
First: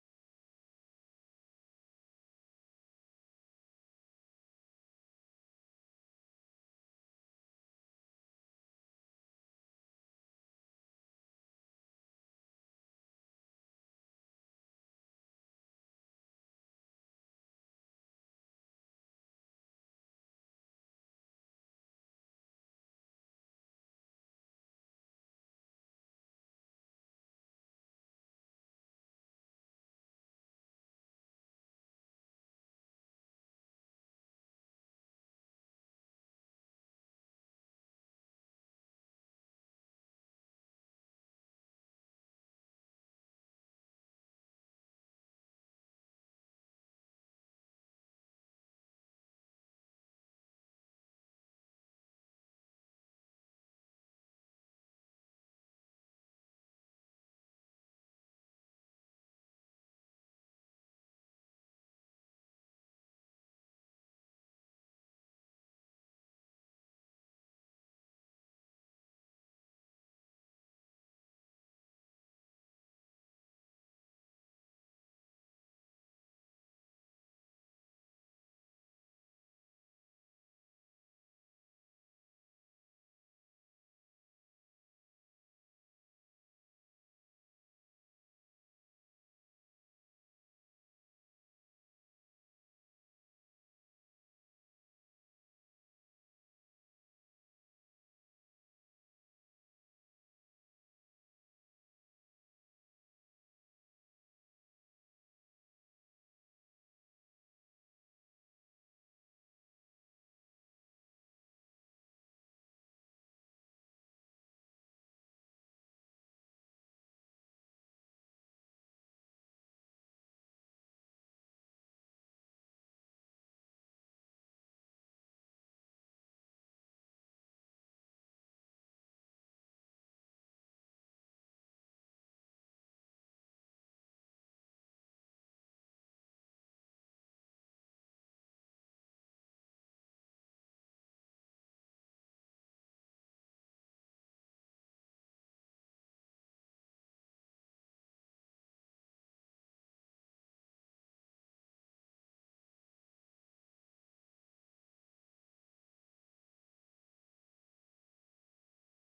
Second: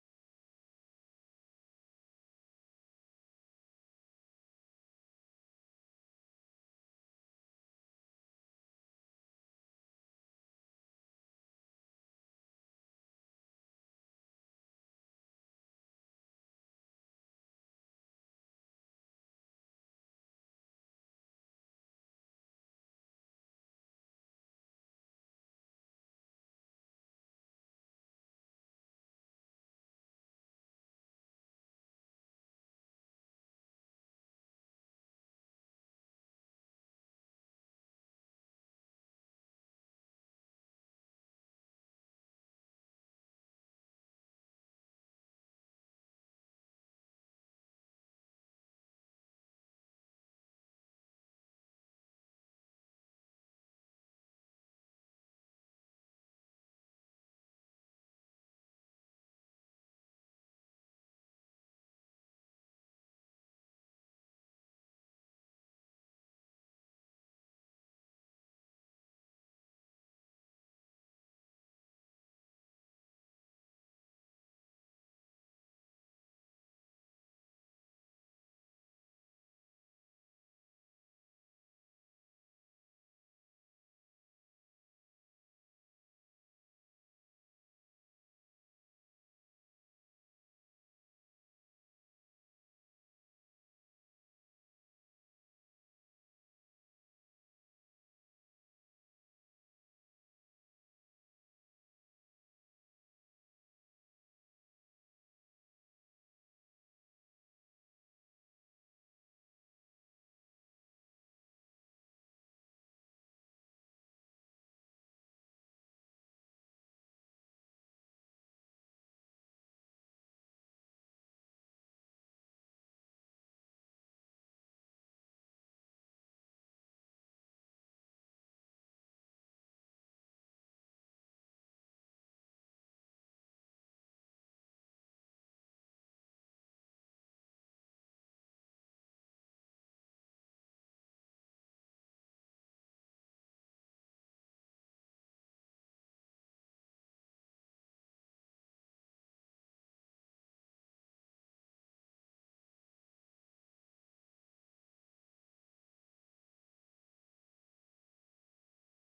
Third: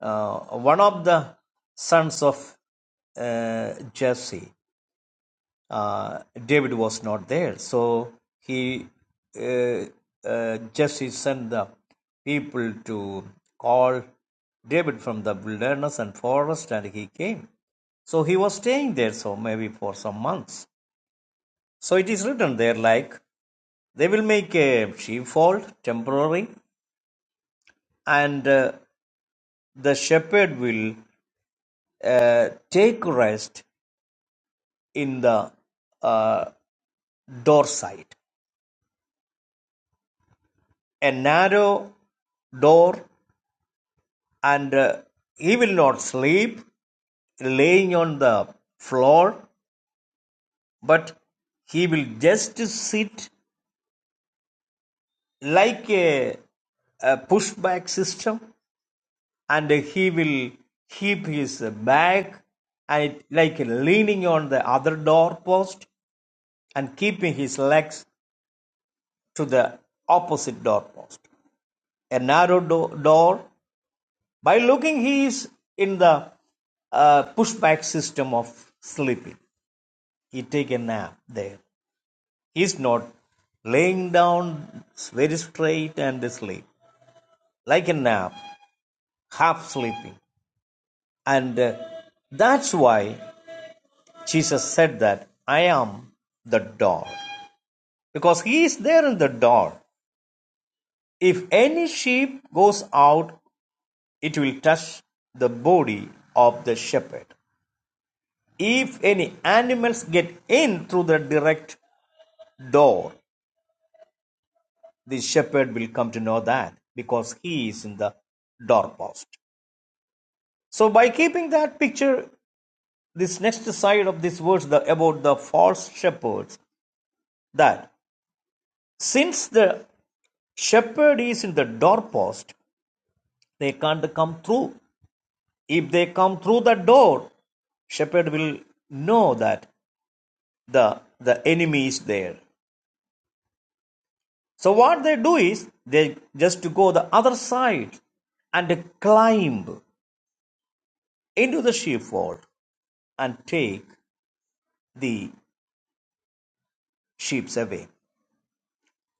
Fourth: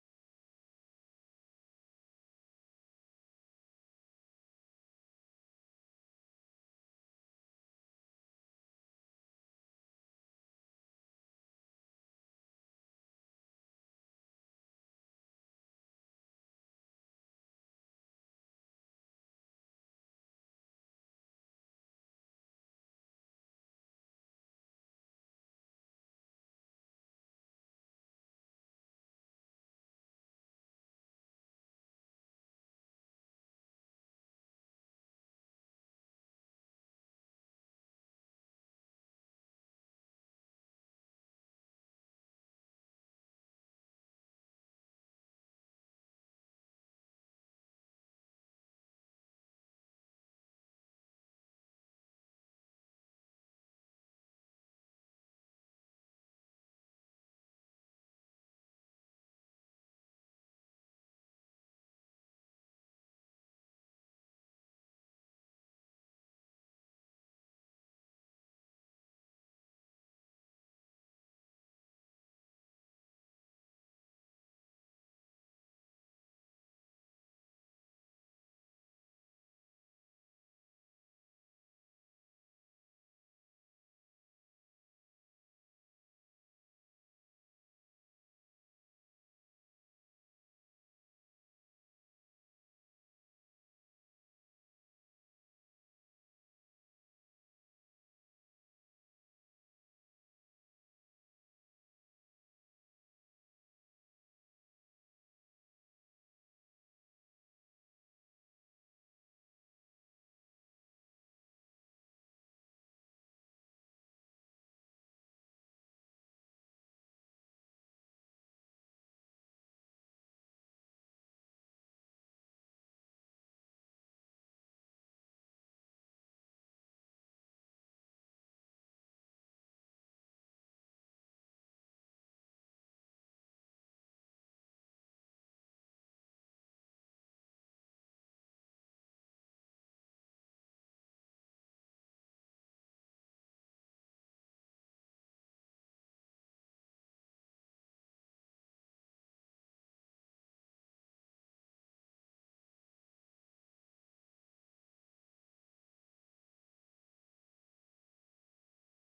Speaker 2: uh, one of the sons of uh, jesse uh, David was not there. So he uh, uh, just he sent the people to call David from the wilderness and forest, and he came. So he was staying there, so maybe for some months. So it is written there like they will make a sheepfold temporary, and uh, the shepherd will uh, take rest in the uh, door side. A narrow door and uh, he will not sleep laying on the floor, but he will just sit like a, a pushback system and he will keep his back and like leaning on the other doorpost and keeping his legs to the opposite doorpost. A narrow do- door. By looking, he is in the uh, pushback system of sleeping. he take a nap there. He's not laying down very straight and sleep like a nap, half sleeping, and uh, that's why Jesus said that I am the door because he is there in the door. If any sheep goes out, it will touch the body of the shepherd. If any animals get in through the direct door, the shepherd will come to know that because he is in the doorpost. So by keeping that picture, this next side of this verse the, about the false shepherds, that since the shepherd is in the doorpost, they can't come through. If they come through the door, shepherd will know that the the enemy is there. So what they do is they just to go the other side and climb into the sheepfold and take the sheep away.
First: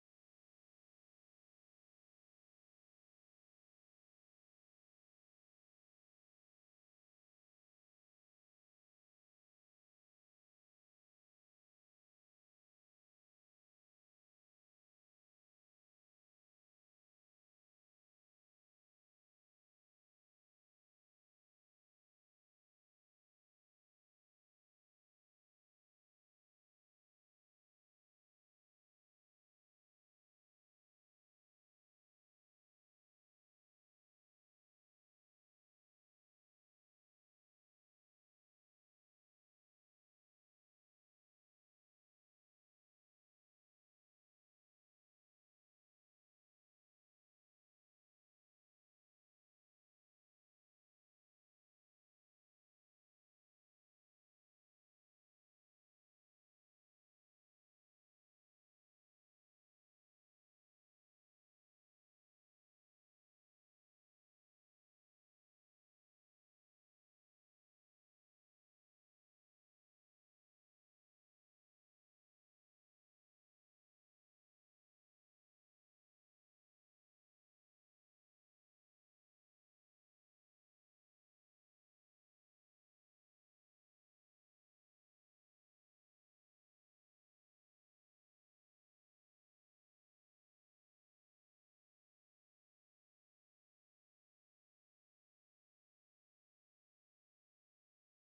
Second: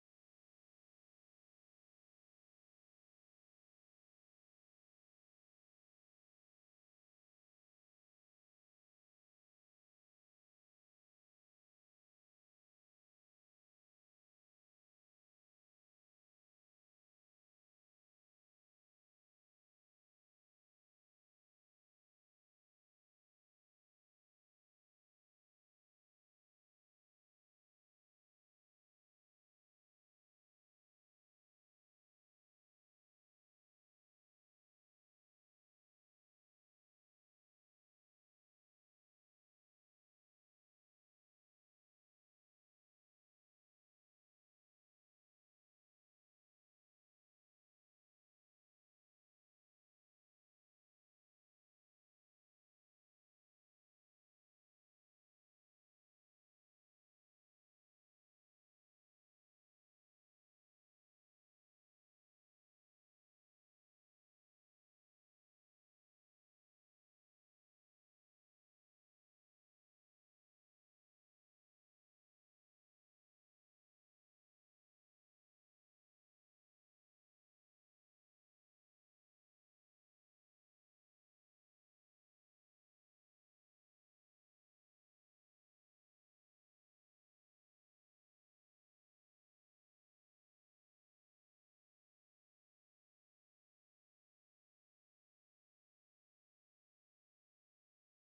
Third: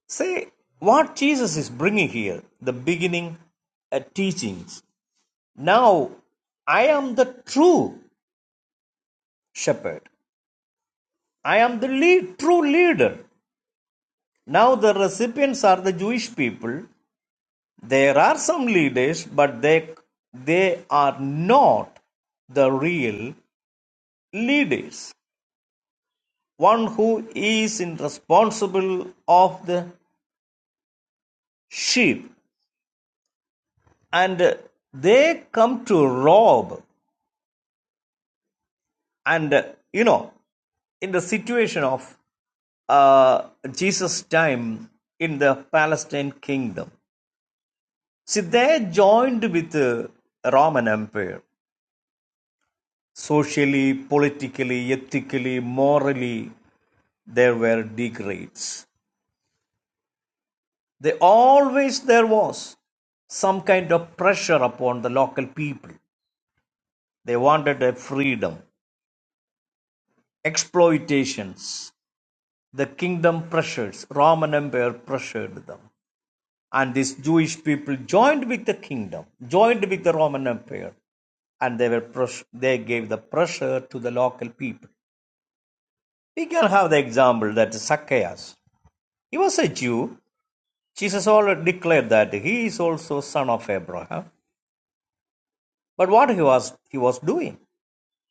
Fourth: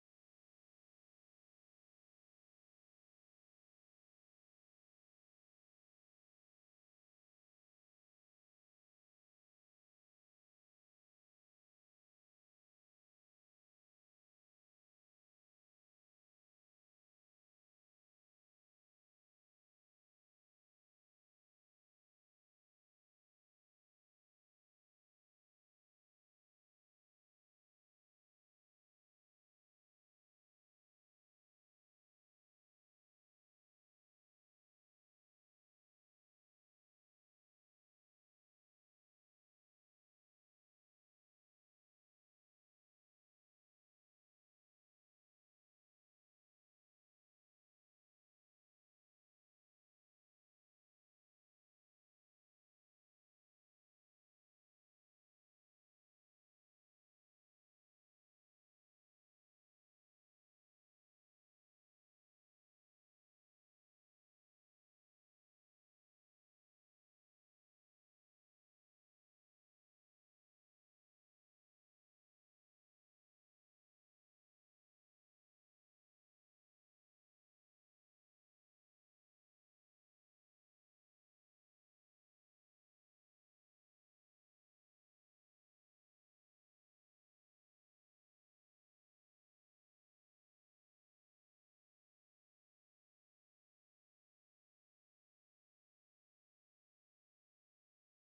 Speaker 2: Say what Jesus is bringing here, the beginning uh, teachings. Now, I am the true shepherd. I am the lead, true leader. Now, the recipients are the Jewish people. There are some leaders, but they, they are not the real leaders one who is in responsible of the sheep and they come to rob and you know in the situation of uh, jesus time in the palestine kingdom see they joined with the roman empire socially politically ethically morally there were degrades they always there was some kind of pressure upon the local people they wanted a freedom exploitations The kingdom pressures, Roman Empire pressured them. And these Jewish people joined with the kingdom, joined with the Roman Empire, and they were press- they gave the pressure to the local people. We can have the example that Zacchaeus, he was a Jew. Jesus already declared that he is also son of Abraham. But what he was he was doing?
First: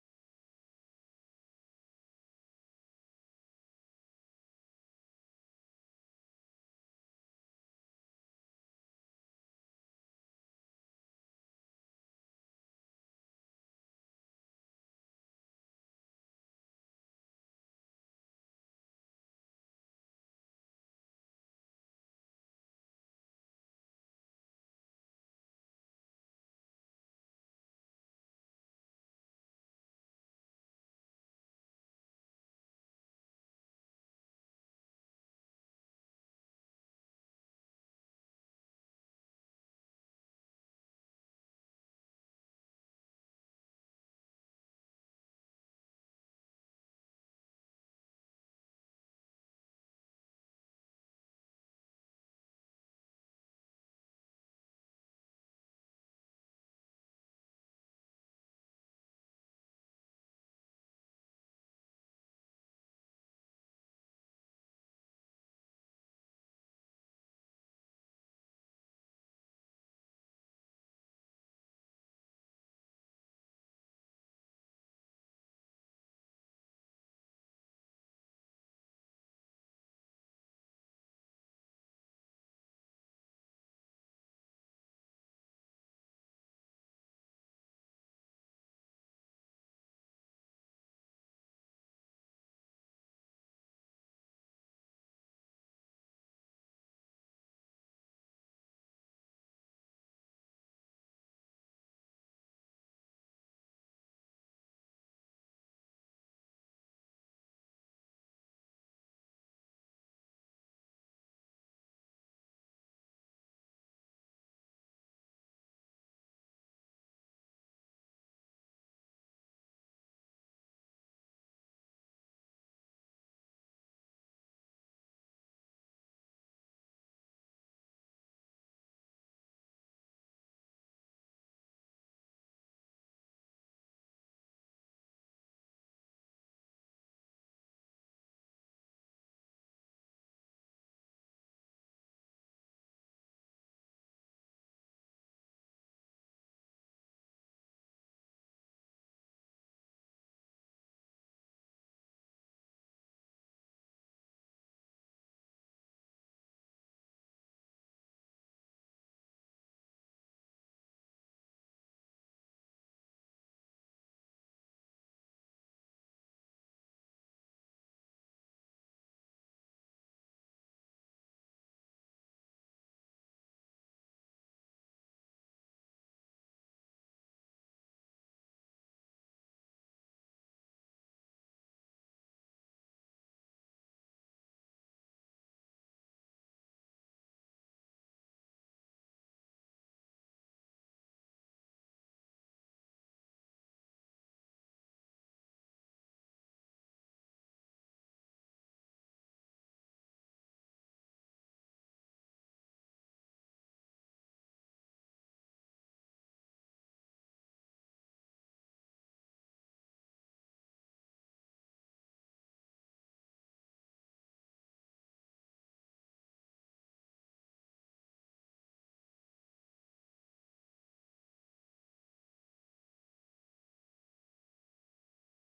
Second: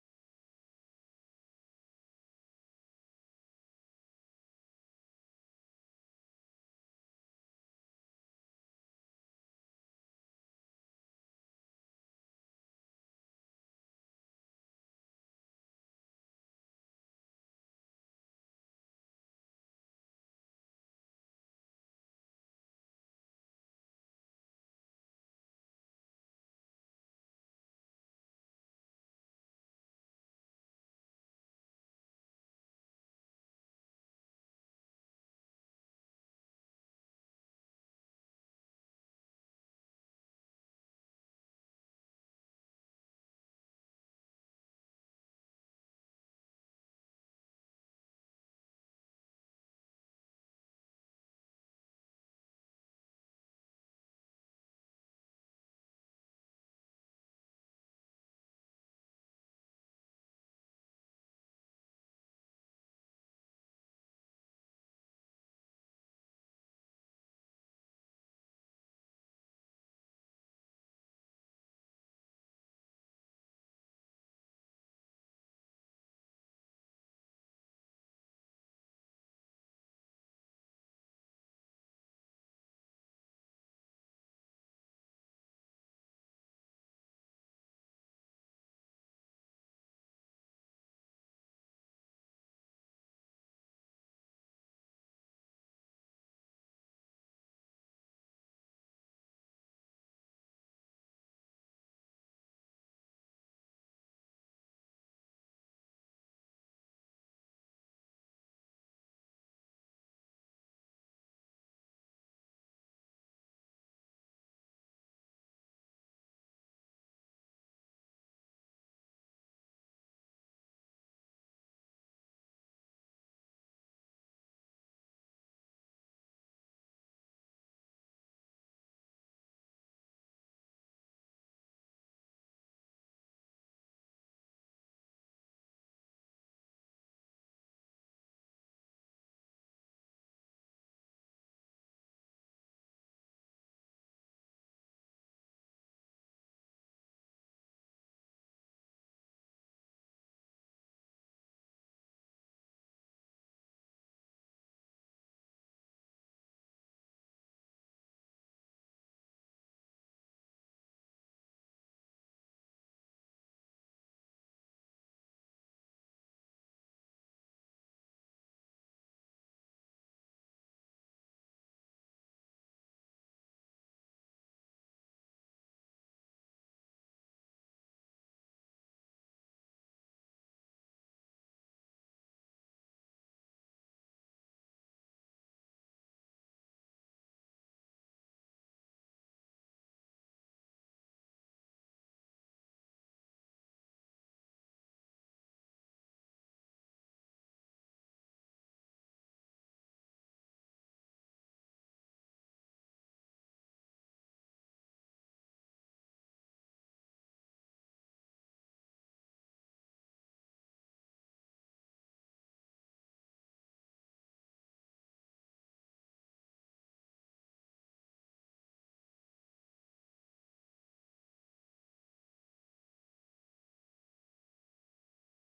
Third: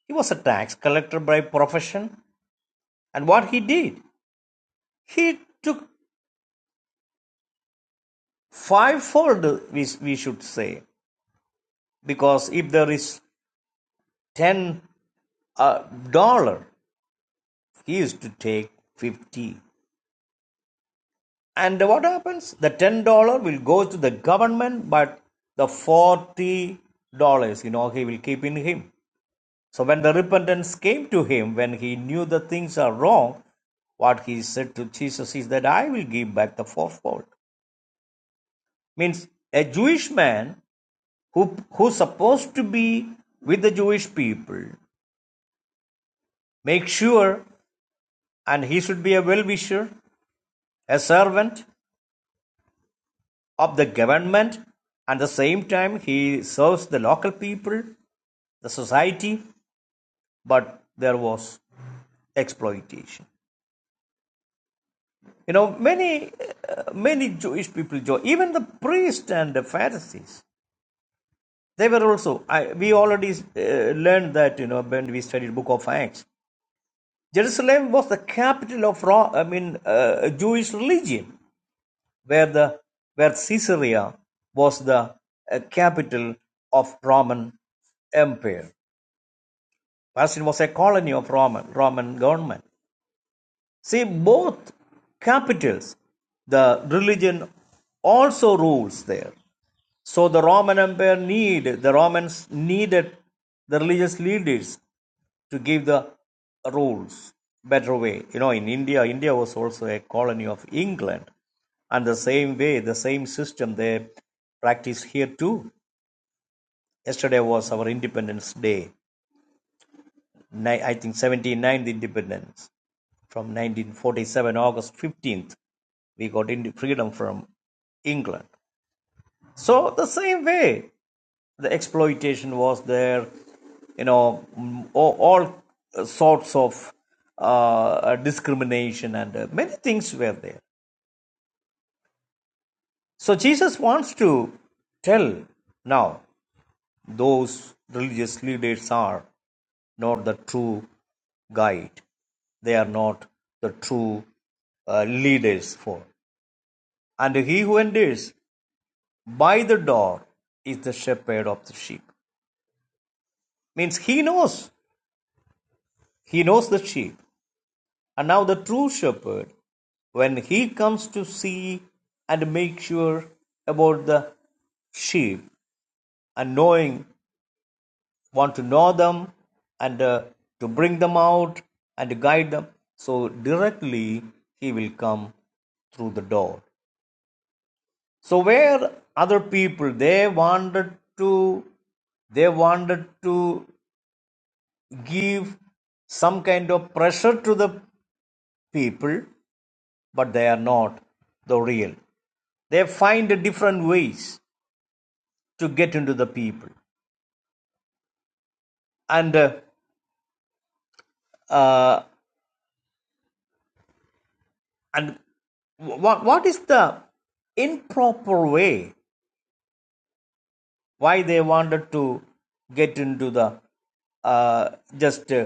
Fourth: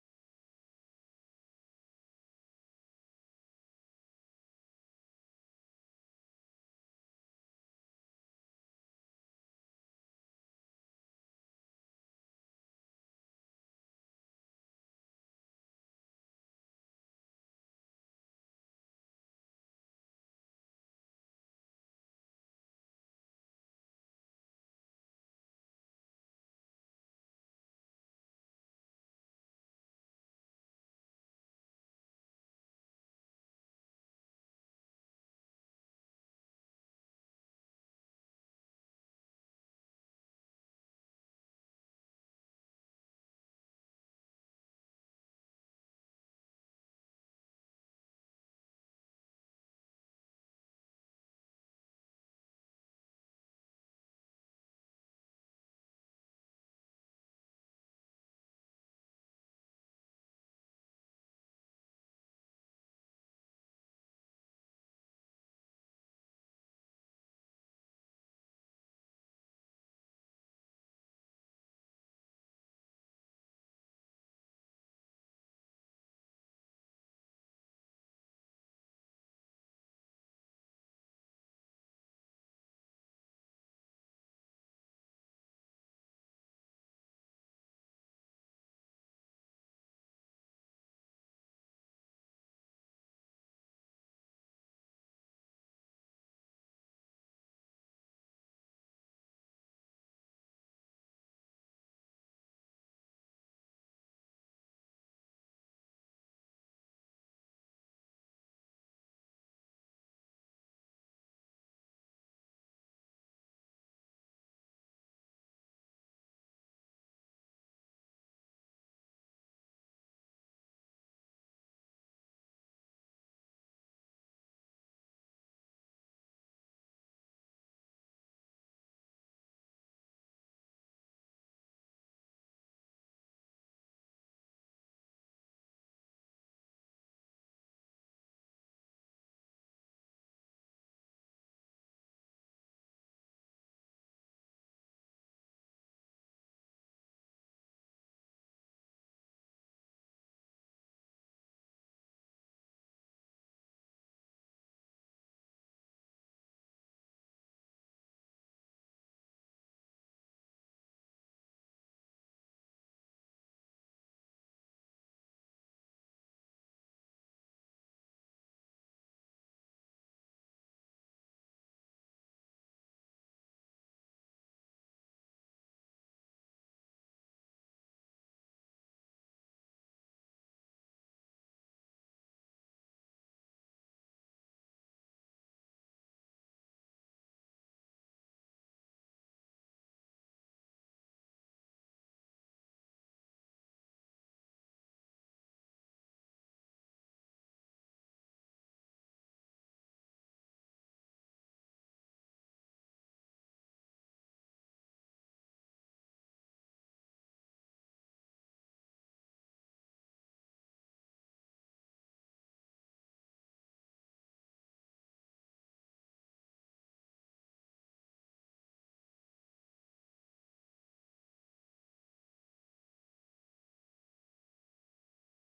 Speaker 2: He was a tax collector by profession, and what he did, he took fivefold. We, we should say because if there is ten uh, dollar he used to take 50 and what happens the 10 dollar will go to the government but the 40 dollars you know he will keep in him so when the repentance came to him when he knew the things are wrong what he said to jesus is that i will give back the fourfold means a jewish man who who's supposed to be with the jewish people make sure and he should be a well-wisher a servant of the government. At the same time, he serves the local people, the society, but there was exploitation. You know, many, uh, many Jewish people, even the priests and the Pharisees, they were also, I, we already uh, learned that, you know, when we studied the Book of Acts. Jerusalem was the capital of, Ro- I mean, uh, Jewish religion, where the, where Caesarea was the uh, capital of Roman Empire. Palestine was a colony of Roman, Roman government. See, both capitals, the religion also rules there. So the Roman Empire need the Romans needed the religious leaders to give the rules better way. You know, in India, India was also a colony of England, and the same way, the same system they practice here too. Yesterday was our Independence Day. I think seventy ninth Independence. from 1947 august 15th we got into freedom from england so the same way the exploitation was there you know all, sorts of uh, discrimination and uh, many things were there so jesus wants to tell now those religious leaders are not the true guide they are not the true uh, leaders for. And he who enters by the door is the shepherd of the sheep. Means he knows. He knows the sheep. And now the true shepherd, when he comes to see and make sure about the sheep and knowing, want to know them and uh, to bring them out and to guide them, so directly he will come through the door. so where other people they wanted to they wanted to give some kind of pressure to the people but they are not the real they find different ways to get into the people and uh, uh, and what what is the improper way why they wanted to get into the uh, just uh,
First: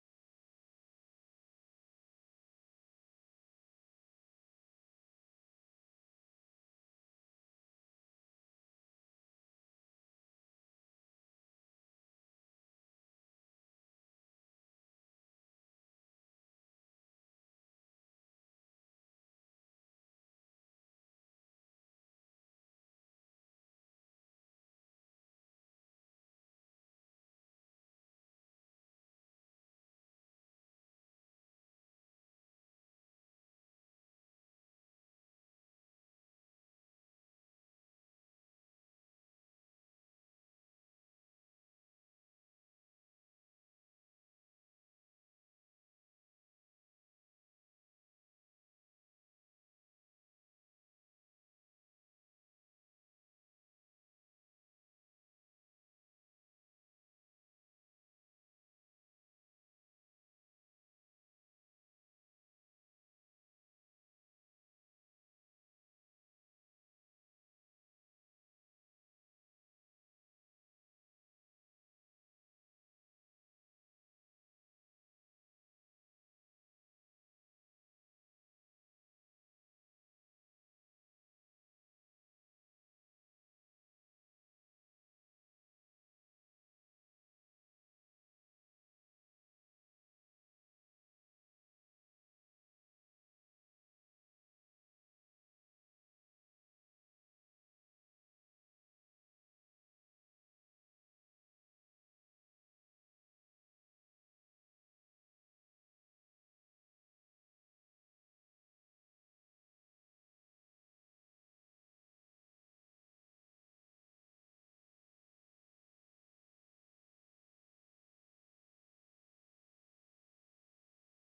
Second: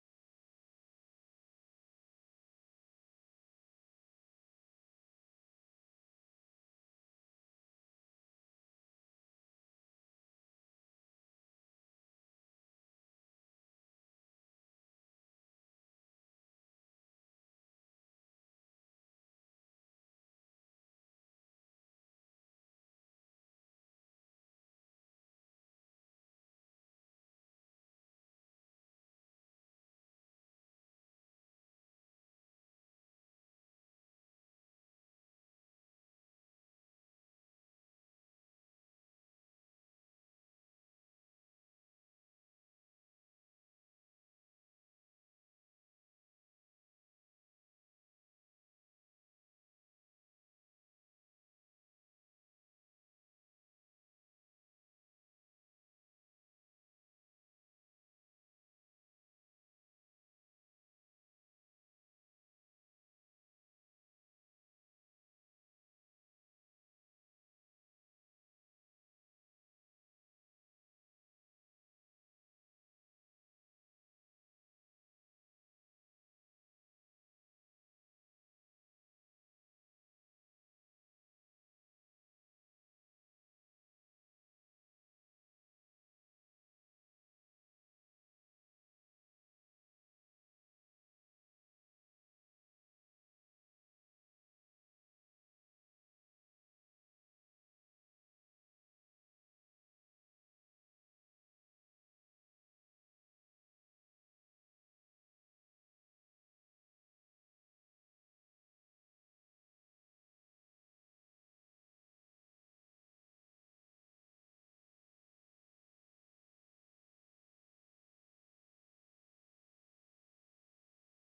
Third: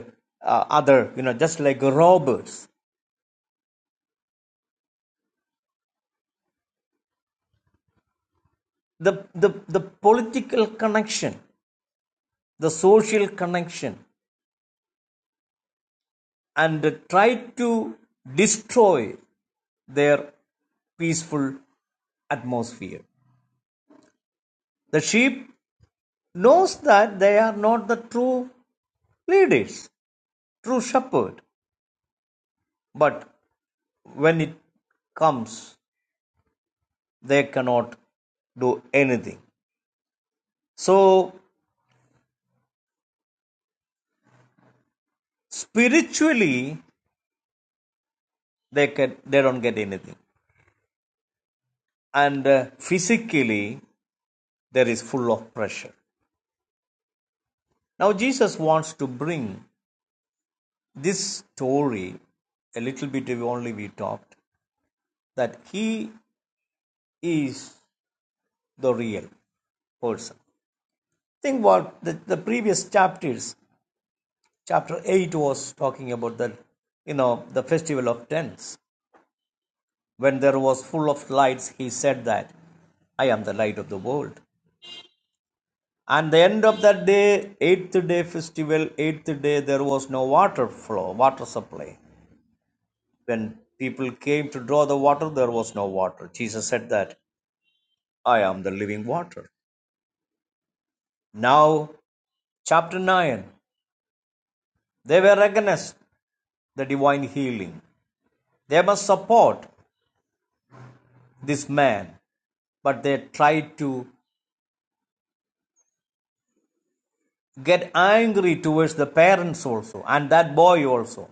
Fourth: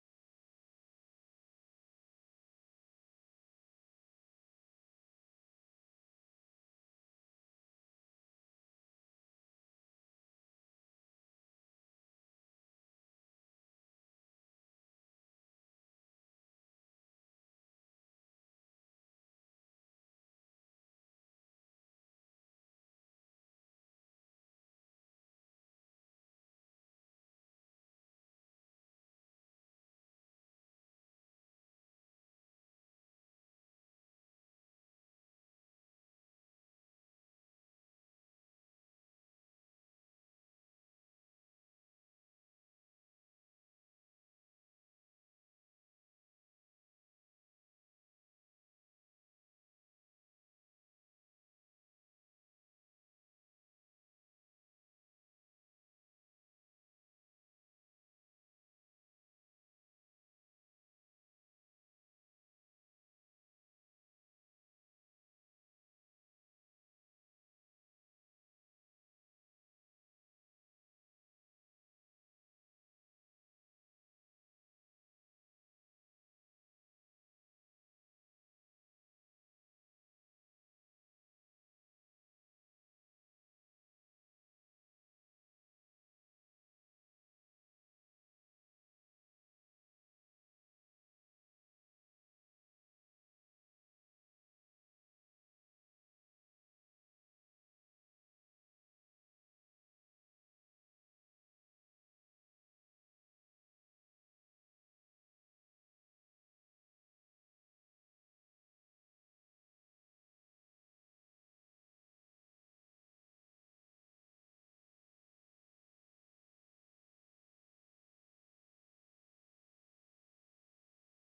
Speaker 2: uh, other you know just like robbers the, the, the political connection, the social connection, and try to destroy their peaceful atmosphere. The sheep knows that they are not the true leaders, true shepherd, but when it comes, they cannot do anything. So spiritually, they can they don't get anything, and uh, physically there is full of pressure. Now, Jesus wants to bring this story a little bit only we talked that he is the real person. Think what the, the previous chapters, chapter 8 was talking about the you know the festival of tents. When there was full of lights, he said that I am the light of the world. And the end of that day, eighth day festival, eighth day, there was no water flow, water supply. When people came to draw the water, there was no water. Jesus said that I am the living water. Now, chapter 9, they were against the divine healing. They must support this man, but they tried to get angry towards the parents also and that boy also.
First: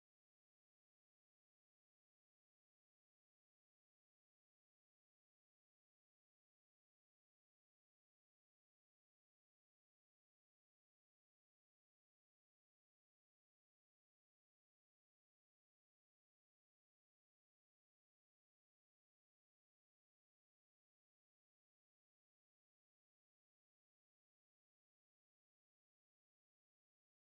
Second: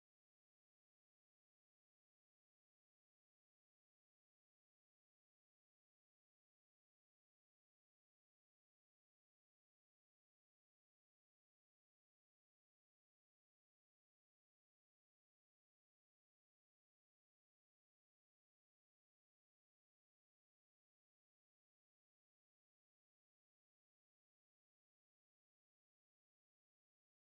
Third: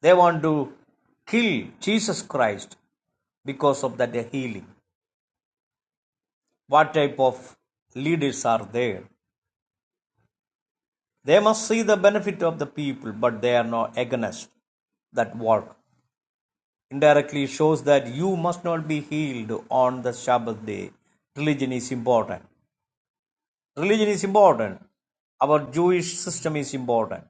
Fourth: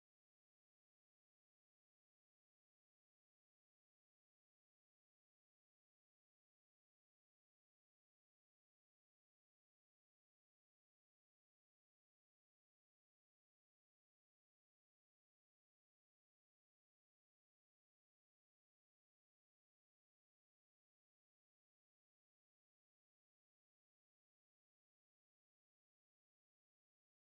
Speaker 2: They want to kill Jesus Christ because of that healing. What type of leaders are there? They must see the benefit of the people, but they are not against that work. Indirectly shows that you must not be healed on the Sabbath day. Religion is important. Religion is important. Our Jewish system is important.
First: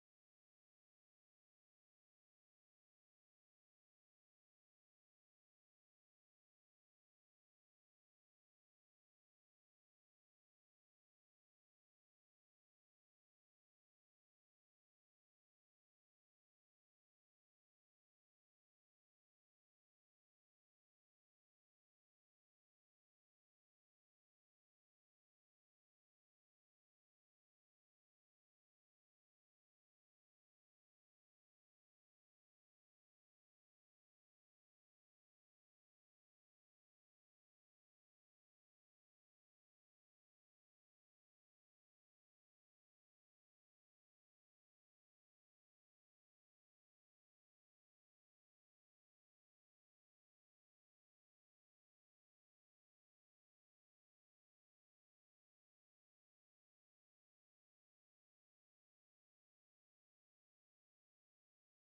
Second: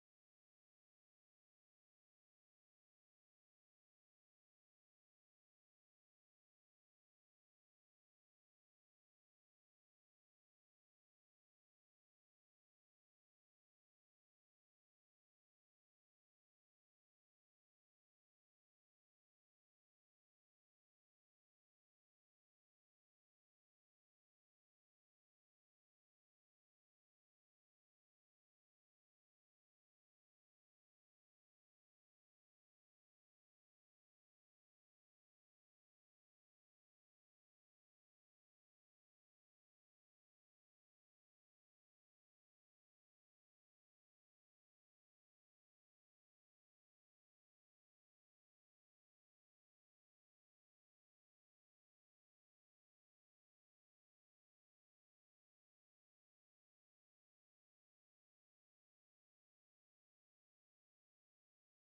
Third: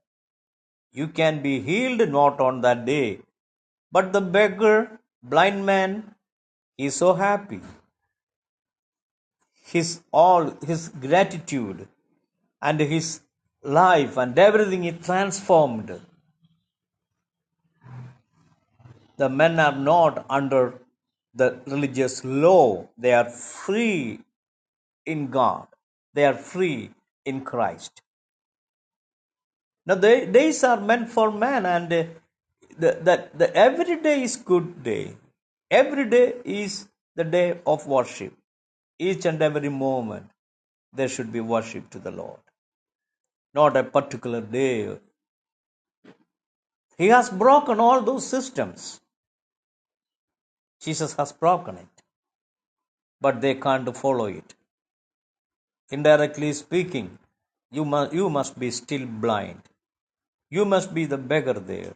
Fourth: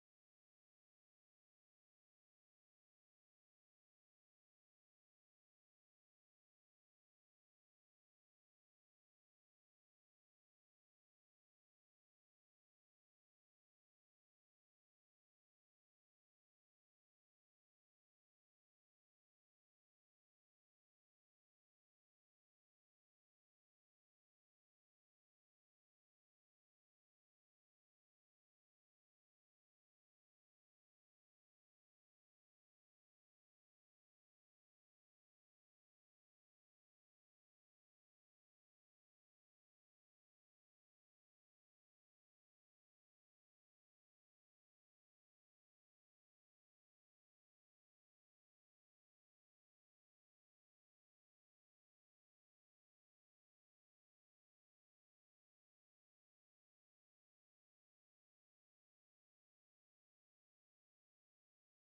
Speaker 2: You can be healed not on that day. But the beggar, blind man, he is so happy. His all, his gratitude and his life and everything is transformed The men are not under the religious law. They are free in God. They are free in Christ. Now, the days are meant for man, and uh, the, the, the every day is good day. Every day is the day of worship. Each and every moment there should be worship to the Lord, not a particular day. He has broken all those systems. Jesus has broken it, but they can't follow it. Indirectly speaking, you must you must be still blind. You must be the beggar there.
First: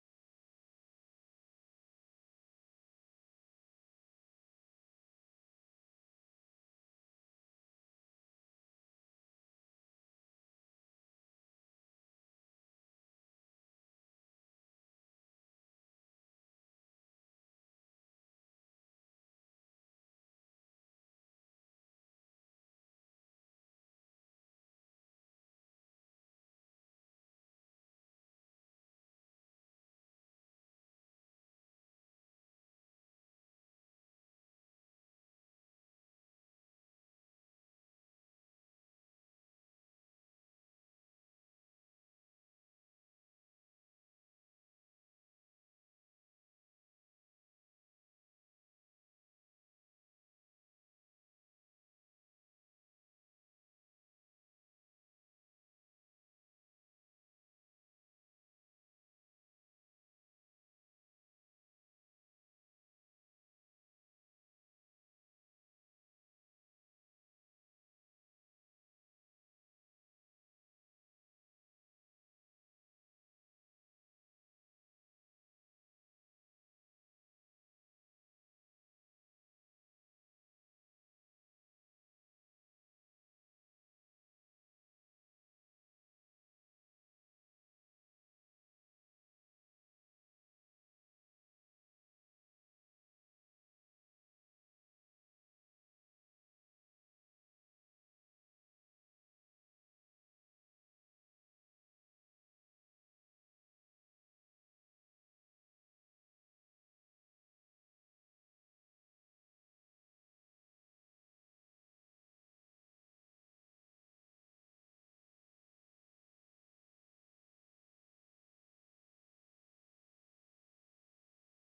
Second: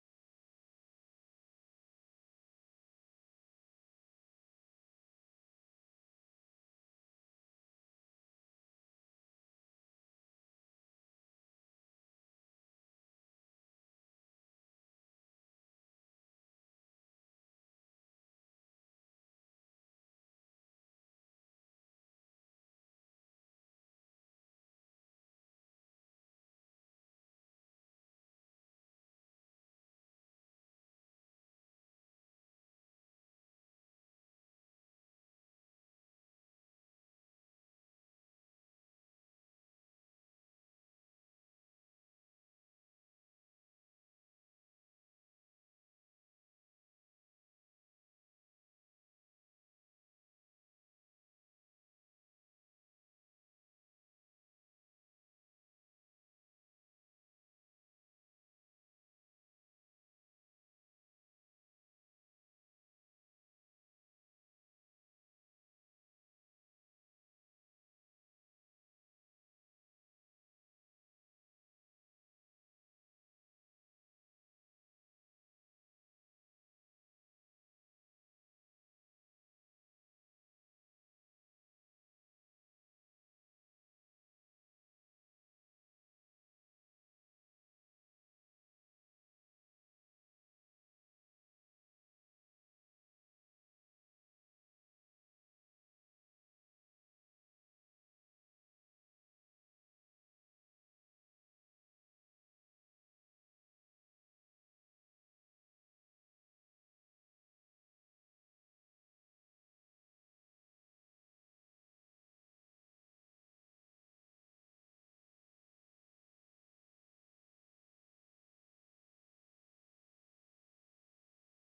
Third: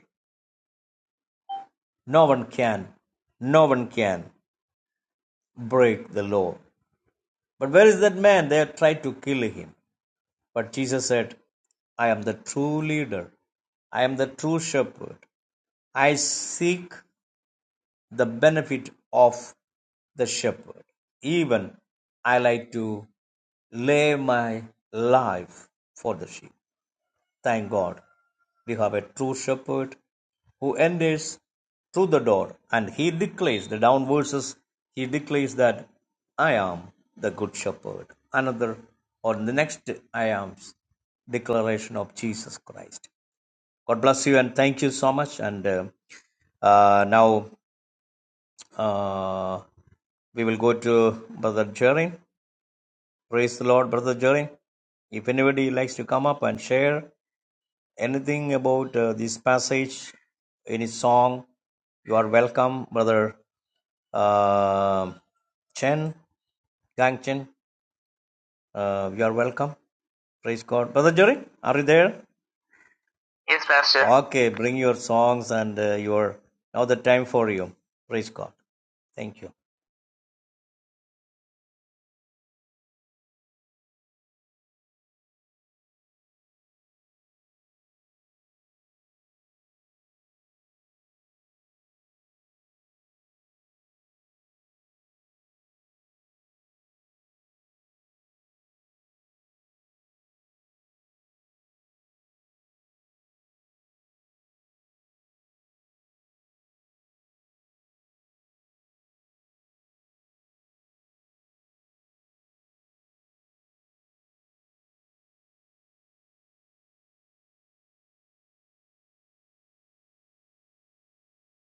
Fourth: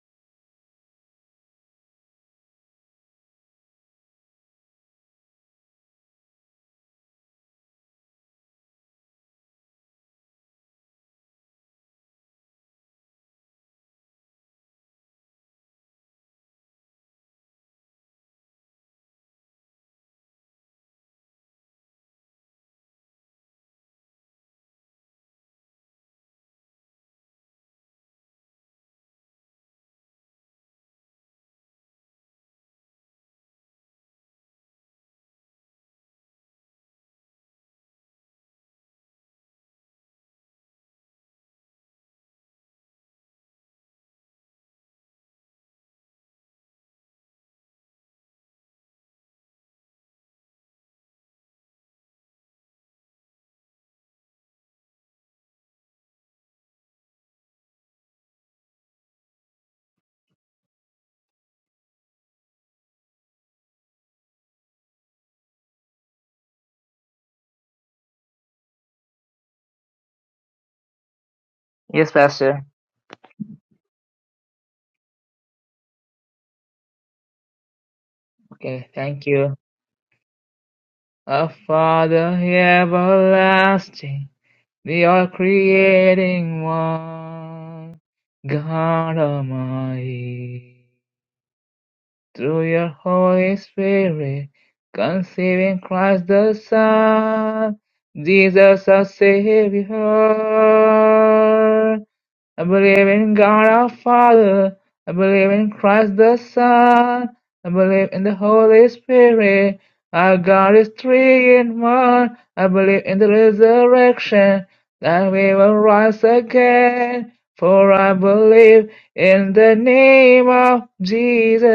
Speaker 2: No one can, no one can break the law. But where is that man? They tried to kill him. But Jesus said, I am the true leader. I am the true shepherd. I seek the benefit of the shepherd. Even I like to lay my life for the sheep. Thank God, we have a true shepherd who enters through the door and he declares the down verses he declares that i am the good shepherd another or the next i am's declaration of jesus christ god bless you and thank you so much and uh, uh, now uh, we will go to brother jerry praise the lord brother jerry if anybody likes to come up and share Anything about uh, this passage, any song? You are welcome, brother uh, Chen, Gang Chen. Uh, you are welcome. Praise God, brother Jerry. Are you
Speaker 1: Yes,
Speaker 2: there?
Speaker 1: Pastor.
Speaker 2: Yes, Pastor. Okay, bring your songs and uh, your now the time for you. Praise God.
Speaker 1: Okay, thank
Speaker 2: Thank you.
Speaker 1: you. Our Father everlasting. We are creating one God Almighty through your Holy Spirit, conceiving Christ the Son, Jesus our Savior. I believe in God our Father. I believe in Christ the Son. I believe in the Holy Spirit. Our God is three in one. I believe in the resurrection that we will rise again. For I believe in the name of Jesus,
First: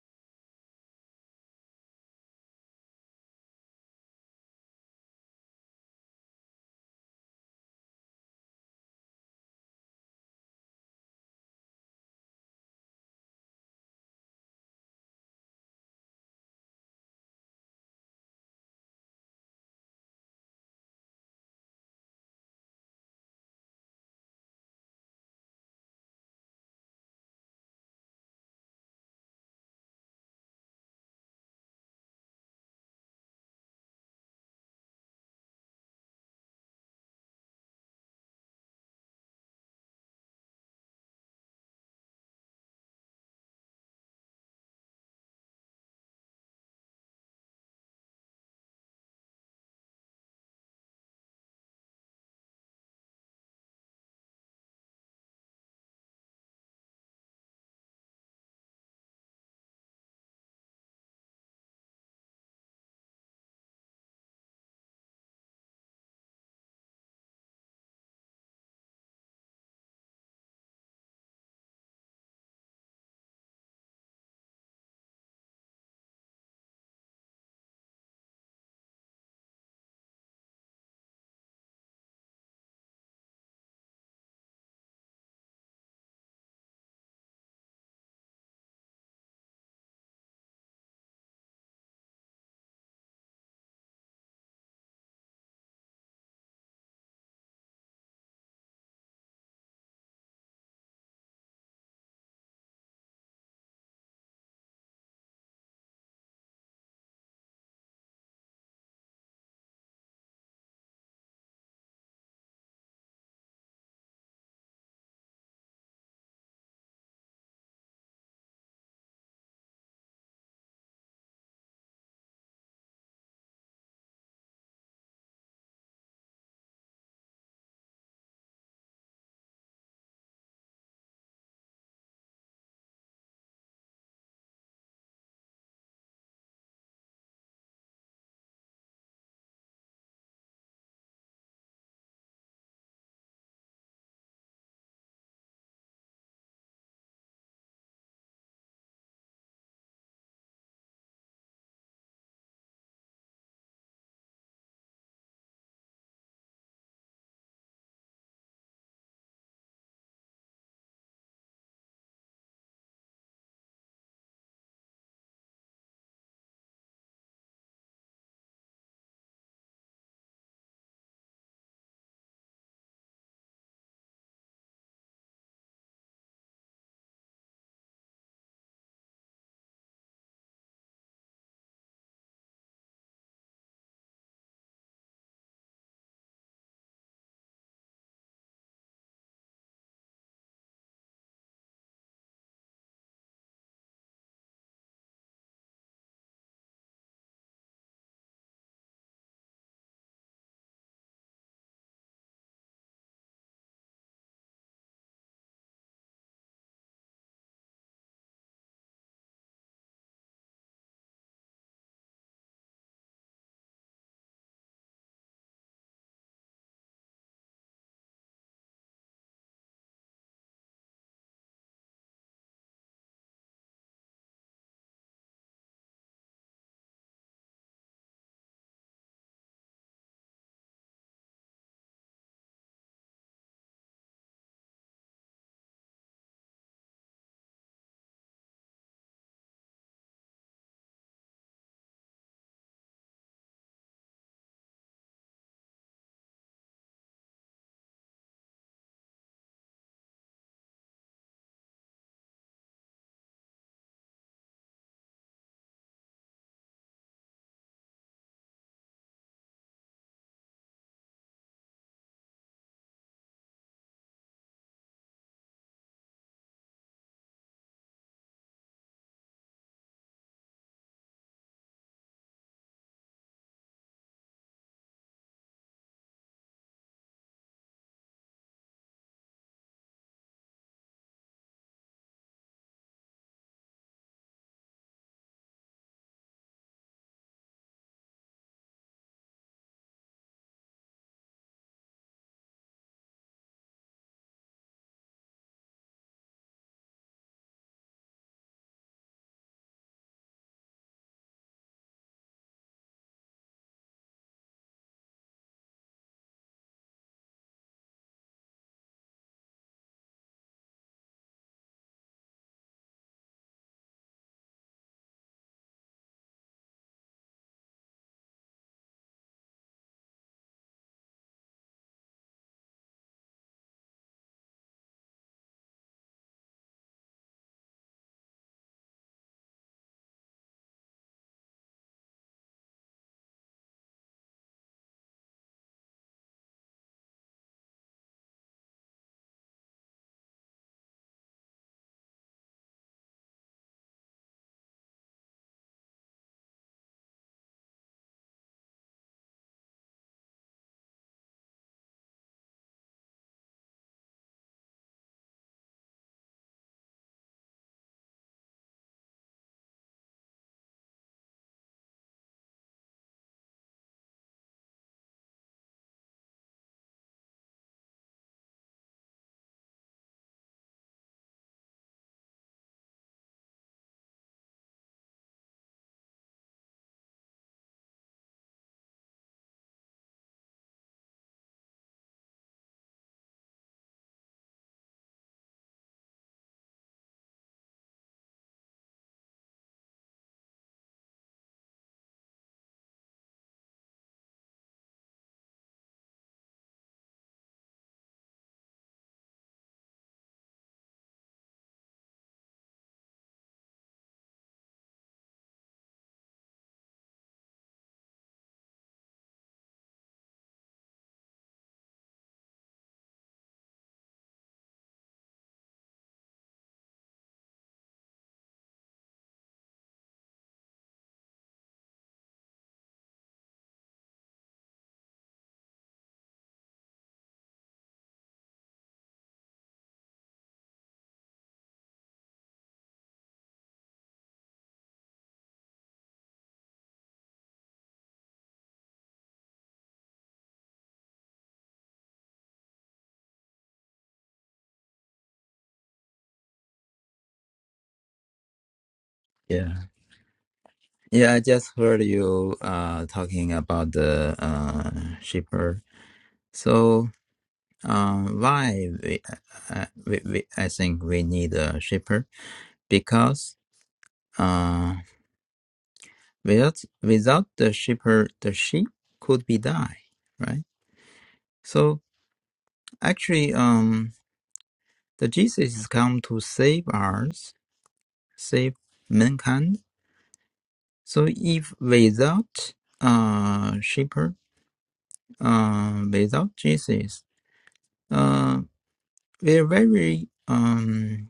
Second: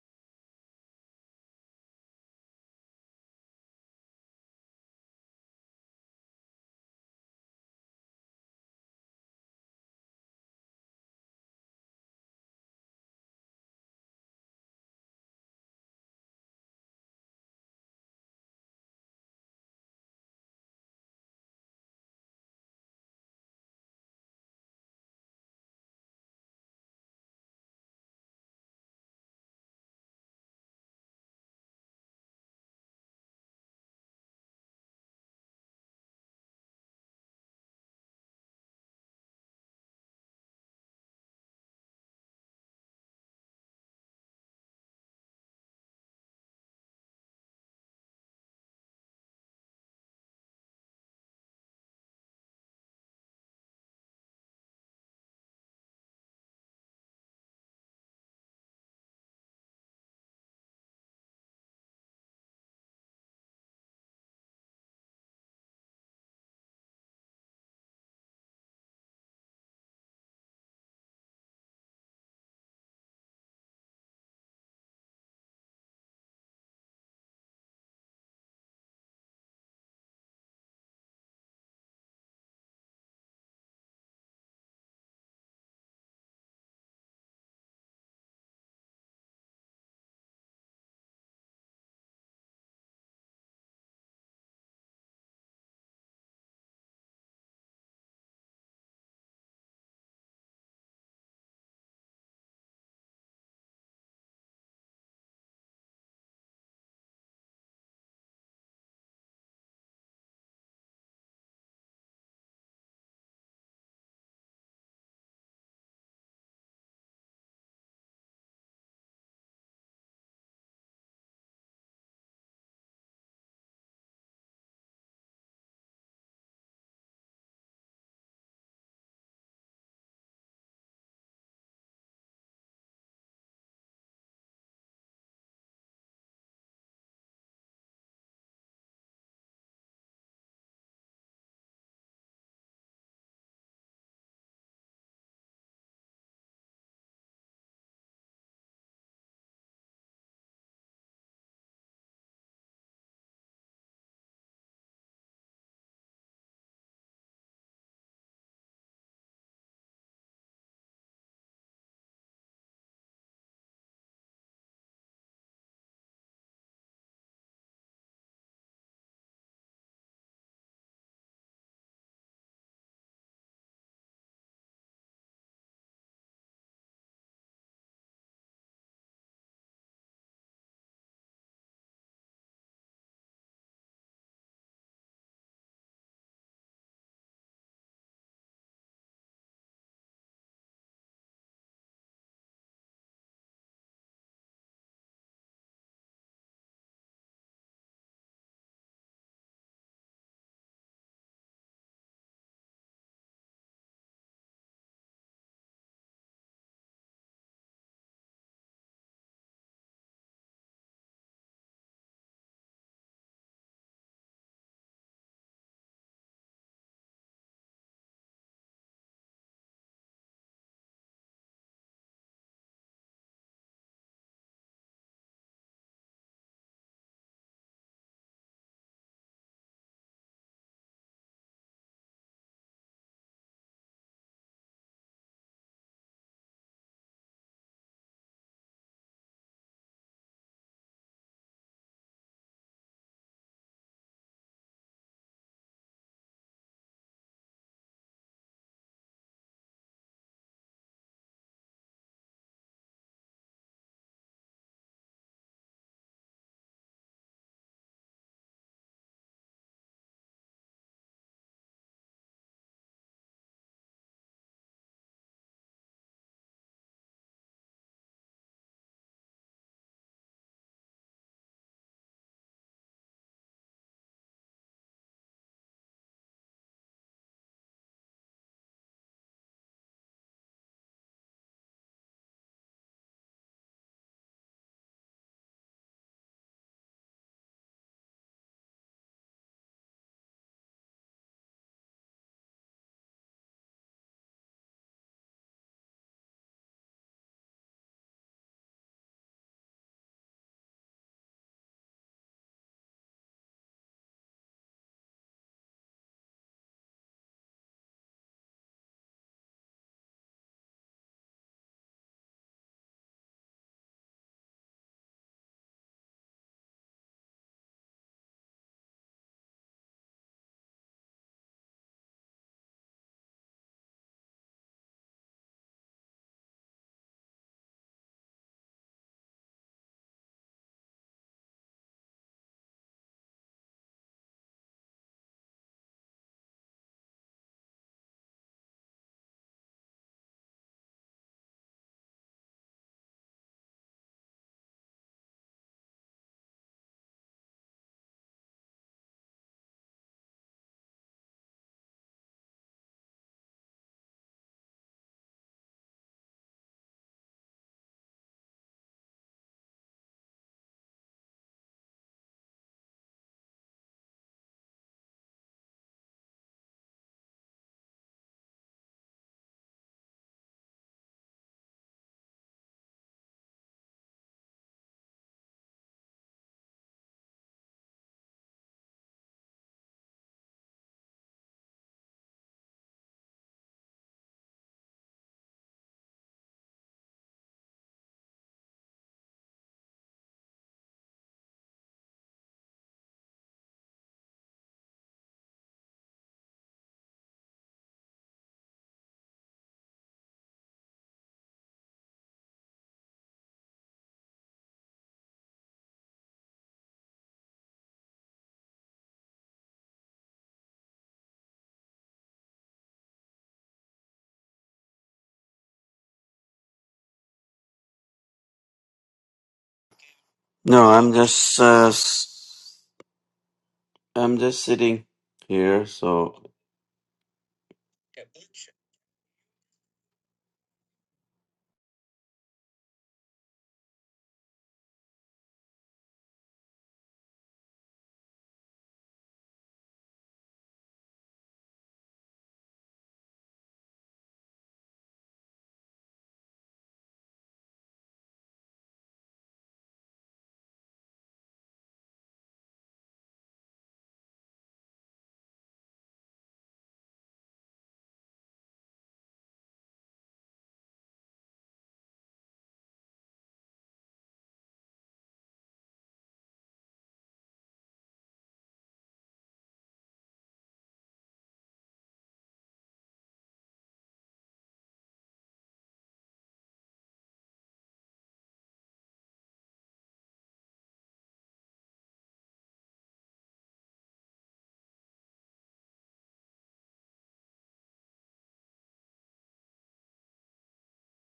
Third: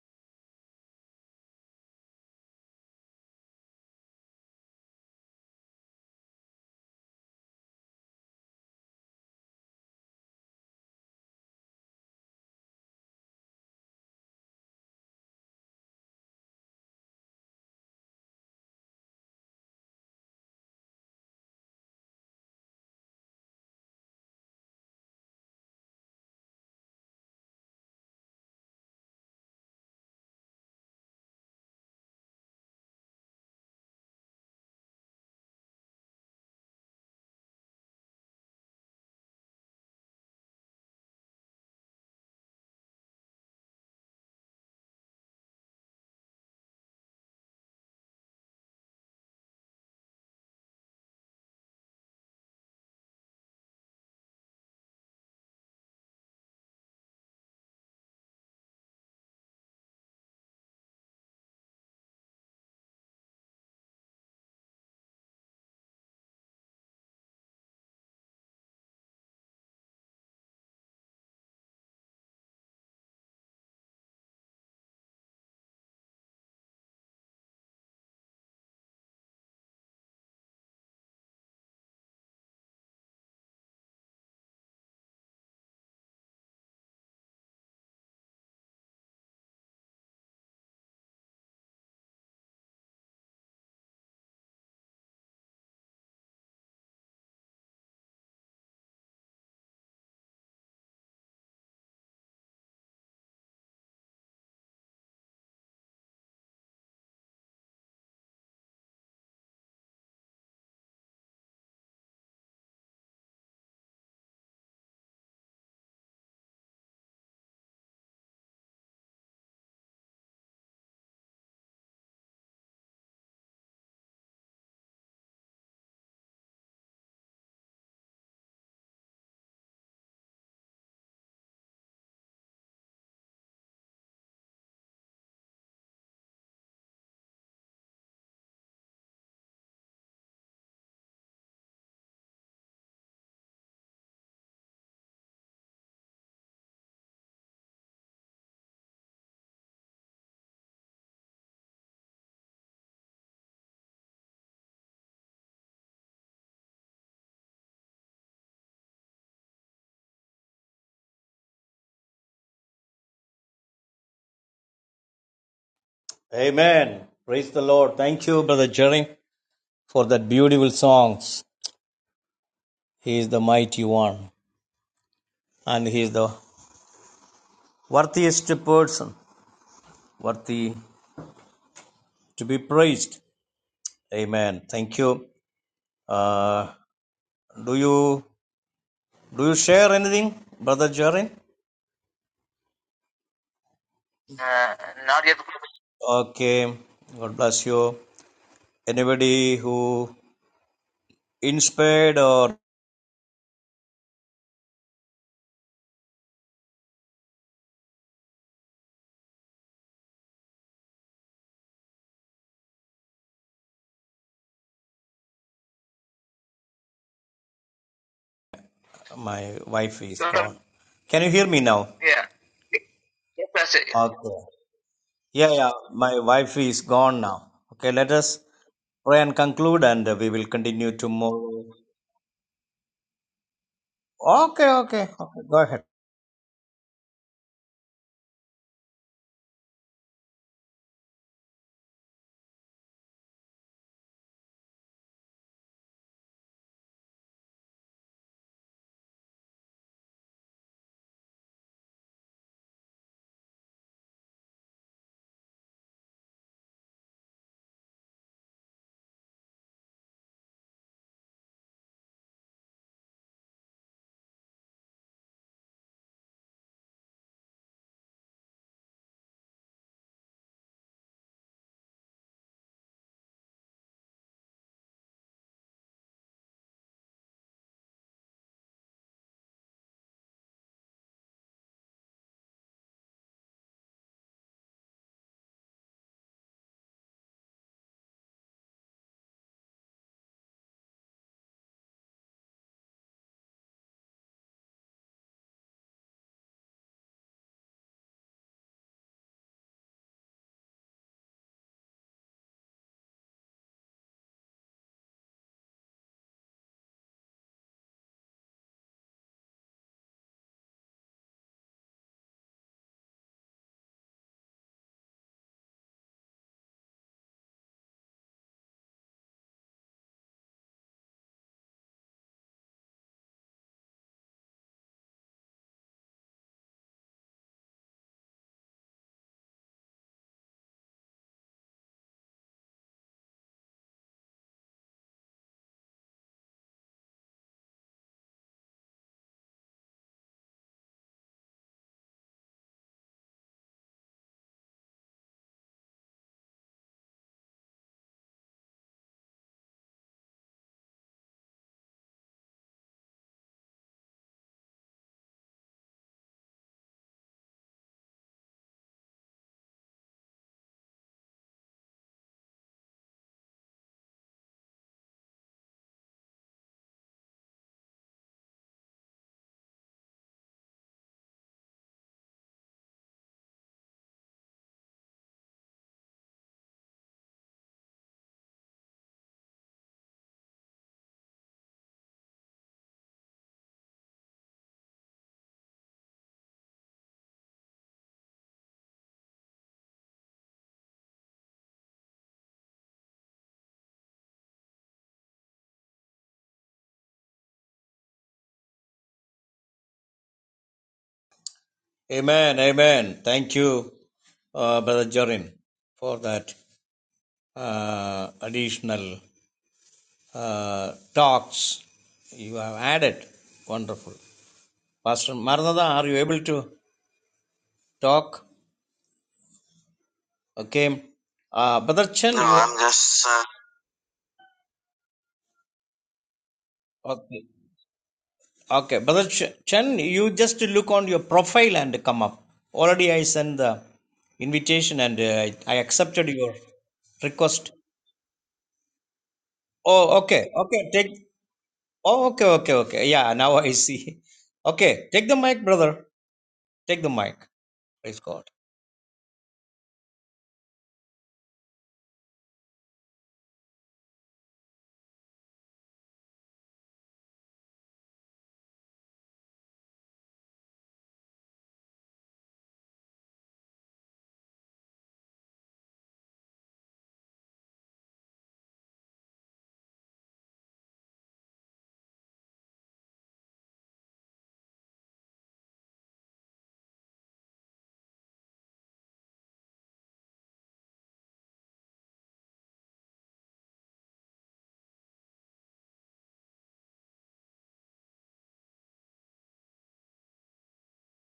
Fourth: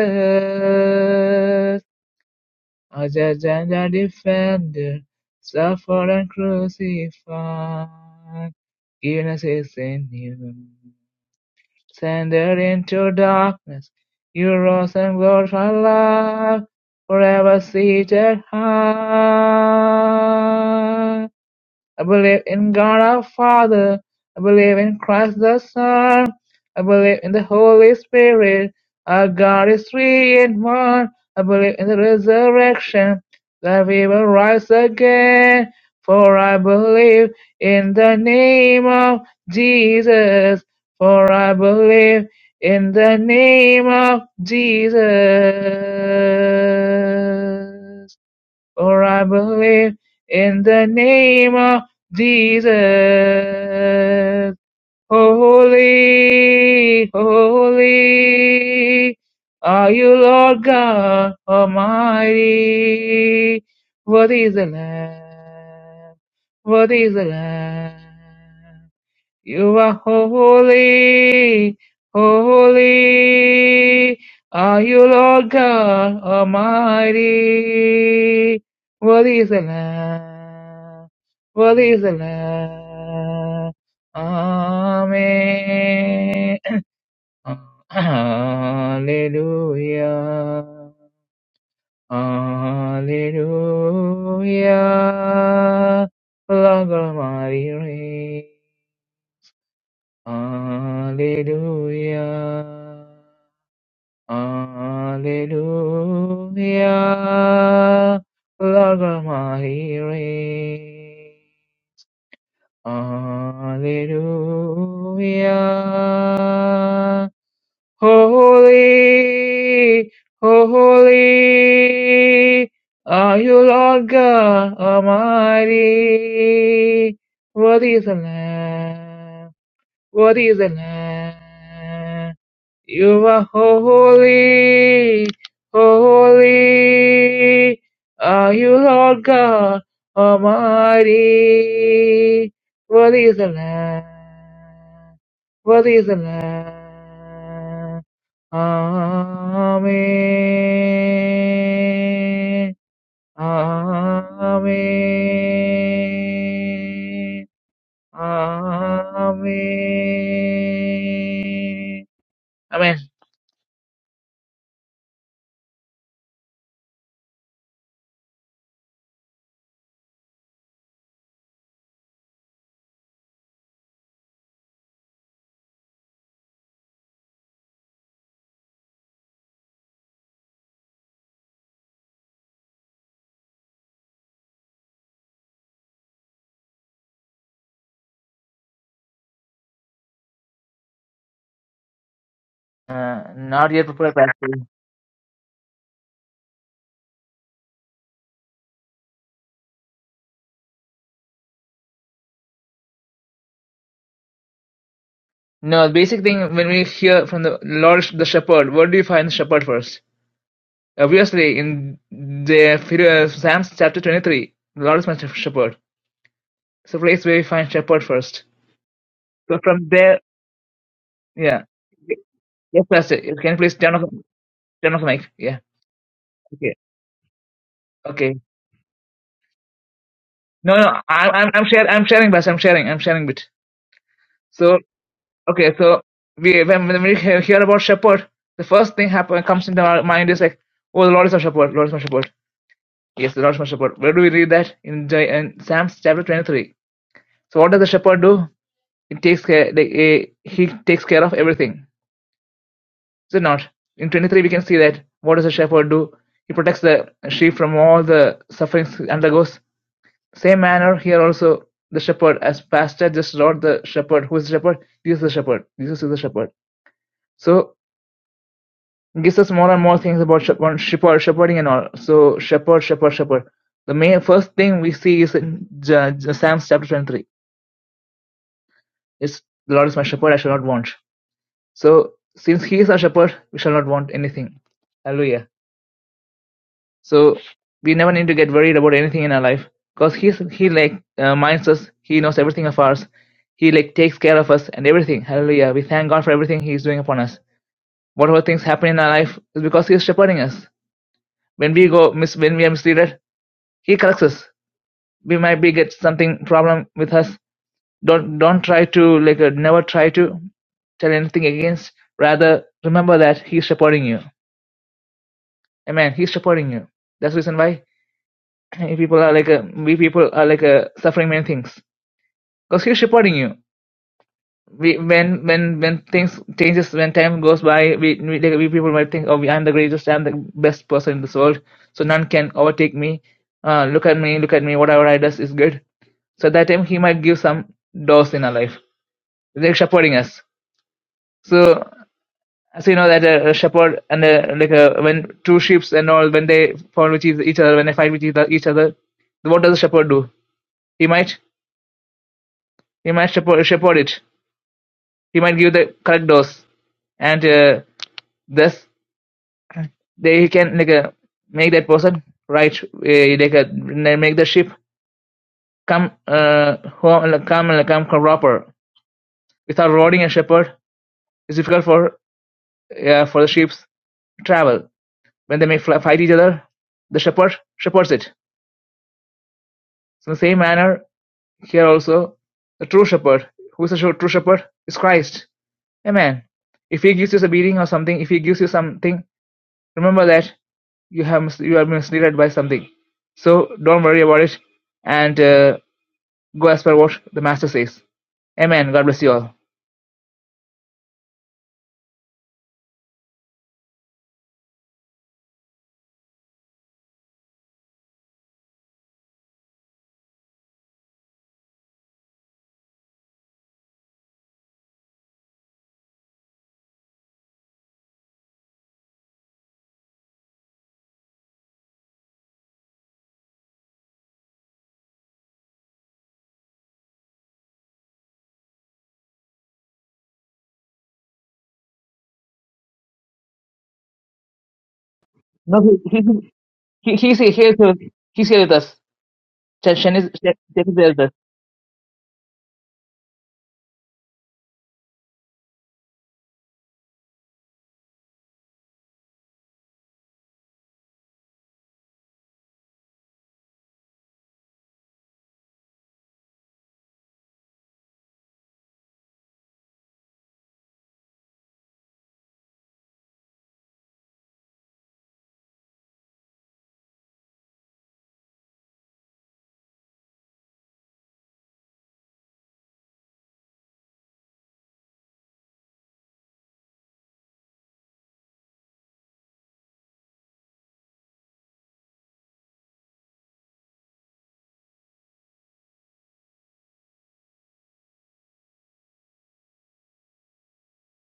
Speaker 1: our judge and our defender, suffered and crucified, giving us his new. Sended into darkness, you rose and glorified life, forever seated high. I believe in God our Father. I believe in Christ the Son. I believe in the Holy Spirit. Our God is three in one. I believe in the resurrection that we will rise again. For I believe in the name of Jesus. For I believe in the name of Jesus. For I believe in the name of Jesus. Holy, holy are you, Lord God Almighty. What is the Lamb? What is the Lamb? You are holy, holy are you, Lord God Almighty. Worthy is the Lamb, worthy is the Lamb. Amen. Hallelujah. Hallelujah. Lord God Almighty reigns. Hallelujah. Hallelujah. Lord Almighty reign. Hallelujah. Holy, holy are you, Lord God Almighty. Worthy is the Lamb. What is the Lamb? You are holy, holy. Are you Lord God Almighty? What is the Lamb? What is the Lamb? When-
Speaker 2: Amen. Praise the Lord. Thank you, Brother Jerry, for that beautiful songs. He is the mighty one and he is the worthiest person, worthy to be praised. Amen. Thank you. Uh, do you do you share anything, Brother Jarin?
Speaker 1: Uh, not yet prepared. Pastor.
Speaker 2: Uh, not yet. Okay. God bless you. Anybody who inspired or
Speaker 1: No, the basic thing when we hear from the Lord, the Shepherd, what do you find in the Shepherd first? Obviously, in the Psalms chapter 23, the Lord is my shepherd. So please we find shepherd first.
Speaker 2: my
Speaker 1: So from
Speaker 2: wife is
Speaker 1: there,
Speaker 2: gone. Can you hear me
Speaker 1: yeah.
Speaker 2: now? Yeah.
Speaker 1: Yes, Pastor.
Speaker 2: Yes,
Speaker 1: Can you please turn off,
Speaker 2: Okay.
Speaker 1: turn off the mic?
Speaker 2: Yeah,
Speaker 1: Yeah.
Speaker 2: yeah. My wife
Speaker 1: Okay.
Speaker 2: is gone now. Okay, let
Speaker 1: Okay.
Speaker 2: us pray and conclude, and we will
Speaker 1: No,
Speaker 2: continue
Speaker 1: no. I'm, I'm,
Speaker 2: tomorrow.
Speaker 1: I'm sharing. I'm sharing, Pastor. I'm sharing. I'm sharing bit.
Speaker 2: Okay,
Speaker 1: So,
Speaker 2: okay. okay. Go
Speaker 1: okay.
Speaker 2: ahead.
Speaker 1: So we, when, when we hear hear about shepherd, the first thing happen comes into our mind is like, oh, the Lord is my shepherd. Lord is my shepherd. Yes, the Lord is my shepherd. Where do we read that in the in Psalms chapter 23? So what does the shepherd do? It takes care. Like, eh, he takes care of everything. Is it not? In 23, we can see that what does the shepherd do? He protects the sheep from all the sufferings he undergoes. Same manner here also, the shepherd, as pastor, just not the shepherd. Who is the shepherd? Jesus is the shepherd. Jesus is the shepherd. So, it gives us more and more things about shepherd, shepherd, shepherding and all. So, shepherd, shepherd, shepherd. The main first thing we see is in J- Psalms chapter 23. It's the Lord is my shepherd, I shall not want. So, since He is our shepherd, we shall not want anything. Hallelujah. So we never need to get worried about anything in our life, cause he's he like uh, minds us. He knows everything of ours. He like takes care of us and everything. Hallelujah! We thank God for everything He is doing upon us. Whatever things happen in our life is because He is shepherding us. When we go mis- when we are misleaded, He corrects us. We might be get something problem with us. Don't don't try to like uh, never try to tell anything against. Rather remember that He is shepherding you. Amen. He is shepherding you. That's the reason why if people are like uh, we people are like uh, suffering many things because he's supporting you we when when when things changes when time goes by we we, like, we people might think oh i'm the greatest i'm the best person in this world so none can overtake me uh look at me look at me whatever i does is good so at that time he might give some doors in our life like shepherding us so as you know that a, a shepherd and a, like a, when two sheep's and all when they fall with each each other when they fight with each other each other what does the shepherd do he might He might shepherd shepherd it, he might give the correct dose, and uh, thus they can like uh, make that person right, uh, like uh, make the sheep come uh, home, like, come like, come proper. Without roading and shepherd, it's difficult for uh, for the sheep to travel. When they may fly, fight each other, the shepherd shepherds it. So in the same manner, here also, the true shepherd, who is the true shepherd, is Christ. Amen. If he gives you a beating or something, if he gives you something, remember that you have mis- you are misled by something. So don't worry about it, and uh, go as per what the master says. Amen. God bless you all.
Speaker 2: Amen. Amen. Thank you, uh, Brother Jorin, for that uh, additional uh, talks you have added. Wonderful. Pastor Maranatha, are you able to talk?
Speaker 3: No,
Speaker 2: Okay.
Speaker 3: I'm just
Speaker 2: Uh,
Speaker 3: uh,
Speaker 2: Brother Chen, No, you
Speaker 3: s-
Speaker 2: I'm just. Uh,
Speaker 3: I'm just sitting here, so
Speaker 2: Okay. Okay. Brother Ch- Chen, you just look on your profile and come up. Already I sent the invitation and uh, I I
Speaker 1: No, he he
Speaker 2: accepted your
Speaker 1: he he- he's here.
Speaker 2: request.
Speaker 1: He's here, he's here with us. Chen Chen
Speaker 2: Oh,
Speaker 1: is
Speaker 2: okay.
Speaker 1: Chen Chen
Speaker 2: Okay.
Speaker 1: is there
Speaker 2: Take
Speaker 1: with us.
Speaker 2: Oh, okay, okay, okay. Yeah, now I see. Okay, take the mic, brother. Take the mic. Praise God.
Speaker 4: Yeah. Yeah, I just heard you uh talking about the uh shipper. So, uh, why we, uh, we, we I think we need a shipper because uh without without the shipper the sheep could be die, right? So actually um the Jesus is come to save us, save mankind. So if without uh shipper uh without Jesus Uh, they're very um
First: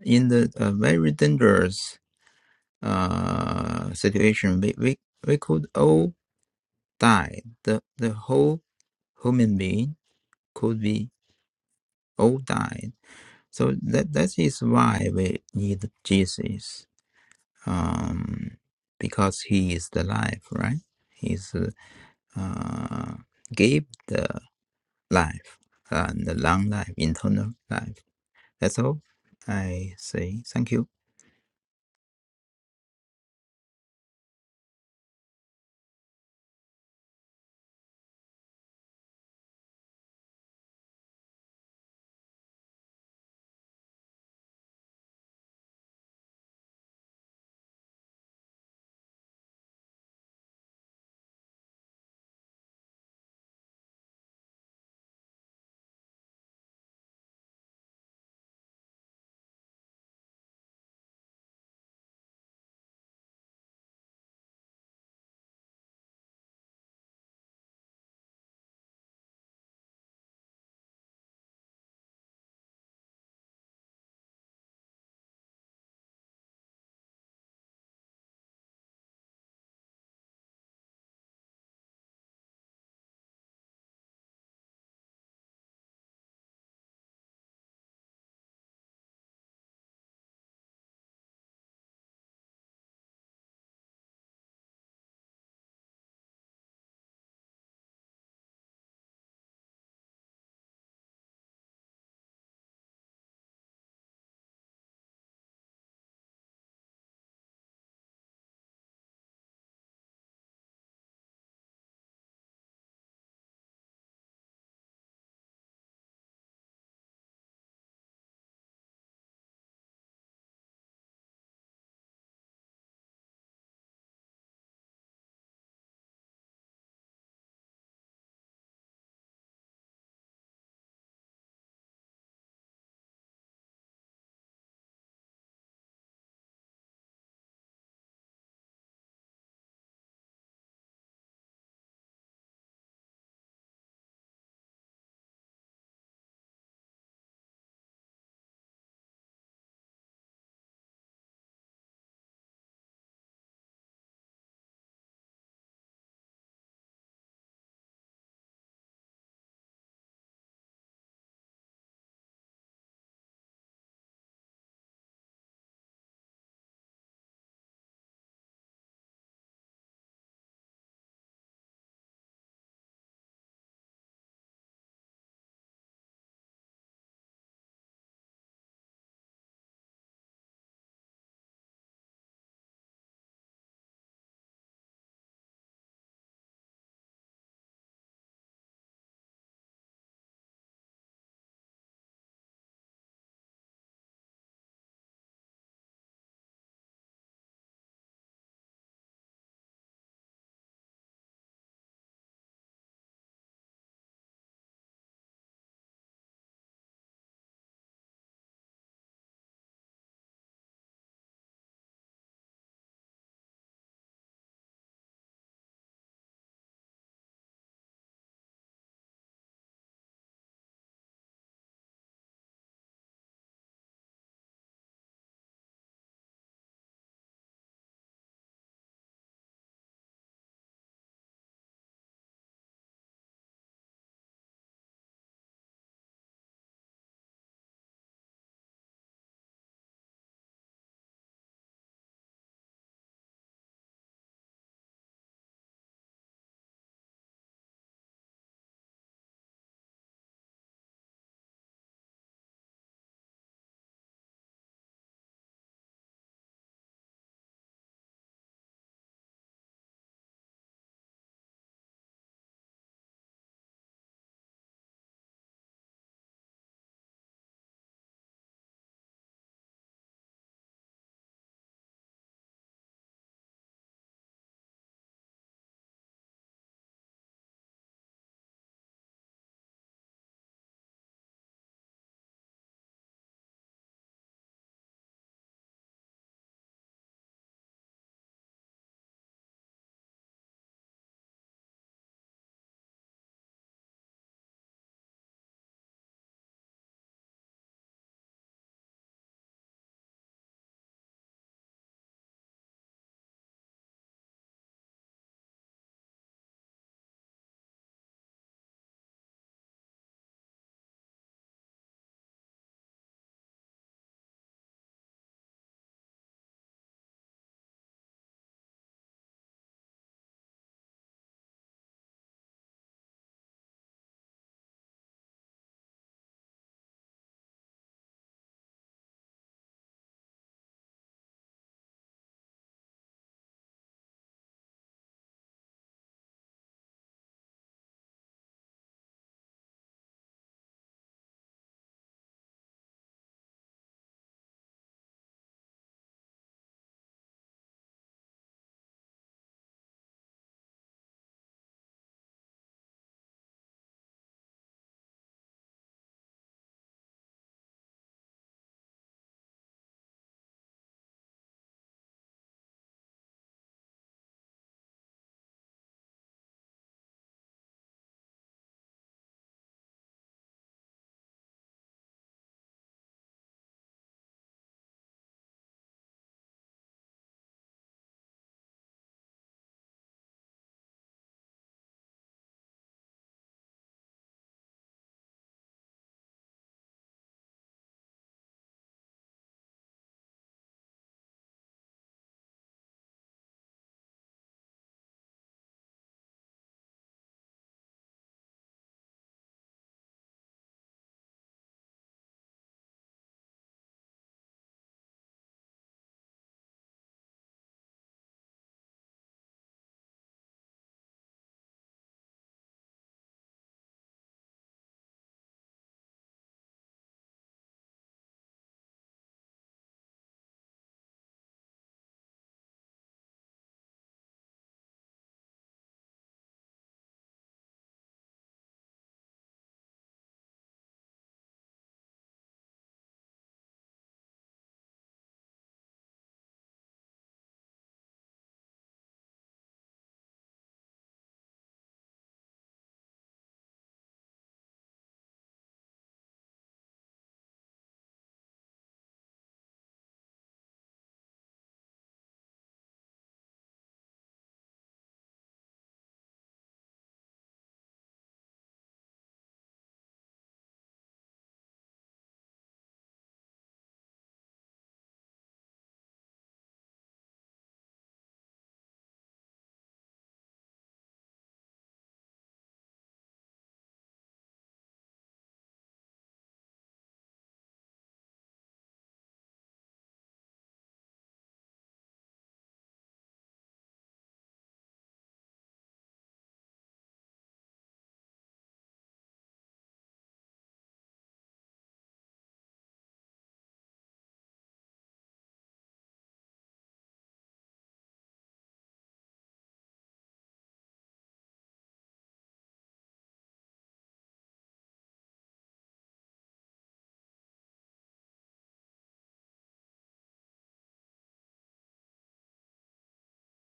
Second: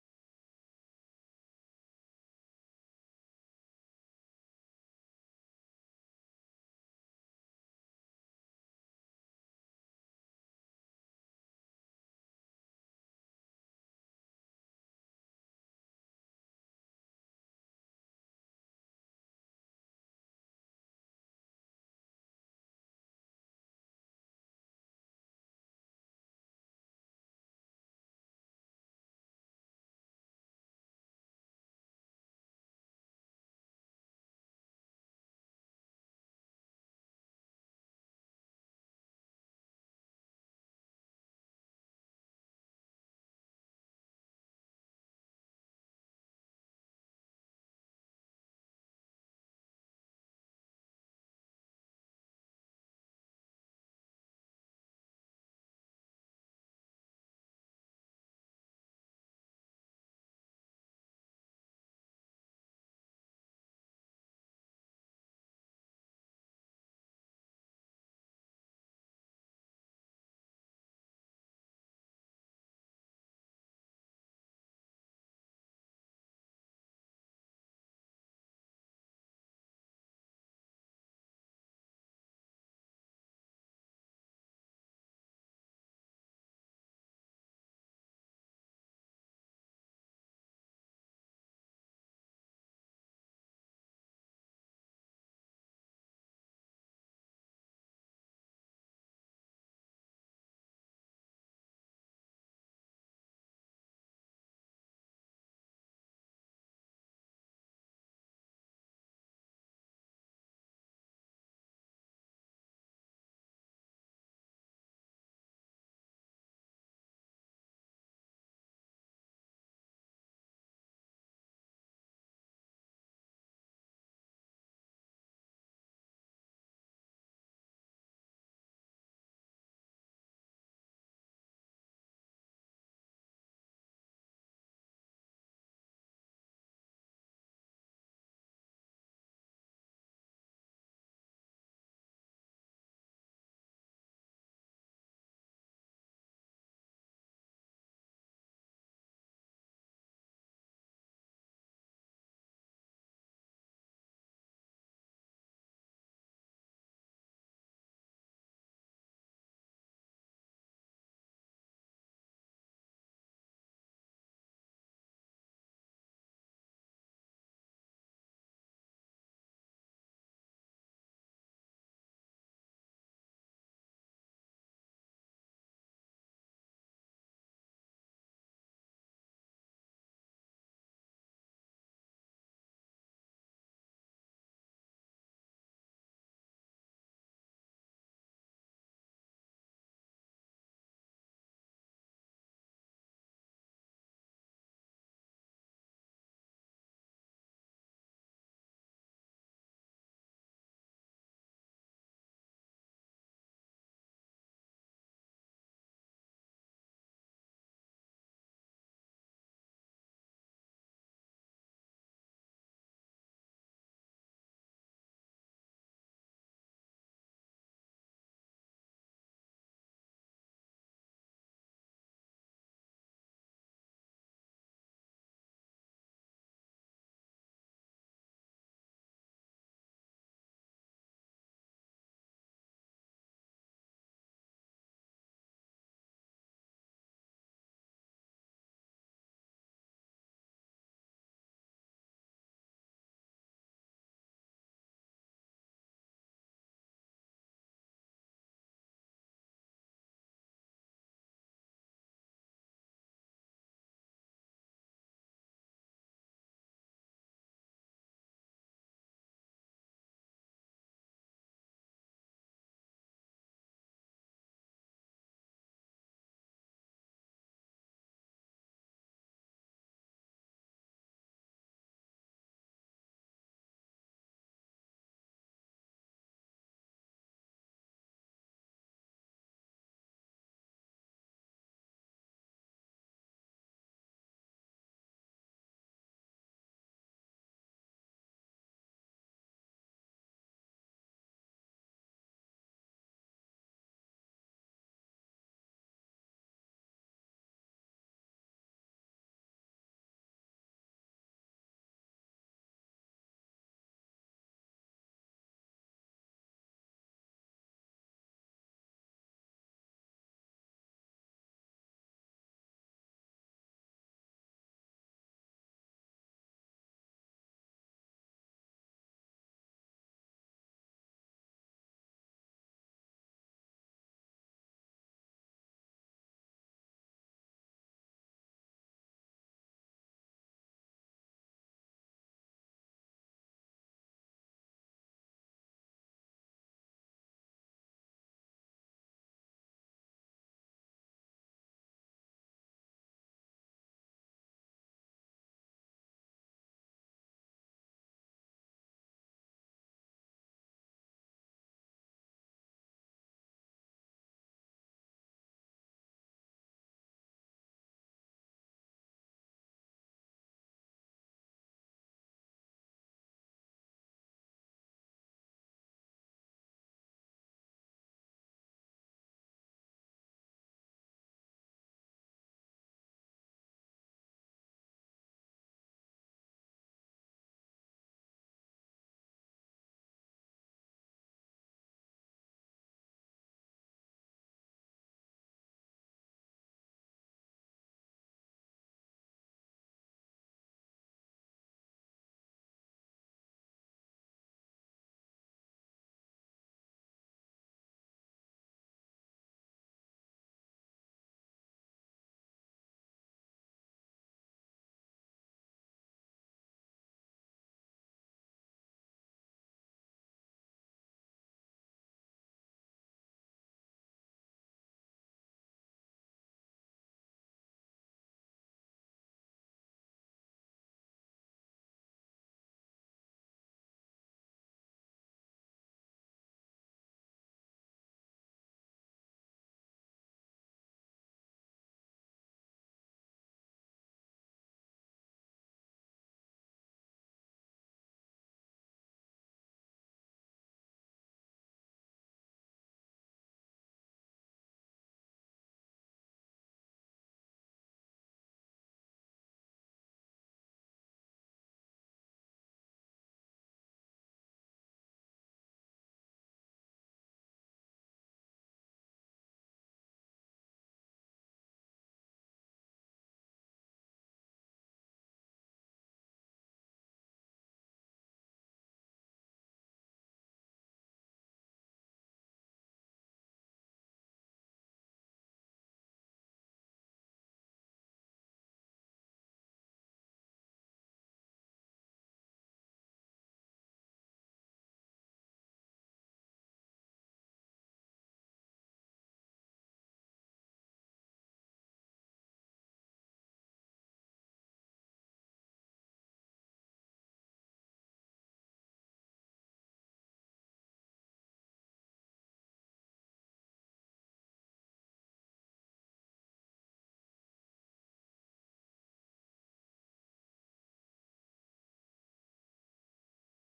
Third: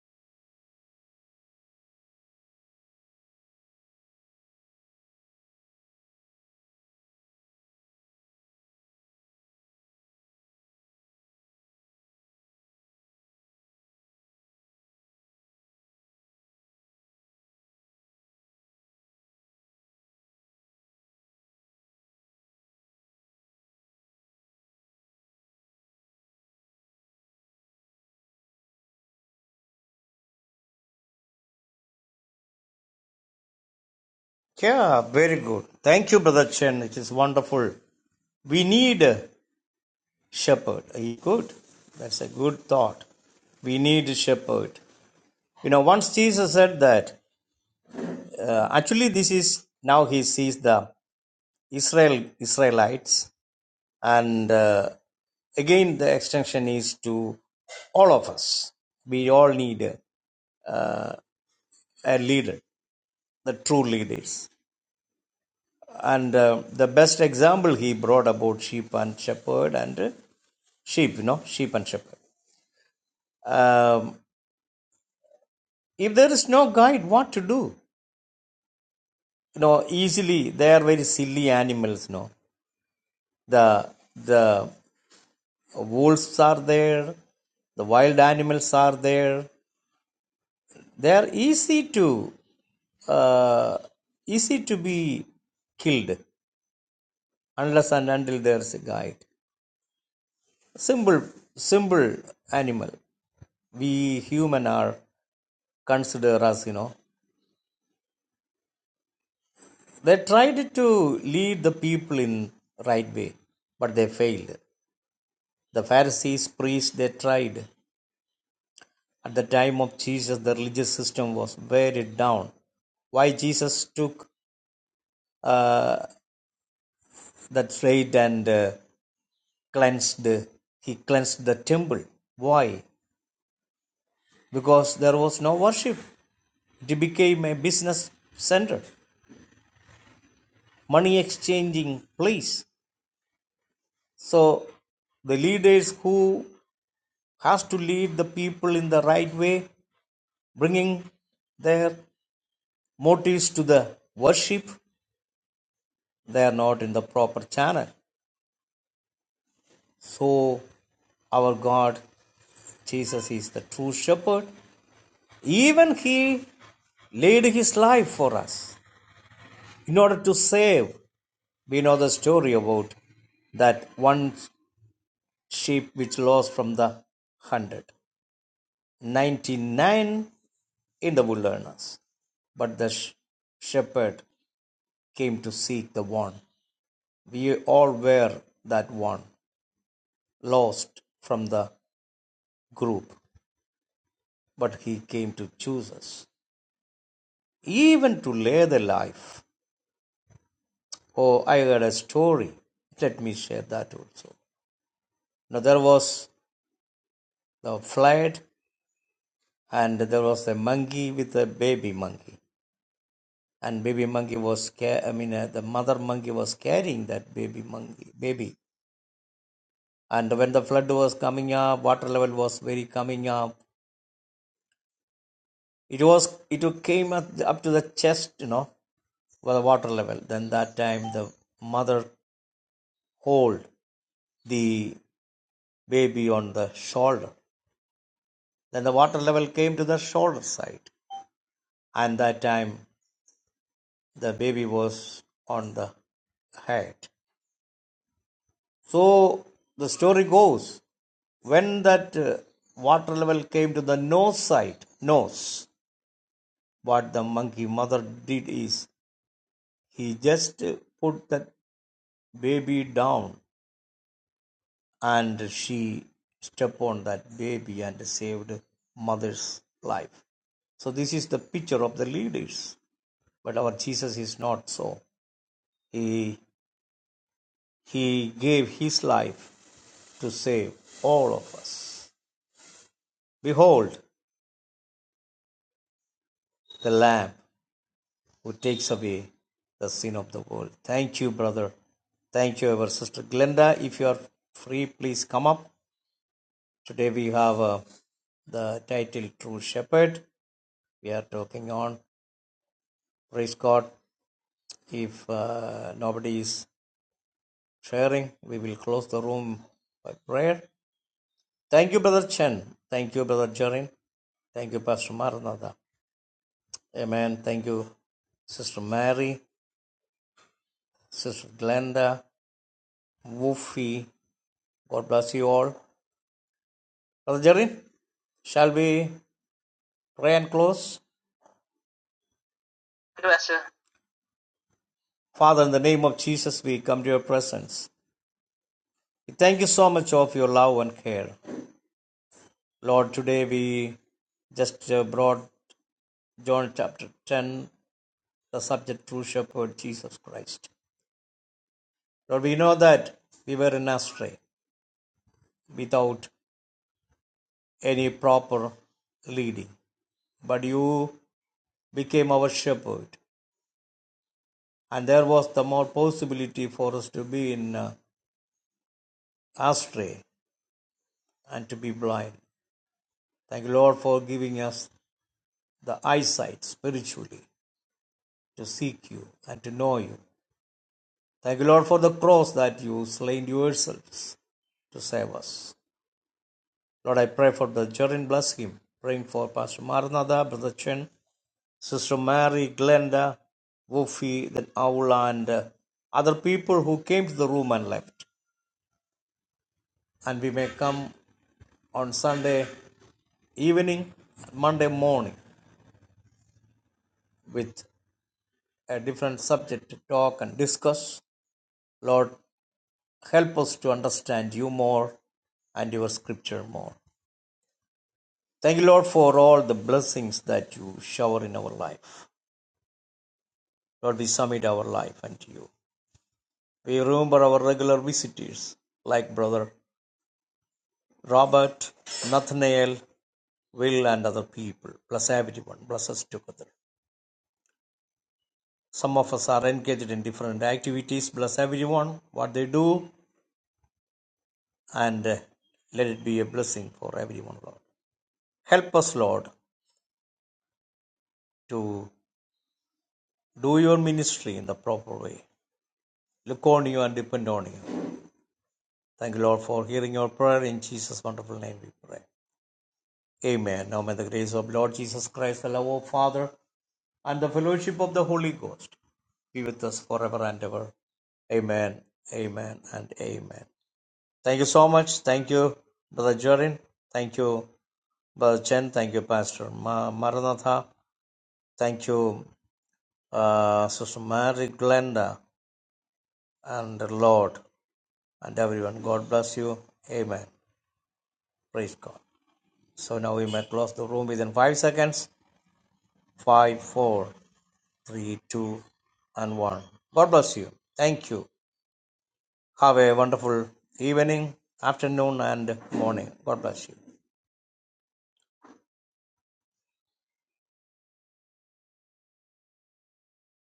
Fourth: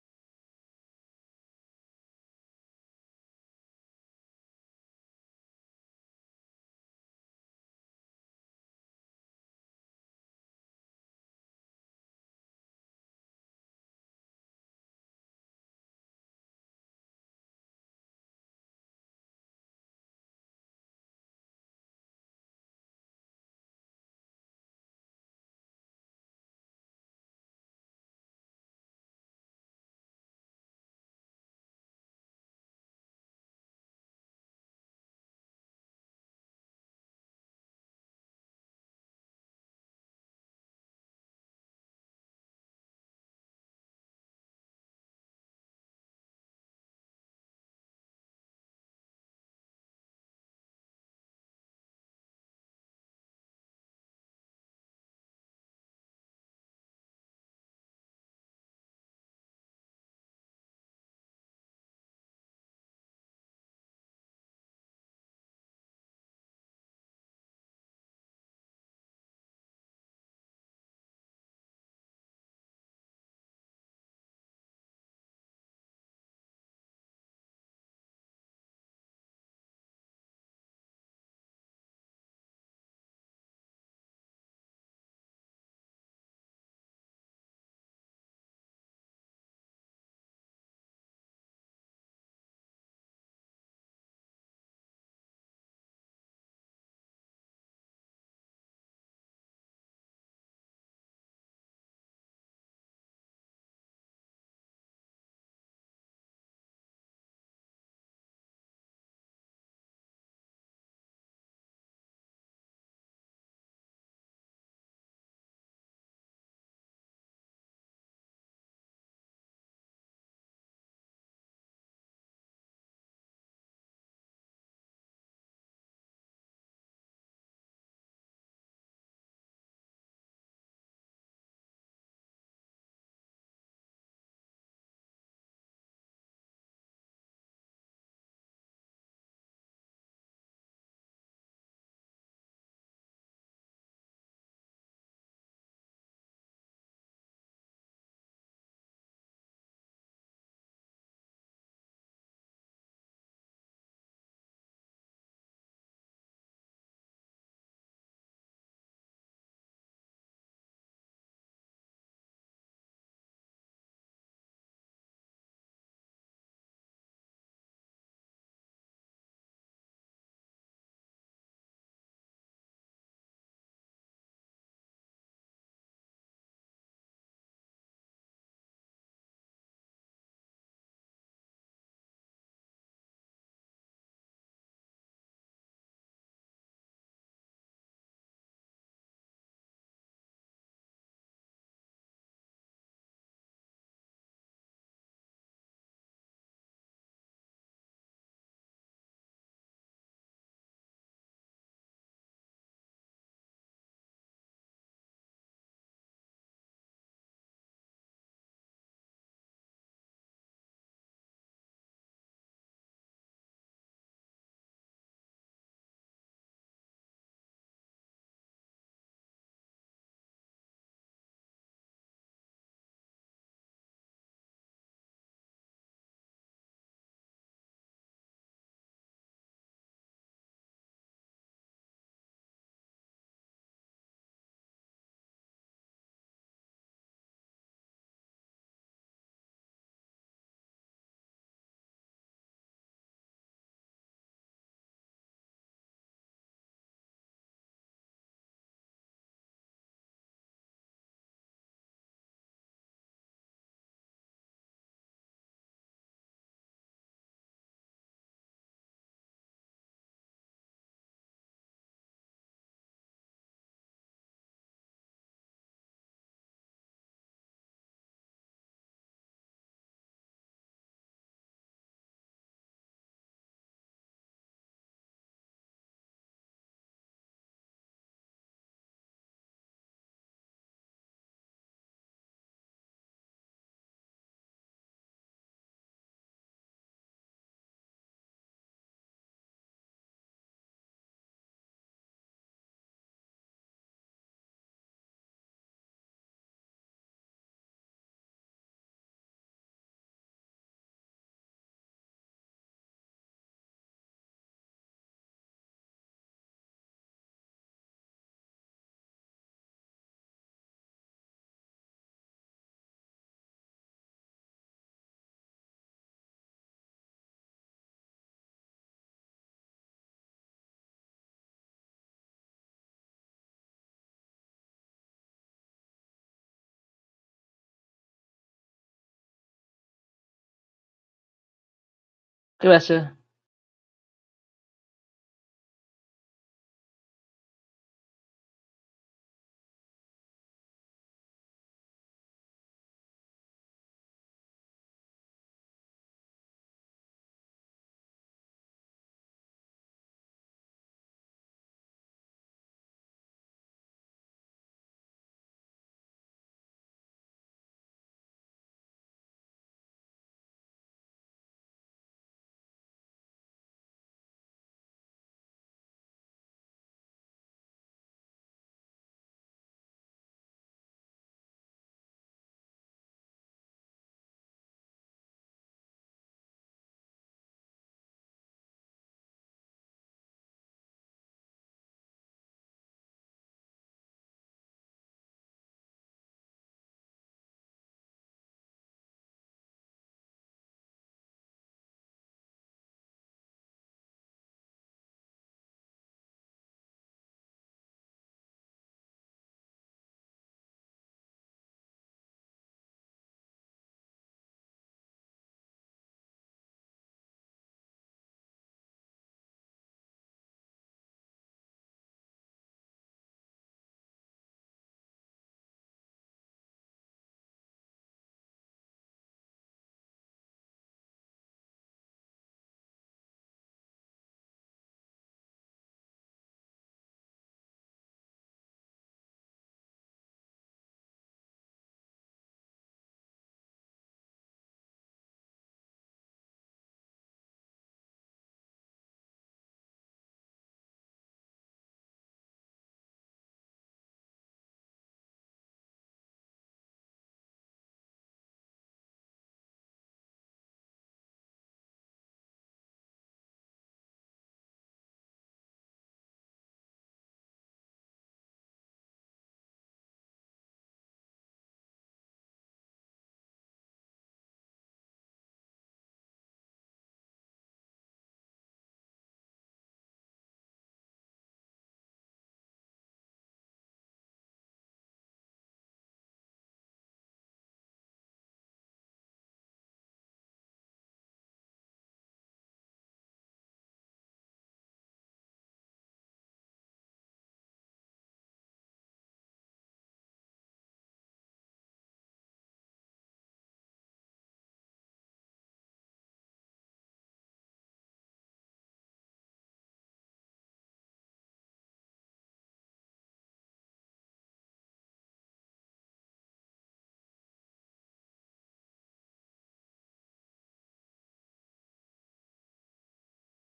Speaker 4: in the uh, very dangerous uh situation. We we we could all die. The the whole human being could be all died. So that that is why we need Jesus. Um, because he is the life, right? He's uh uh, gave the life and the long life, internal life. That's all I say. Thank you.
Speaker 2: Yeah, very good. Thank you, Brother Chen. It is wonderful. We need a shepherd. Good. That's a good thought. We need a shepherd. You know, once Jesus said that, uh, actually, this is now he sees the Israel Israelites, and uh, again, the extension is to all of us. We all need uh, a leader the true leaders. And uh, the best example he brought about sheep and shepherd and uh, sheep, you know, sheep and shepherd. Um, if there is no guide, what to do? You know, easily they are very silly animals. You know, the the wolves are there, the wild animals are there. They are easy to uh, easy to be killed unless and until there's a guide. Simple, simple animal. we human are consider us you know they tried to lead the people in right way but they failed the pharisees priests they tried at the time of jesus the religious system was very down why jesus took uh, that freight and uh, cleansed he cleansed the temple why because there was no worship it became a business center money exchanging place So the leaders who has to lead the people in the right way, bringing their motives to the worship, they are not in the proper channel. So our God, Jesus is the true shepherd. Even he laid his life for us in order to save. We know the story about that one sheep which lost from the hundred ninety nine in the wilderness. But the sh shepherd came to seek the one. We all were that one, lost from the group, but he came to choose us, even to lay the life. Oh, I heard a story. Let me share that also. Now, there was the flight, and there was a monkey with a baby monkey. And baby monkey was, ca- I mean, uh, the mother monkey was carrying that baby monkey, baby. and when the flood was coming up water level was very coming up it was it came up, up to the chest you know for the water level then that time the mother hold the baby on the shoulder then the water level came to the shoulder side and that time the baby was on the head so the story goes when that uh, water level came to the nose side nose What the monkey mother did is, he just put that baby down and she stepped on that baby and saved mother's life. So this is the picture of the leaders. But our Jesus is not so. He he gave his life to save all of us. Behold the Lamb who takes away the sin of the world. Thank you, brother. Thank you, our sister Glenda. If you are free, please come up. Today we have uh, the title True Shepherd. We are talking on praise God. If uh, nobody is sharing, we will close the room by prayer. Thank you, Brother Chen. Thank you, Brother Jarin. Thank you, Pastor Maranatha. Amen. Thank you, Sister Mary, Sister Glenda, Woofy. God bless you all. Brother Jarin, shall we pray and close?
Speaker 1: Hey, Pastor.
Speaker 2: Yes, sir. Father, in the name of Jesus, we come to your presence. We thank you so much of your love and care. Lord, today we just uh, brought John chapter 10, the subject true shepherd Jesus Christ. Lord, we know that we were in astray without any proper leading, but you became our shepherd, and there was the more possibility for us to be in uh, astray and to be blind. Thank you, Lord, for giving us the eyesight spiritually to seek you and to know you Thank you, Lord, for the cross that you slain yourselves to save us. Lord, I pray for the children, bless him. Praying for Pastor Maranatha, Brother Chen, Sister Mary, Glenda, Woofy, then Aula, and uh, other people who came to the room and left. And we may come on Sunday evening, Monday morning with a different subject to talk and discuss. Lord, help us to understand you more and your scripture more. Thank you, Lord, for all the blessings that you shower in our life. Lord, we submit our life unto you. We remember our regular visitors like Brother Robert, Nathaniel, Will, and other people. Bless everyone. Bless us together. Some of us are engaged in different activities. Bless everyone, what they do, and uh, let it be a blessing for everyone, Lord. Help us, Lord, to do your ministry in the proper way. Look on you and depend on you. Thank you, Lord, for hearing your prayer. In Jesus' wonderful name we pray. Amen. Now may the grace of Lord Jesus Christ, the love of Father, and the fellowship of the Holy Ghost be with us forever and ever. Amen. Amen and amen. Thank you so much. Thank you, Brother Jorin. Thank you, Brother Chen. Thank you, Pastor Ma- Maranatha. Thank you, uh, Sister Mary Glenda and the Lord and everyone. God bless you. Amen. Praise God. So now we may close the room within five seconds. five, four, three, two, and one. God bless you. Thank you. Have a wonderful evening, afternoon, and morning. God bless you.